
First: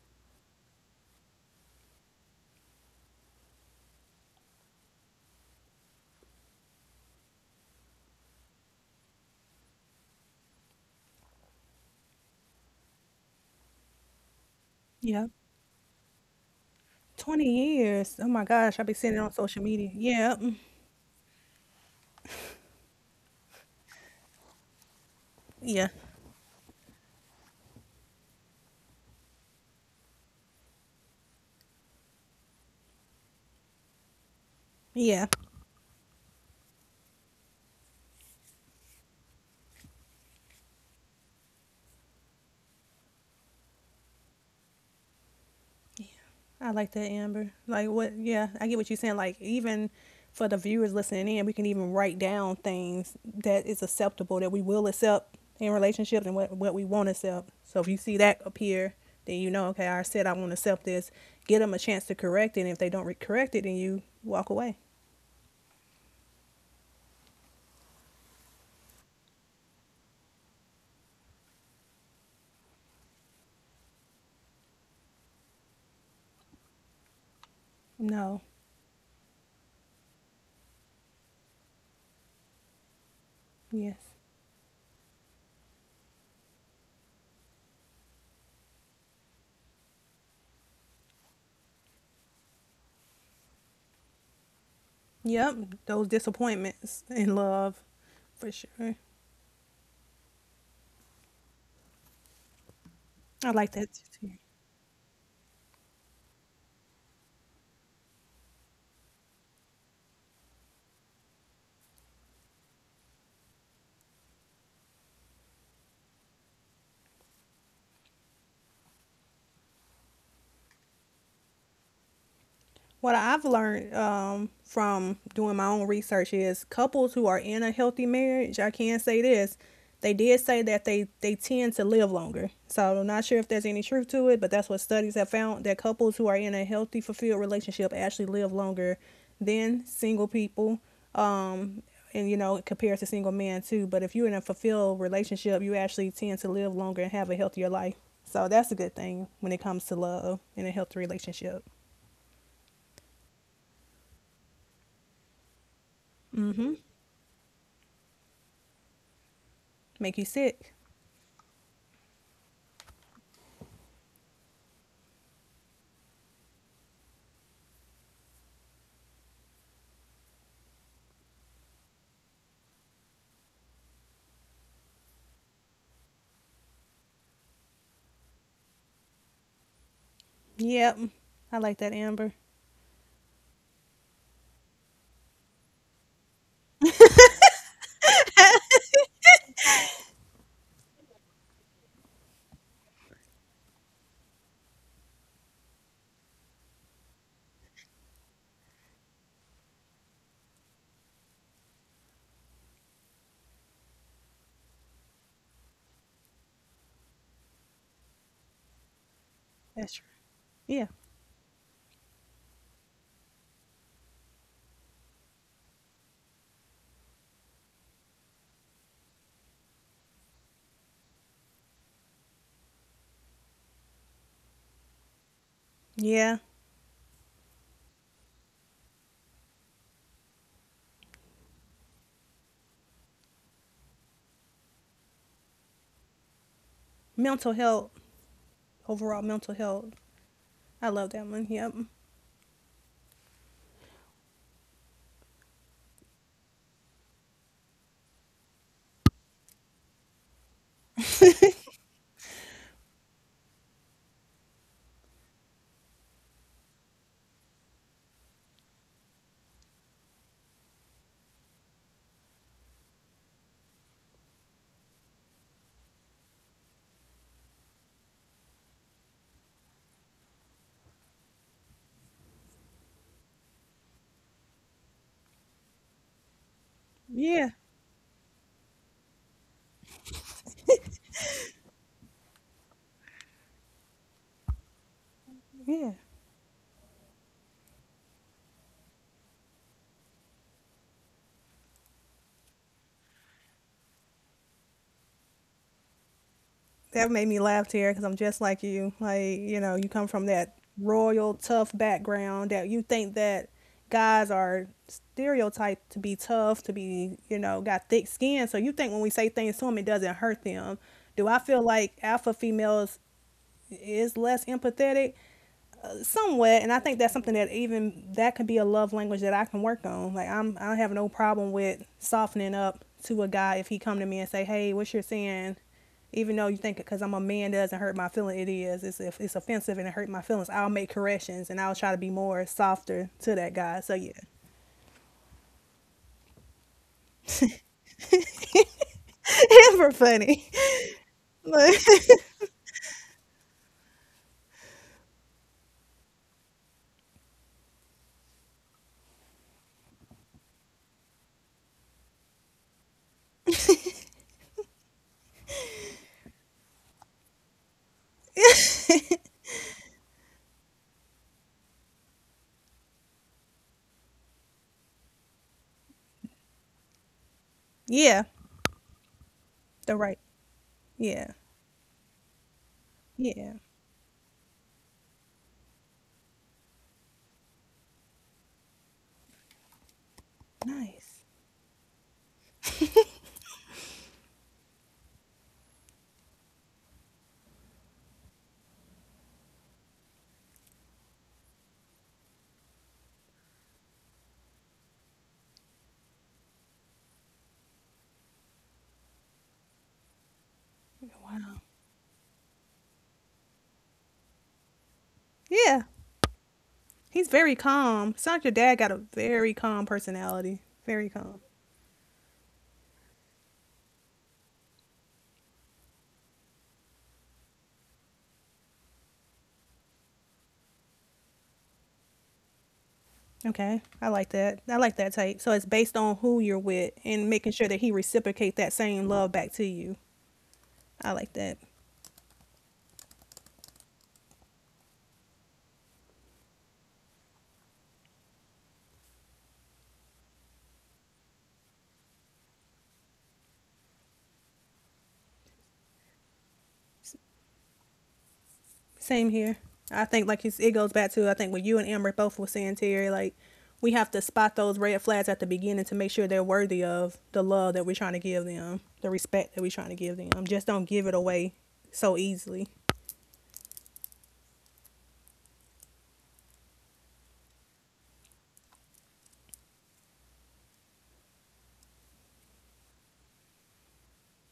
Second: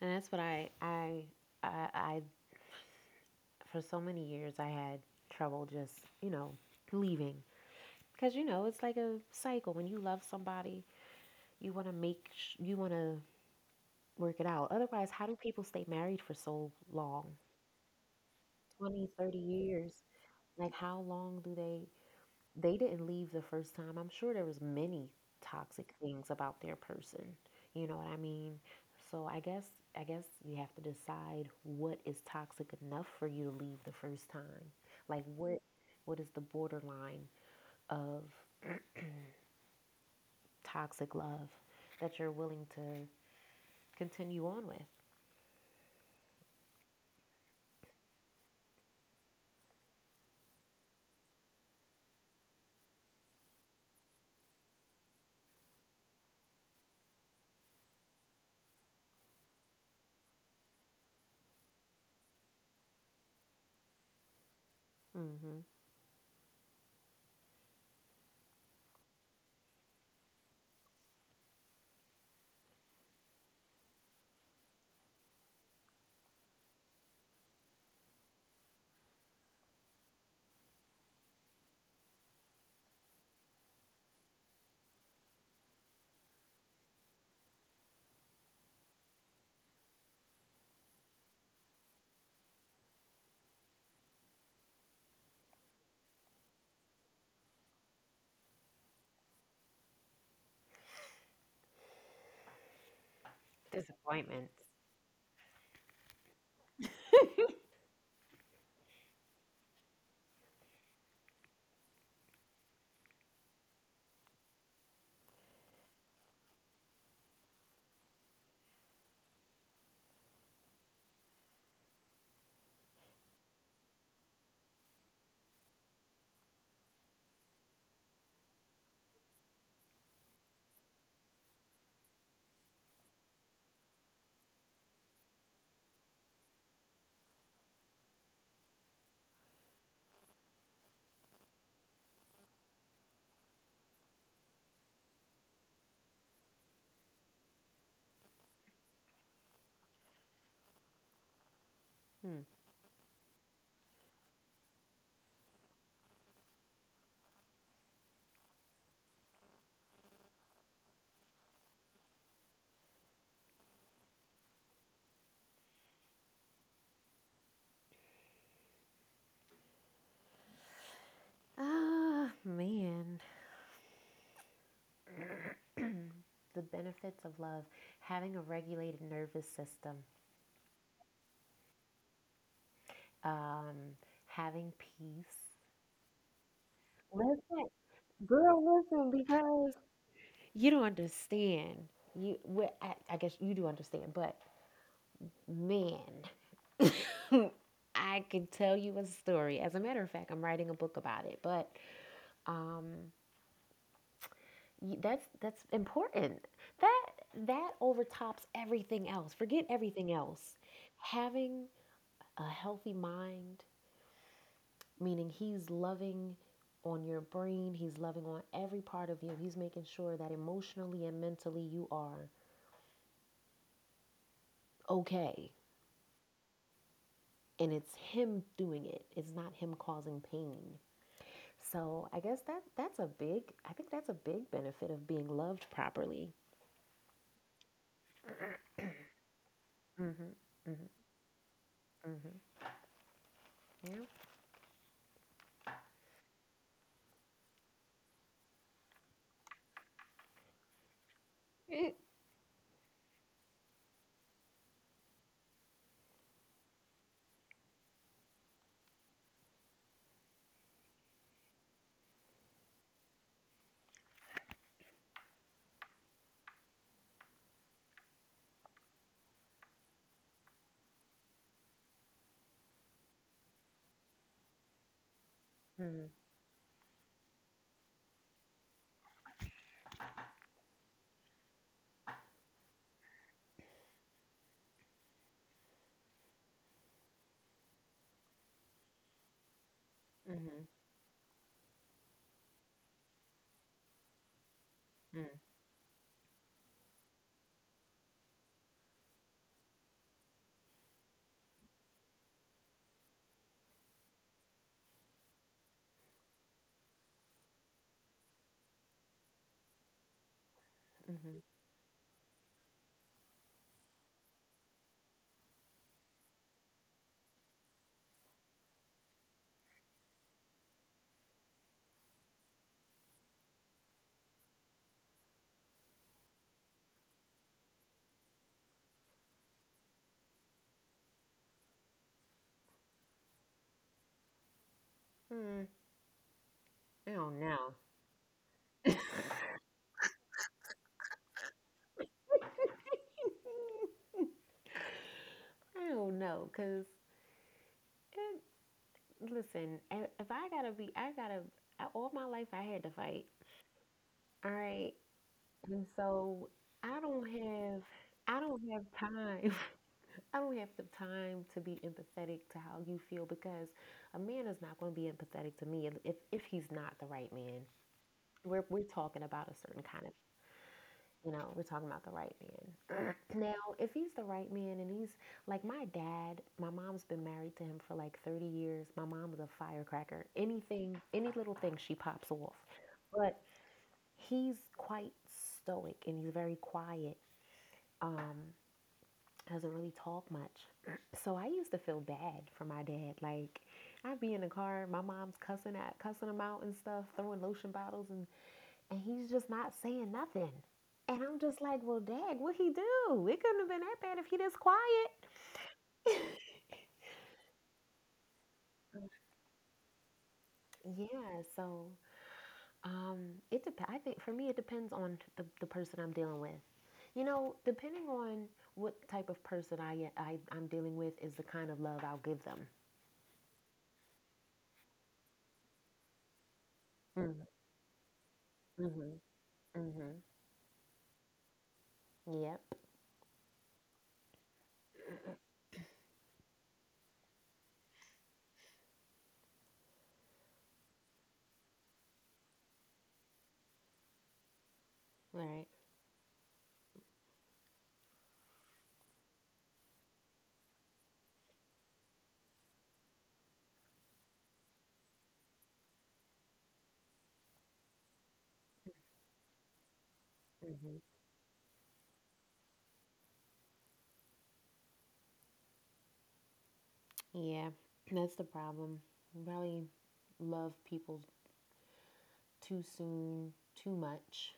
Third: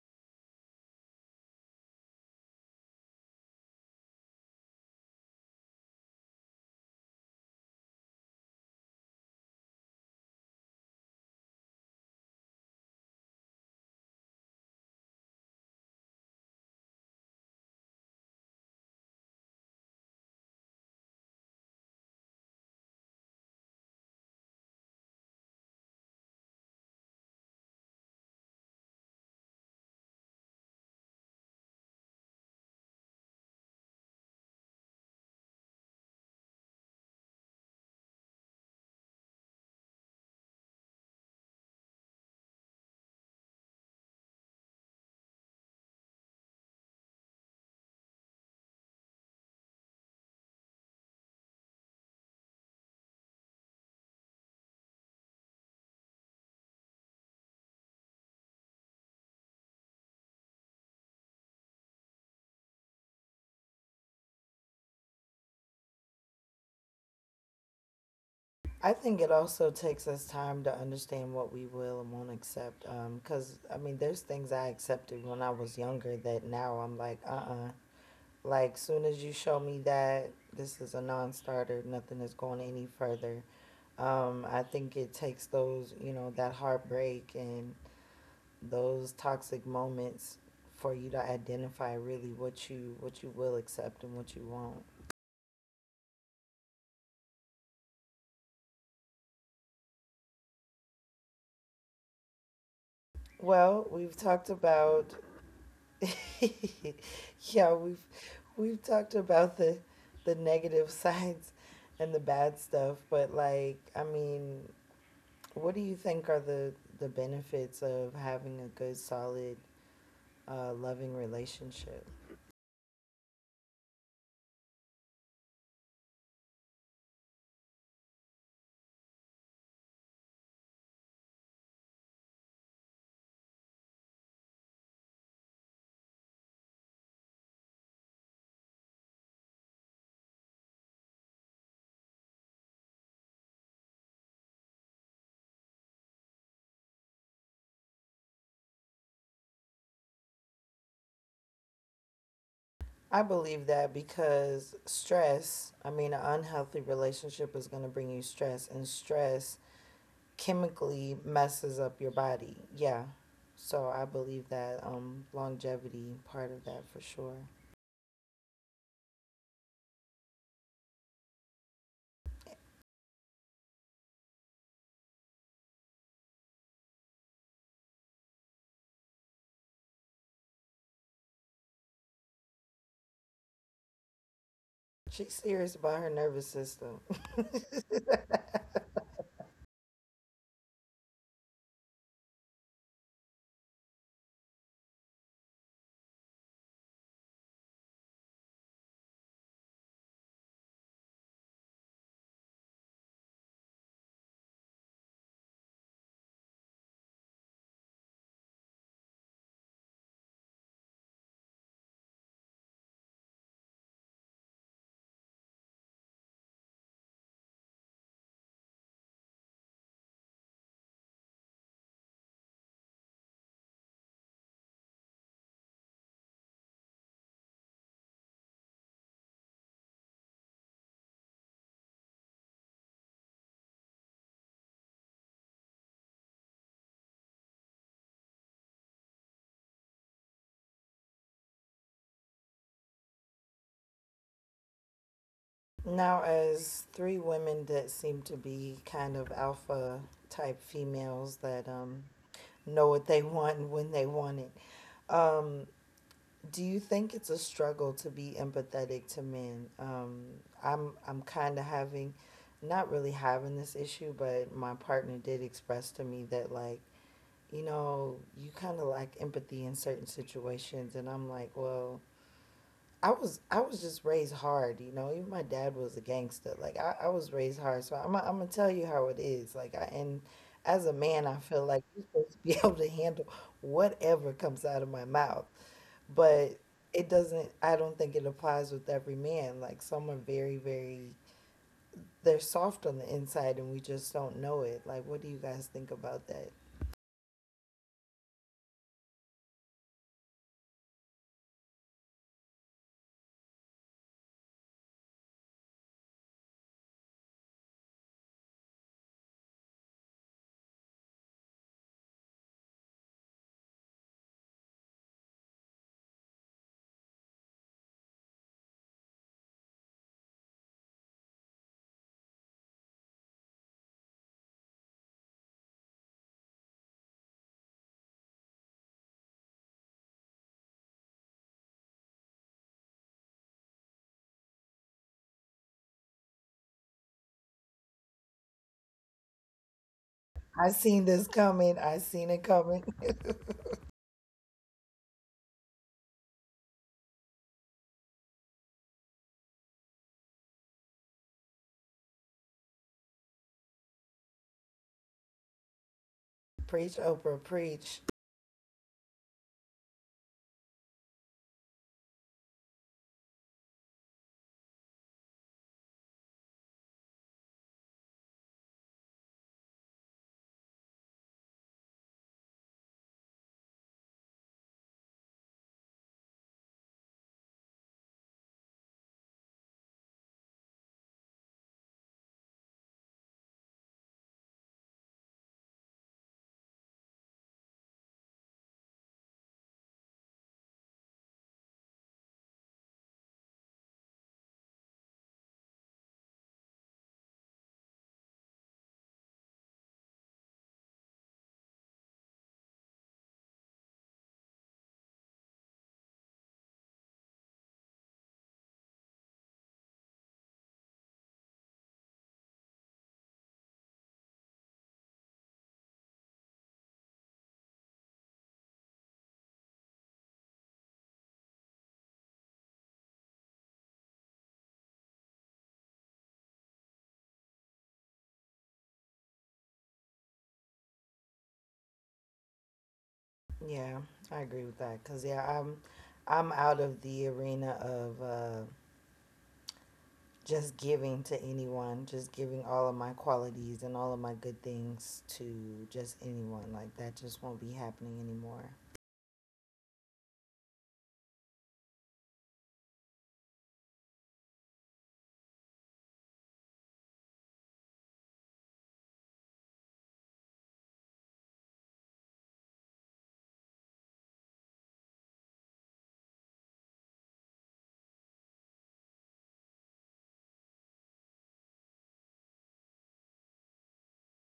Speaker 2: And that's what I, for so many years, I had trouble just, leaving. Because, it's like a cycle. When you love somebody, you want to you want to work it out. Otherwise, how
Speaker 3: Yep.
Speaker 2: do people stay married for so long?
Speaker 3: 20 years. Oh my gosh. I've been
Speaker 2: twenty
Speaker 3: seeing it on
Speaker 2: thirty
Speaker 3: social media.
Speaker 2: years?
Speaker 3: Yep.
Speaker 2: Like, how long do they? They didn't leave the first time. I'm sure there was many
Speaker 3: Yeah.
Speaker 2: toxic things about their person. You know what I mean? So I guess you have to decide what is toxic enough for you to leave the first time. Like
Speaker 3: Yeah.
Speaker 2: what is the borderline of toxic love that you're willing to continue on with?
Speaker 3: I like that, Amber. Like what? Yeah, I get what you're saying. Like even for the viewers listening in, we can even write down things that is acceptable that we will accept in relationships and what we won't accept. So if you see that appear, then you know, okay, I said I won't accept this. Get them a chance to correct it. And if they don't correct it, then you walk away.
Speaker 2: Mhm.
Speaker 1: I think it also takes us time to understand what we will and won't accept. Because, I mean, there's things I accepted when I was younger that now I'm
Speaker 3: No.
Speaker 1: like, soon as you show me that this is a non starter, nothing is going any further.
Speaker 3: Yes.
Speaker 1: I think it takes those, you know, that heartbreak and those toxic moments for you to identify really what you will accept and what you won't.
Speaker 3: Yep. Those disappointments in love for sure. I like that
Speaker 1: Well, we've
Speaker 3: too.
Speaker 1: talked
Speaker 2: Disappointments.
Speaker 1: about yeah, we've talked about the negative sides and the bad stuff, but, like, I mean, what do you think are the benefits of having a good, solid, loving relationship?
Speaker 3: What I've learned, from doing my own research is couples who are in a healthy marriage, I can say this, they did say that they tend to live longer. So I'm not sure if there's any truth to it, but that's what studies have found, that couples who are in a healthy, fulfilled relationship actually live longer than single people. Um, and you know, compared to single men too. But if you're in a fulfilled relationship, you actually tend to live longer and have a healthier life. So that's a good thing when it comes to love and a healthy relationship.
Speaker 2: Hmm.
Speaker 1: I believe that because stress, I mean, an unhealthy relationship is going to bring you stress, and stress
Speaker 3: Make you sick.
Speaker 1: chemically messes up your body. Yeah. So I believe that longevity part of that for sure.
Speaker 2: Ah, man. The benefits of love: having a regulated nervous system,
Speaker 3: Yep. I like that, Amber.
Speaker 2: um, having peace.
Speaker 1: She's serious about her nervous system.
Speaker 2: Listen, girl, listen, because you don't understand. You, well, I guess you do understand, but man, I can tell you a story. As a matter of fact, I'm writing a book about it, but um, that's important. That that overtops everything else. Forget
Speaker 3: That's true.
Speaker 2: everything else.
Speaker 3: Yeah.
Speaker 2: Having a healthy mind, meaning he's loving on your brain, he's loving on every part of you. He's making sure that emotionally and mentally you are okay.
Speaker 3: Yeah.
Speaker 2: And it's him doing it. It's not him causing pain. So I think that's a big benefit of being loved properly.
Speaker 3: Mental health, overall mental health.
Speaker 2: Mhm.
Speaker 3: I
Speaker 2: Mhm.
Speaker 3: love that one. Yep.
Speaker 2: Mhm. Yeah.
Speaker 1: Now, as three women that seem to be kind of alpha type females that
Speaker 2: It,
Speaker 1: know what they want and when they want it, um, do you think it's a struggle to be empathetic to men? I'm kind of not really having this issue, but my partner did express to me that, like, you know, you kind of lack empathy in certain situations, and I'm like, well, I was just raised hard, you know. Even my dad
Speaker 2: Mhm.
Speaker 1: was a gangster. Like, I was
Speaker 3: Yeah.
Speaker 1: raised hard, so I'm gonna tell you how it is. Like, I and as a man, I feel like you're supposed to be able to handle whatever comes out of my mouth,
Speaker 3: Yeah.
Speaker 1: but it doesn't. I don't think it applies with every man. Like, some are very,
Speaker 2: Mhm.
Speaker 1: very, they're soft on the inside, and we just don't know it. Like, what do you
Speaker 2: Mhm.
Speaker 1: guys think about that?
Speaker 3: That made me laugh, Tara, because I'm just like you. Like, you know, you come from that royal, tough background that you think that guys are stereotyped to be tough, to be, you know, got thick skin. So you think when we say things to them, it doesn't hurt them. Do
Speaker 2: Mhm.
Speaker 3: I feel like alpha females is less empathetic? Somewhat, and I think that's something that even that could be a love language that I can work on. Like I don't have no problem with softening up to a guy if he come to me and say, hey, what you're saying, even though you think because I'm a man doesn't hurt my feeling, it is, it's, if it's offensive and it hurt my feelings, I'll make corrections and I'll try to be more softer to that guy. So yeah.
Speaker 2: Mm. I don't know. I
Speaker 3: It's for funny.
Speaker 1: I seen this
Speaker 3: But
Speaker 1: coming. I seen it coming.
Speaker 2: don't know, cause listen, if I gotta be, I gotta, all my life I had to fight. All right. And so
Speaker 1: Preach,
Speaker 2: I don't
Speaker 1: Oprah,
Speaker 2: have,
Speaker 1: preach.
Speaker 2: I don't have time. I don't have the time to be empathetic to how you feel because a man is not going to be empathetic to me if he's not the right man.
Speaker 3: yeah,
Speaker 2: We're talking about a certain
Speaker 3: the
Speaker 2: kind of.
Speaker 3: right,
Speaker 2: you
Speaker 3: yeah.
Speaker 2: know, we're talking about the right man. Now,
Speaker 3: Yeah.
Speaker 2: if he's the right man and he's like my dad, my mom's been married to him for like 30 years. My mom was a firecracker. Anything,
Speaker 3: Nice.
Speaker 2: any little thing, she pops off. But he's quite stoic and he's very quiet. Um, doesn't really talk much. So I used to feel bad for my dad. Like I'd be in the car, my mom's cussing him out and stuff, throwing lotion bottles and he's just not saying nothing. And I'm
Speaker 3: Wow.
Speaker 2: just like, well, dag, what he do? It couldn't have been that bad if he just quiet.
Speaker 3: Yeah, he's very calm. Sounds like your dad got a very calm personality. Very
Speaker 2: Yeah,
Speaker 3: calm.
Speaker 2: so um, I think for me it depends on the person I'm dealing with. You know, depending on what type of person I'm dealing with is the kind of love I'll give them.
Speaker 3: Okay, I like that. I like that type. So it's based on who you're with and
Speaker 2: Mm-hmm.
Speaker 3: making sure that he reciprocate that
Speaker 2: Mm-hmm.
Speaker 3: same love back to you.
Speaker 2: Mm-hmm.
Speaker 3: I like that.
Speaker 2: Yep.
Speaker 1: Yeah, I agree with that, because yeah, I'm out of the arena of just giving to anyone, just giving all of my qualities and all of my good things
Speaker 2: Right.
Speaker 1: to just anyone. Like, that just won't be happening anymore.
Speaker 3: Same here. I think like it's, it goes back to I think what you and Amber both were saying, Terry. Like we have to spot those red flags at the beginning to make sure they're worthy of the love that we're trying to give them, the respect that we're trying to give them. Just don't
Speaker 2: Mm-hmm.
Speaker 3: give it away so easily.
Speaker 2: Yeah, that's the problem. Really love people too soon, too much.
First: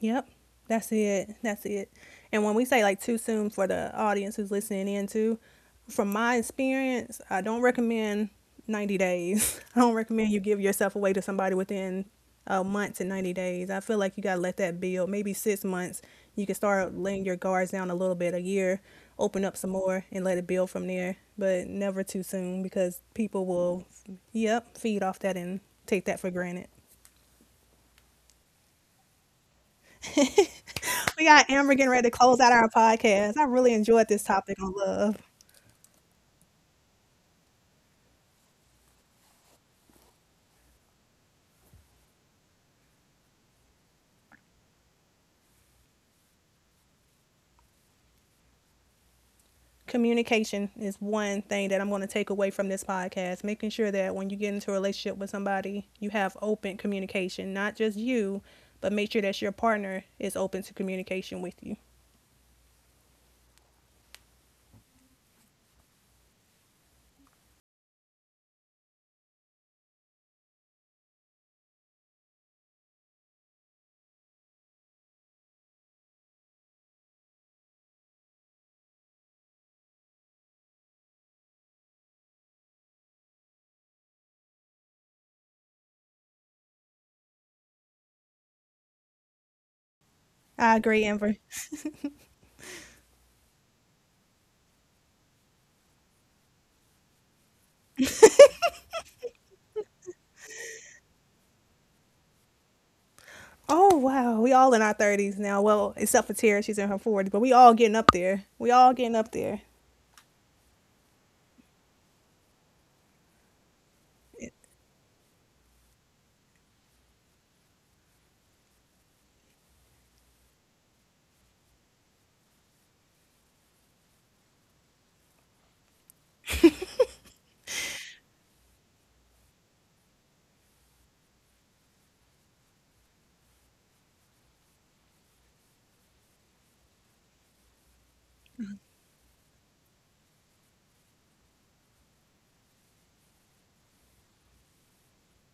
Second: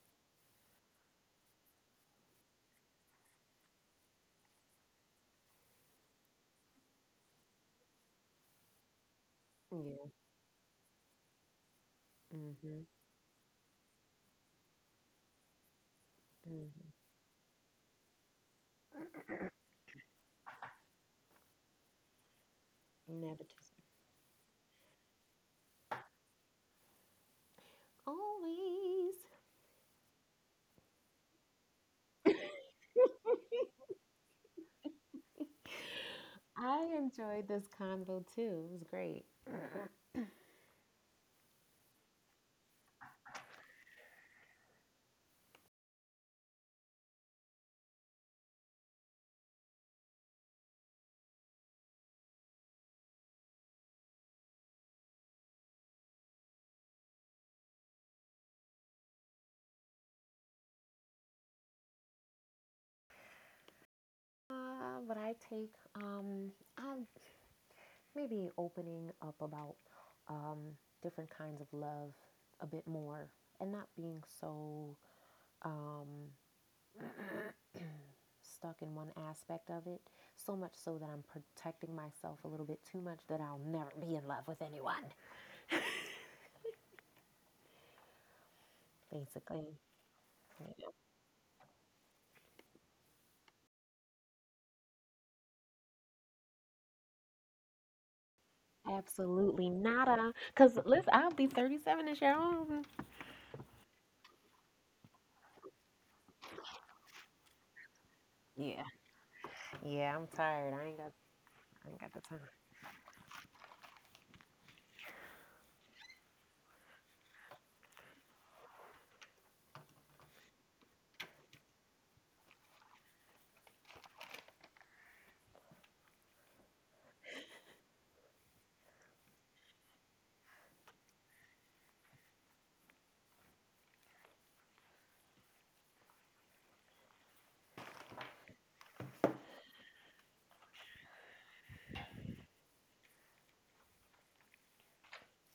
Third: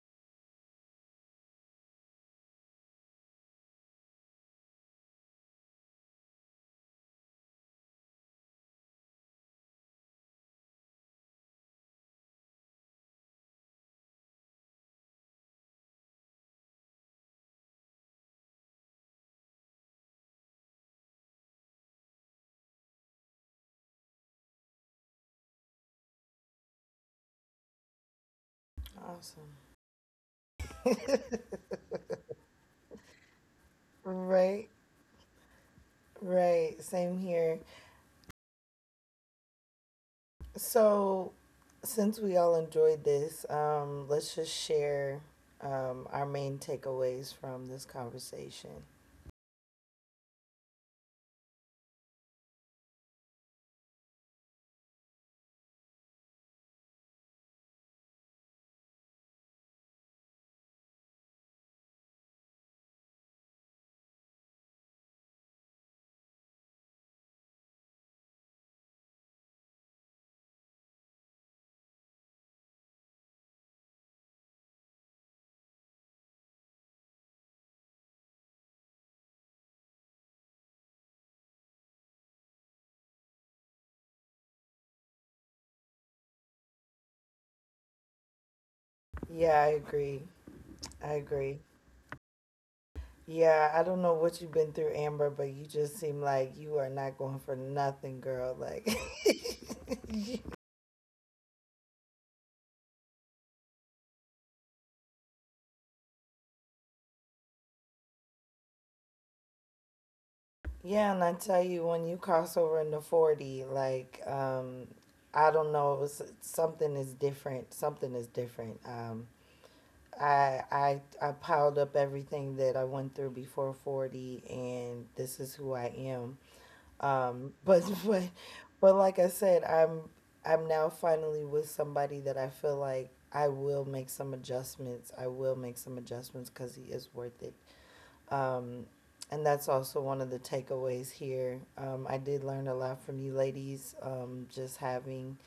Speaker 3: Yep. That's it. That's it. And when we say like too soon for the audience who's listening in too, from my experience, I don't recommend 90 days. I don't recommend you give yourself away to somebody within a
Speaker 2: Mm-hmm.
Speaker 3: month to 90 days. I feel like you got to let that build. Maybe 6 months, you can
Speaker 2: Mm-hmm.
Speaker 3: start laying your guards down a little bit, a year, open up some more and let it build from there. But never too soon because people
Speaker 2: Nepotism.
Speaker 3: will, yep, feed off that and take that for granted.
Speaker 2: Always.
Speaker 1: Awesome.
Speaker 3: We got Amber getting ready to close out our podcast. I really enjoyed this topic
Speaker 1: Right,
Speaker 3: on love.
Speaker 1: right.
Speaker 2: I
Speaker 1: Same
Speaker 2: enjoyed
Speaker 1: here.
Speaker 2: this convo too. It was great.
Speaker 1: So, since we all enjoyed this, let's just share our main takeaways from this conversation.
Speaker 3: Communication is one thing that I'm going to take away from this podcast. Making sure that when you get into a relationship with somebody, you have open communication, not just you, but make sure that your partner is open to communication with you.
Speaker 2: What I take I'm maybe opening up about um, different kinds of love a bit more and not being so um, stuck in one aspect of it. So much so that I'm protecting myself a little bit too much that I'll never be in love with anyone,
Speaker 1: Yeah, I
Speaker 2: basically.
Speaker 1: agree.
Speaker 3: I agree,
Speaker 1: I
Speaker 3: Amber.
Speaker 1: agree. Yeah, I don't know what you've been through, Amber, but you just seem like you are not going for nothing, girl. Like,
Speaker 2: Absolutely nada. Cause listen, I'll be 37 this year. I don't-
Speaker 3: Oh wow, we all in our thirties now. Well, except for Tara, she's in her forties, but we all getting up there. We
Speaker 2: Yeah.
Speaker 3: all getting up there.
Speaker 2: Yeah, I'm tired. I ain't got
Speaker 1: yeah, and I tell
Speaker 2: I
Speaker 1: you,
Speaker 2: ain't got
Speaker 1: when
Speaker 2: the
Speaker 1: you
Speaker 2: time.
Speaker 1: cross over into 40, like, I don't know, it was, something is different. Something is different. I piled up everything that I went through before 40, and this is who I am. But but like I said, I'm now finally with somebody that I feel like I will make some adjustments. I will make some adjustments because he is worth it. Um, and that's also one of the takeaways here. I did learn a lot from you ladies. Just having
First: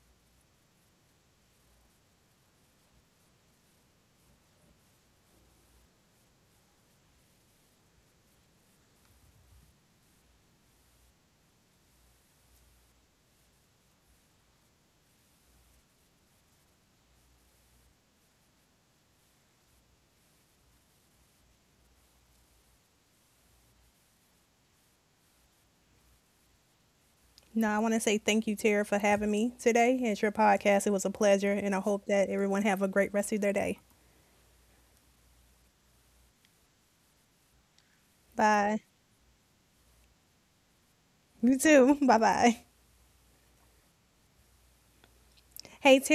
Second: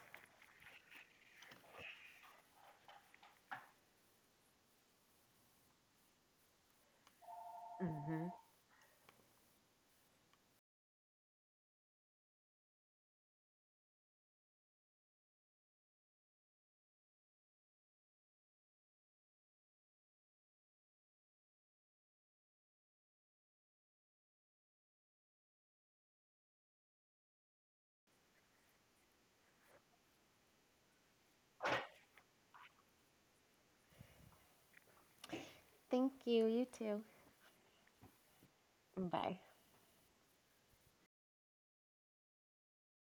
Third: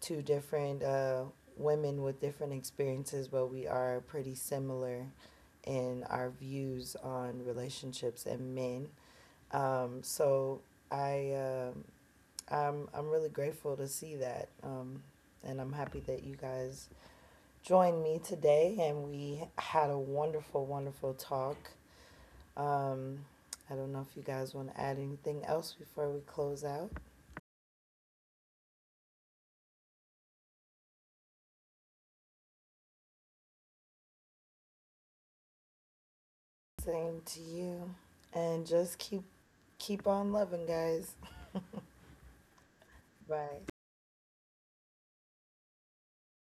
Speaker 1: two different women with different experiences, but we are pretty similar in our views on
Speaker 2: hmm
Speaker 1: relationships and men. So I um, I'm really grateful to see that, and I'm happy that you guys joined me today, and we had a wonderful, wonderful talk. Um, I don't know if you guys want to add anything else before we close out.
Speaker 3: No, I want to say thank you, Tara, for having me today. It's your podcast. It was a pleasure, and I hope that everyone have a great rest of their day.
Speaker 2: Thank you. You too.
Speaker 1: Same to you, and
Speaker 3: Bye.
Speaker 1: just
Speaker 2: Bye.
Speaker 1: keep on loving, guys.
Speaker 3: You too. Bye bye.
Speaker 1: Bye.
Speaker 3: Hey, Tara.